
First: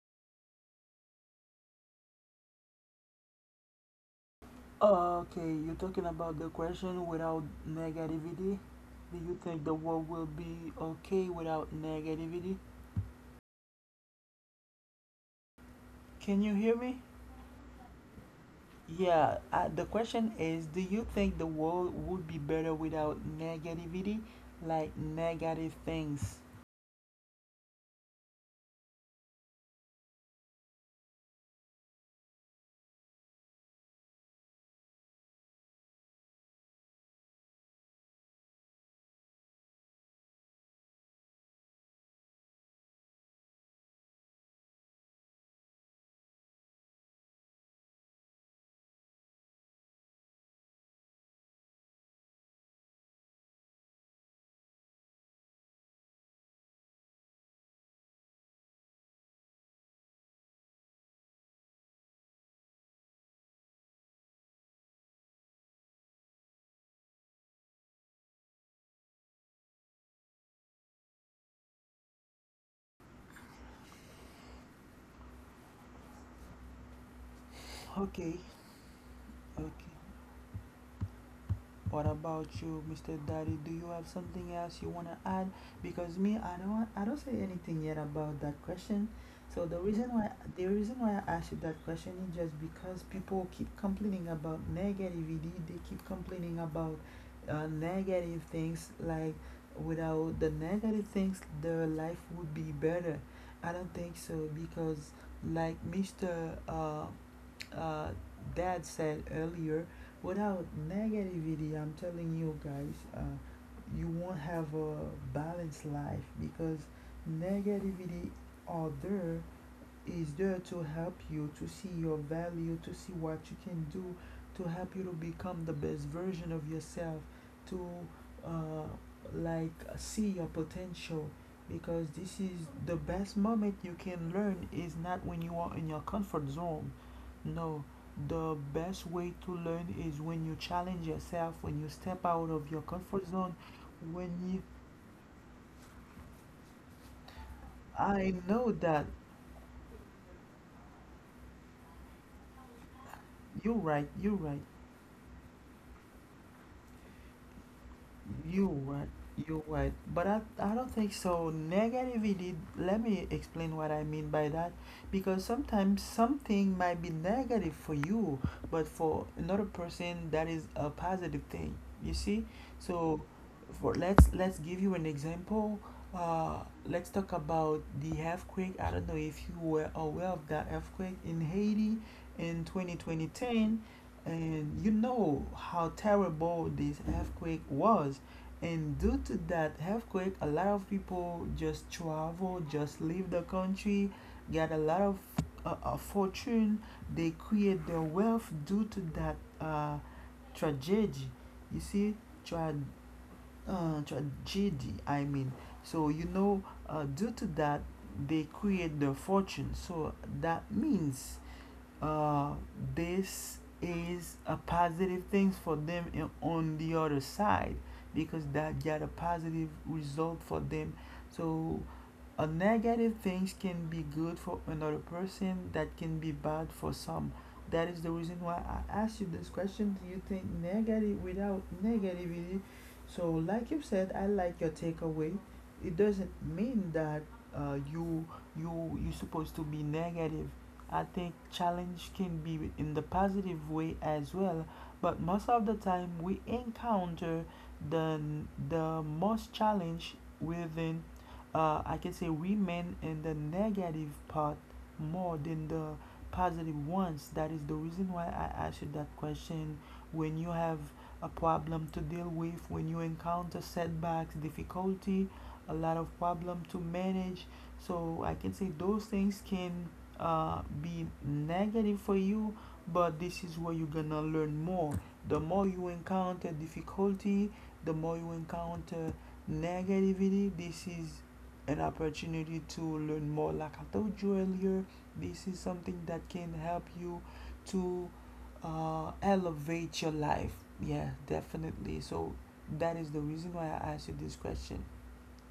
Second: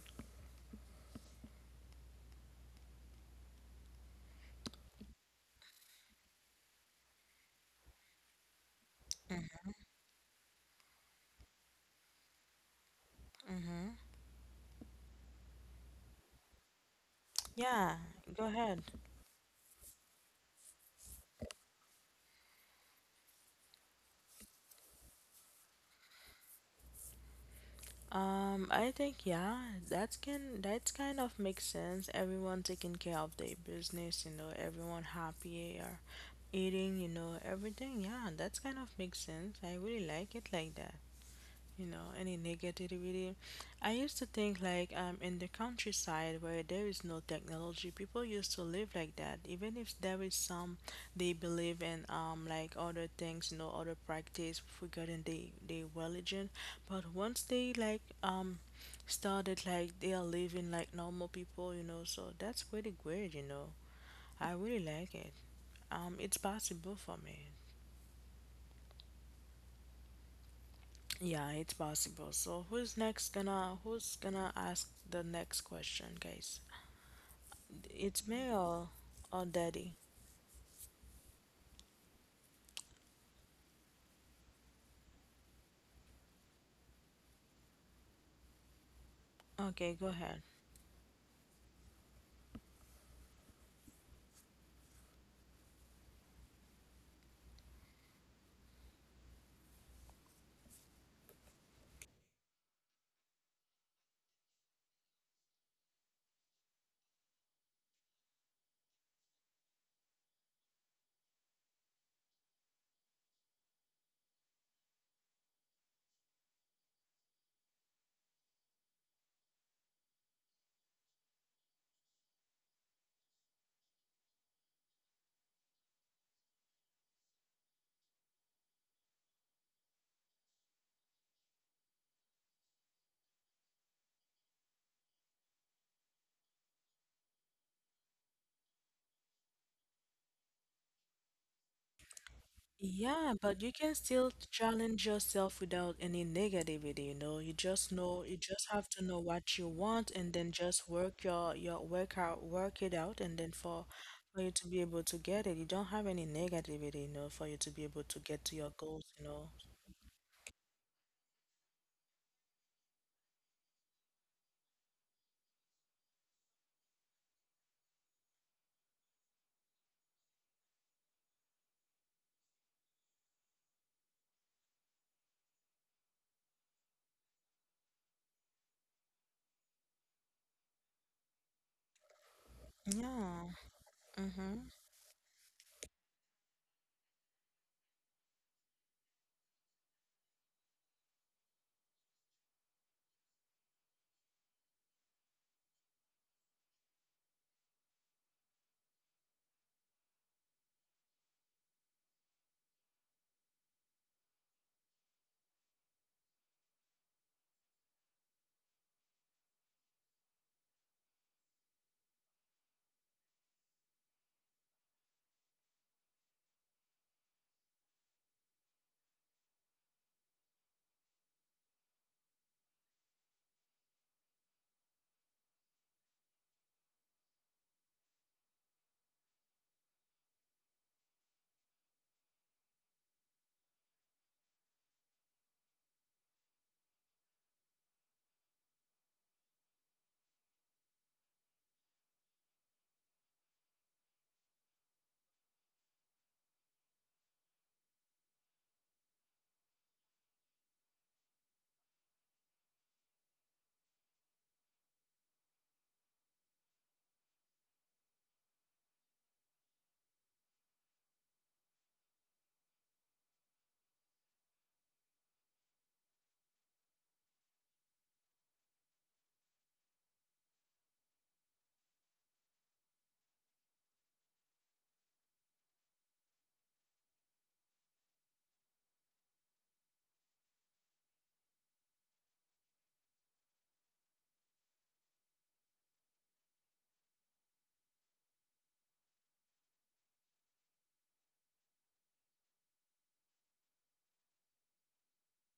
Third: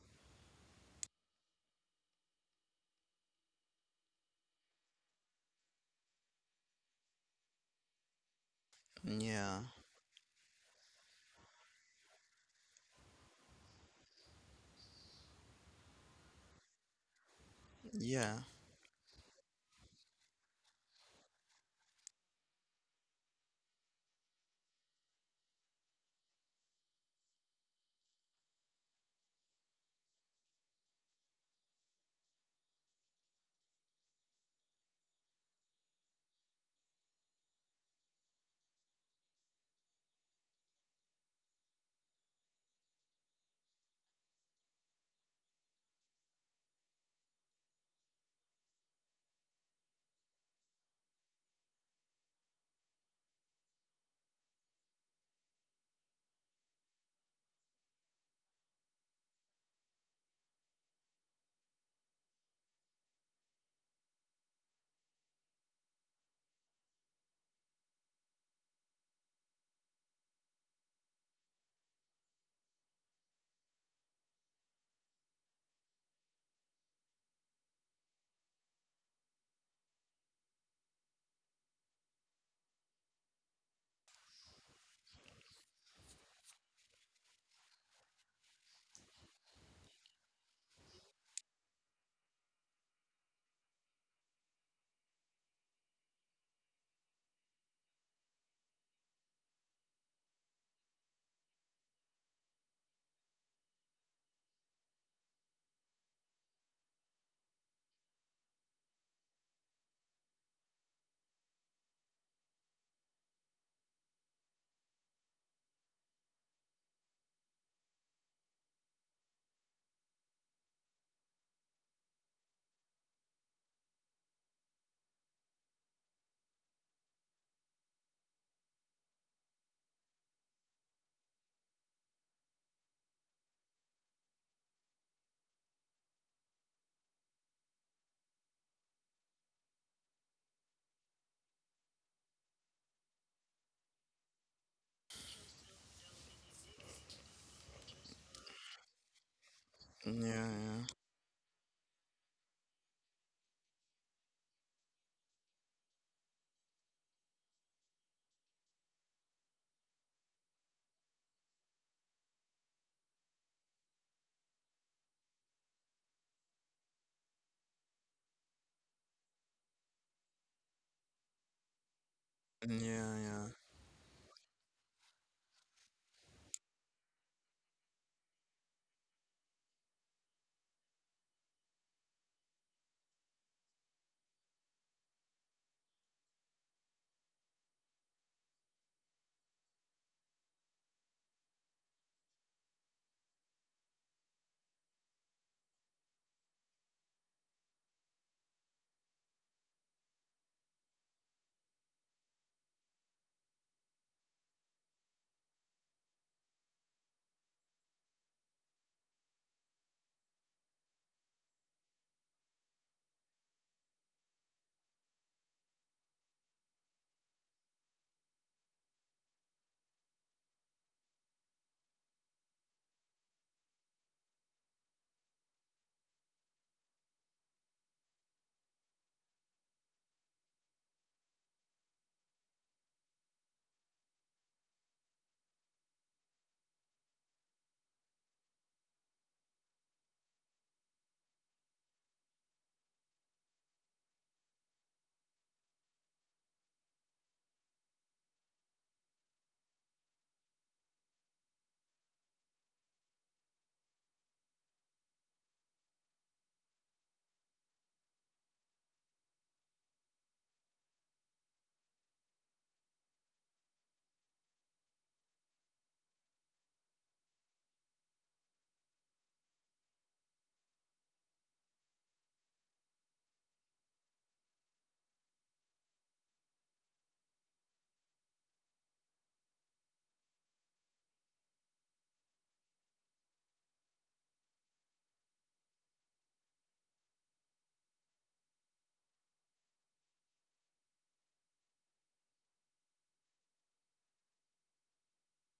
S2: Okay, you're talking about the question without negativity. Do you
S1: Yeah,
S2: think the world will be okay without negativity?
S3: Mm-hmm.
S2: Can you hear me?
S3: Yeah,
S1: yeah,
S3: go ahead.
S2: Yeah, the question is, do you think the world would be better without negativity? Like negative things.
S3: I think yeah, that's kind of makes sense. Everyone taking care of their business, you know, everyone happy or eating, you know, everything. Yeah, that's kind of makes sense. I really like it like that. You know, any negativity. I used to think like in the countryside where there is no technology, people used to live like that. Even if there is some, they believe in like other things, you know, other practice regarding the religion. But once they like started like they are living like normal people, you know, so that's pretty great, you know. I really like it. It's possible for me. Yeah, it's possible. So who's gonna ask the next question, guys? It's me
S2: Okay,
S3: or daddy?
S2: okay. What about you, Mr. Daddy? Do you have something else you wanna add? Because me, I don't say anything yet about that question. So
S3: Okay, go ahead.
S2: the reason why I asked you that question is just because people keep complaining about negativity. They keep complaining about negative things. Like without the negative things, their life would be better. I don't think so because, like Mr. Uh, Dad said earlier, without negativity, I'm telling you guys, you won't have a balanced life, because negativity are there is there to help you to see your value, to see what you can do, to help you to become the best version of yourself, to uh, like see your potential. Because this is the best moment you can learn is not when you are in your comfort zone. No, the best way to learn is when you challenge yourself, when you step out of your
S3: Yeah,
S2: comfort
S3: but
S2: zone,
S3: you can still
S2: when you.
S3: challenge yourself without any negativity, you know. You
S2: I
S3: just
S2: know
S3: have to know
S2: that
S3: what you want and then
S1: yeah,
S3: just work your work it out and then
S2: you're right,
S3: for you
S2: you're
S3: to
S2: right.
S3: be able to get it. You don't have any negativity, you know, for you to be able to get to your
S2: You
S3: goals, you
S2: right.
S3: know.
S2: You right. But I don't think so. Negativity, let me explain what I mean by that. Because sometimes something might be negative for you, but for another person that is a positive thing. You see?
S1: yeah, yeah,
S2: So
S1: yeah.
S2: for, let's give you an example. Uh, let's talk about the earthquake. I don't know if you were aware of that earthquake in Haiti in
S3: Yeah.
S2: 2020,
S3: Mm-hmm.
S2: and you know how terrible this earthquake was. And due to that earthquake, a lot of people just travel, just leave the country, get a lot of fortune. They create their wealth due to that tragedy. You see, tra- tragedy I mean. So you know, due to that, they create their fortune. So that means uh, this is a positive thing for them in, on the other side, because that got a positive result for them. So a negative things can be good for another person that can be bad for some. That is the reason why I asked you this question. Do you think negative without negativity? So like you said, I like your takeaway. It doesn't mean that you you're supposed to be negative. I think challenge can be in the positive way as well, but most of the time we encounter the the most challenge within I can say women in the negative part more than the positive ones. That is the reason why I asked you that question. When you have a problem to deal with, when you encounter setbacks, difficulty, a lot of problem to manage, so I can say those things can be negative for you, but this is where you're gonna learn more. The more you encounter difficulty, the more you encounter negativity, this is an opportunity to learn more. Like I told you earlier, this is something that can help you to elevate your life. Yeah, definitely. So that is the reason why I asked you this question.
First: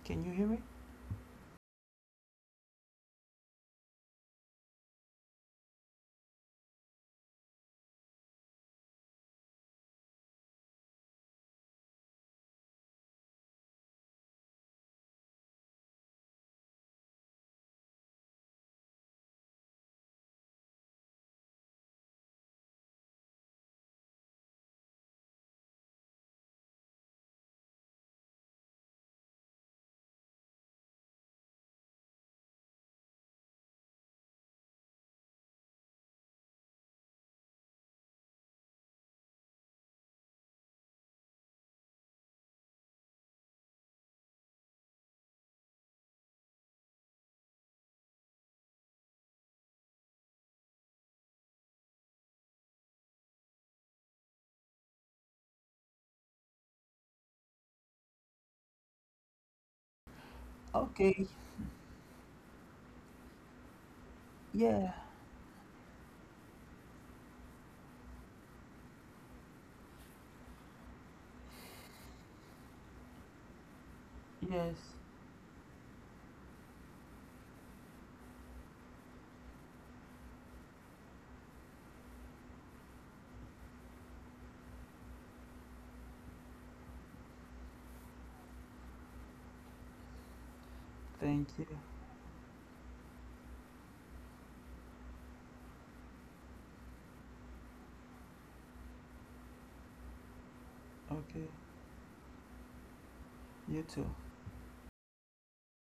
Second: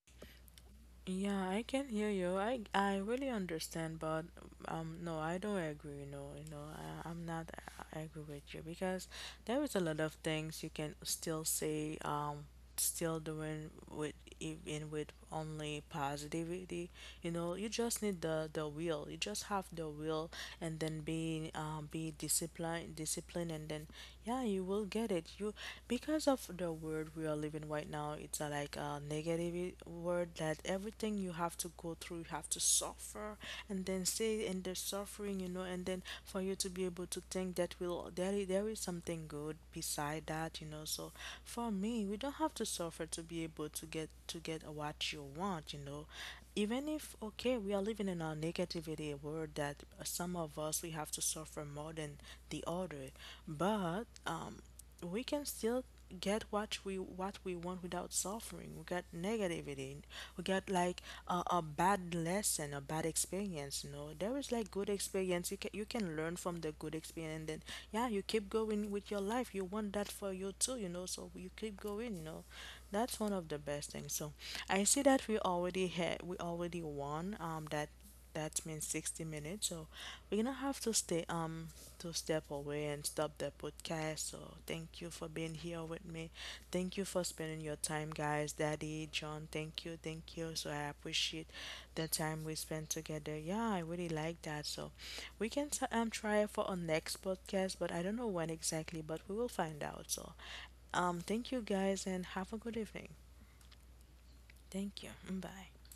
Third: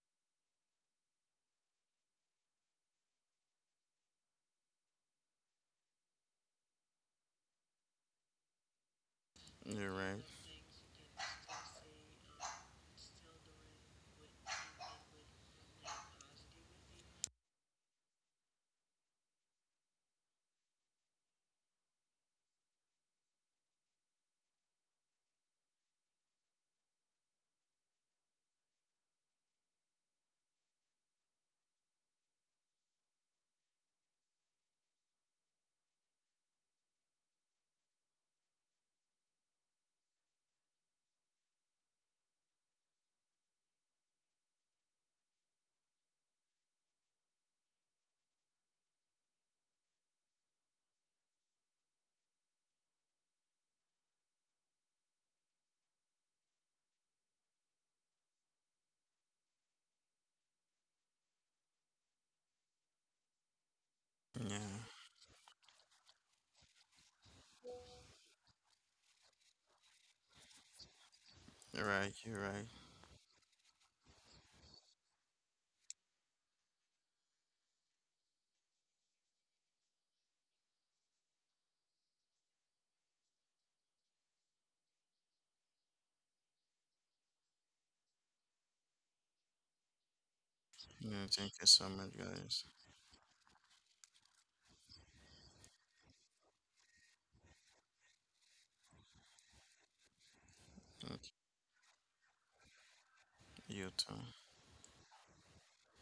S2: Can you hear me?
S3: Yeah, I can hear you. I really understand, but no, I don't agree. No, you know, I, I'm not I agree with you because there is a
S1: You're
S3: lot of
S1: right.
S3: things you can still say. Still doing with even with only positivity, you know, you just need the will, you just have the will and then be disciplined and then yeah you will get it you because of the world we are living right now, it's a, like a negative word that everything you have to go through, you have to suffer and then stay in the suffering, you know, and then for you to be able to think that will there is something good beside that, you know. So for me, we don't have to suffer to be able to get what you want, you know. Even if okay, we are living in our negativity world that some of us we have to suffer more than the other, but we can still get what we want without suffering. We get negativity. We get like
S2: Okay,
S3: a bad lesson, a bad experience. You know, there is
S1: Yeah,
S3: like good
S2: yeah.
S3: experience. You can learn from the good experience, and then yeah, you keep going with your life. You want that for you too. You know, so you keep
S1: you're right,
S3: going. You
S1: you're
S3: know,
S1: right.
S3: that's one of the best things. So
S2: Yes.
S3: I see that we already won. That means 60 minutes so we're gonna have to stay to step away and stop the podcast. So thank you for being here with me. Thank you for spending your time, guys. Daddy, John, thank you, thank you. So I
S1: Yeah,
S3: appreciate
S1: thank
S2: Thank
S1: you
S2: you.
S1: so
S3: the
S1: much,
S3: time we
S1: guys.
S3: spent together. Yeah, I really like that. So we can try it for our next podcast, but I don't know when exactly, but we will find out. So
S1: Okay,
S2: Okay.
S3: thank you guys and have a good evening.
S1: you
S2: You too.
S1: too.
S3: Thank you. Mm, bye.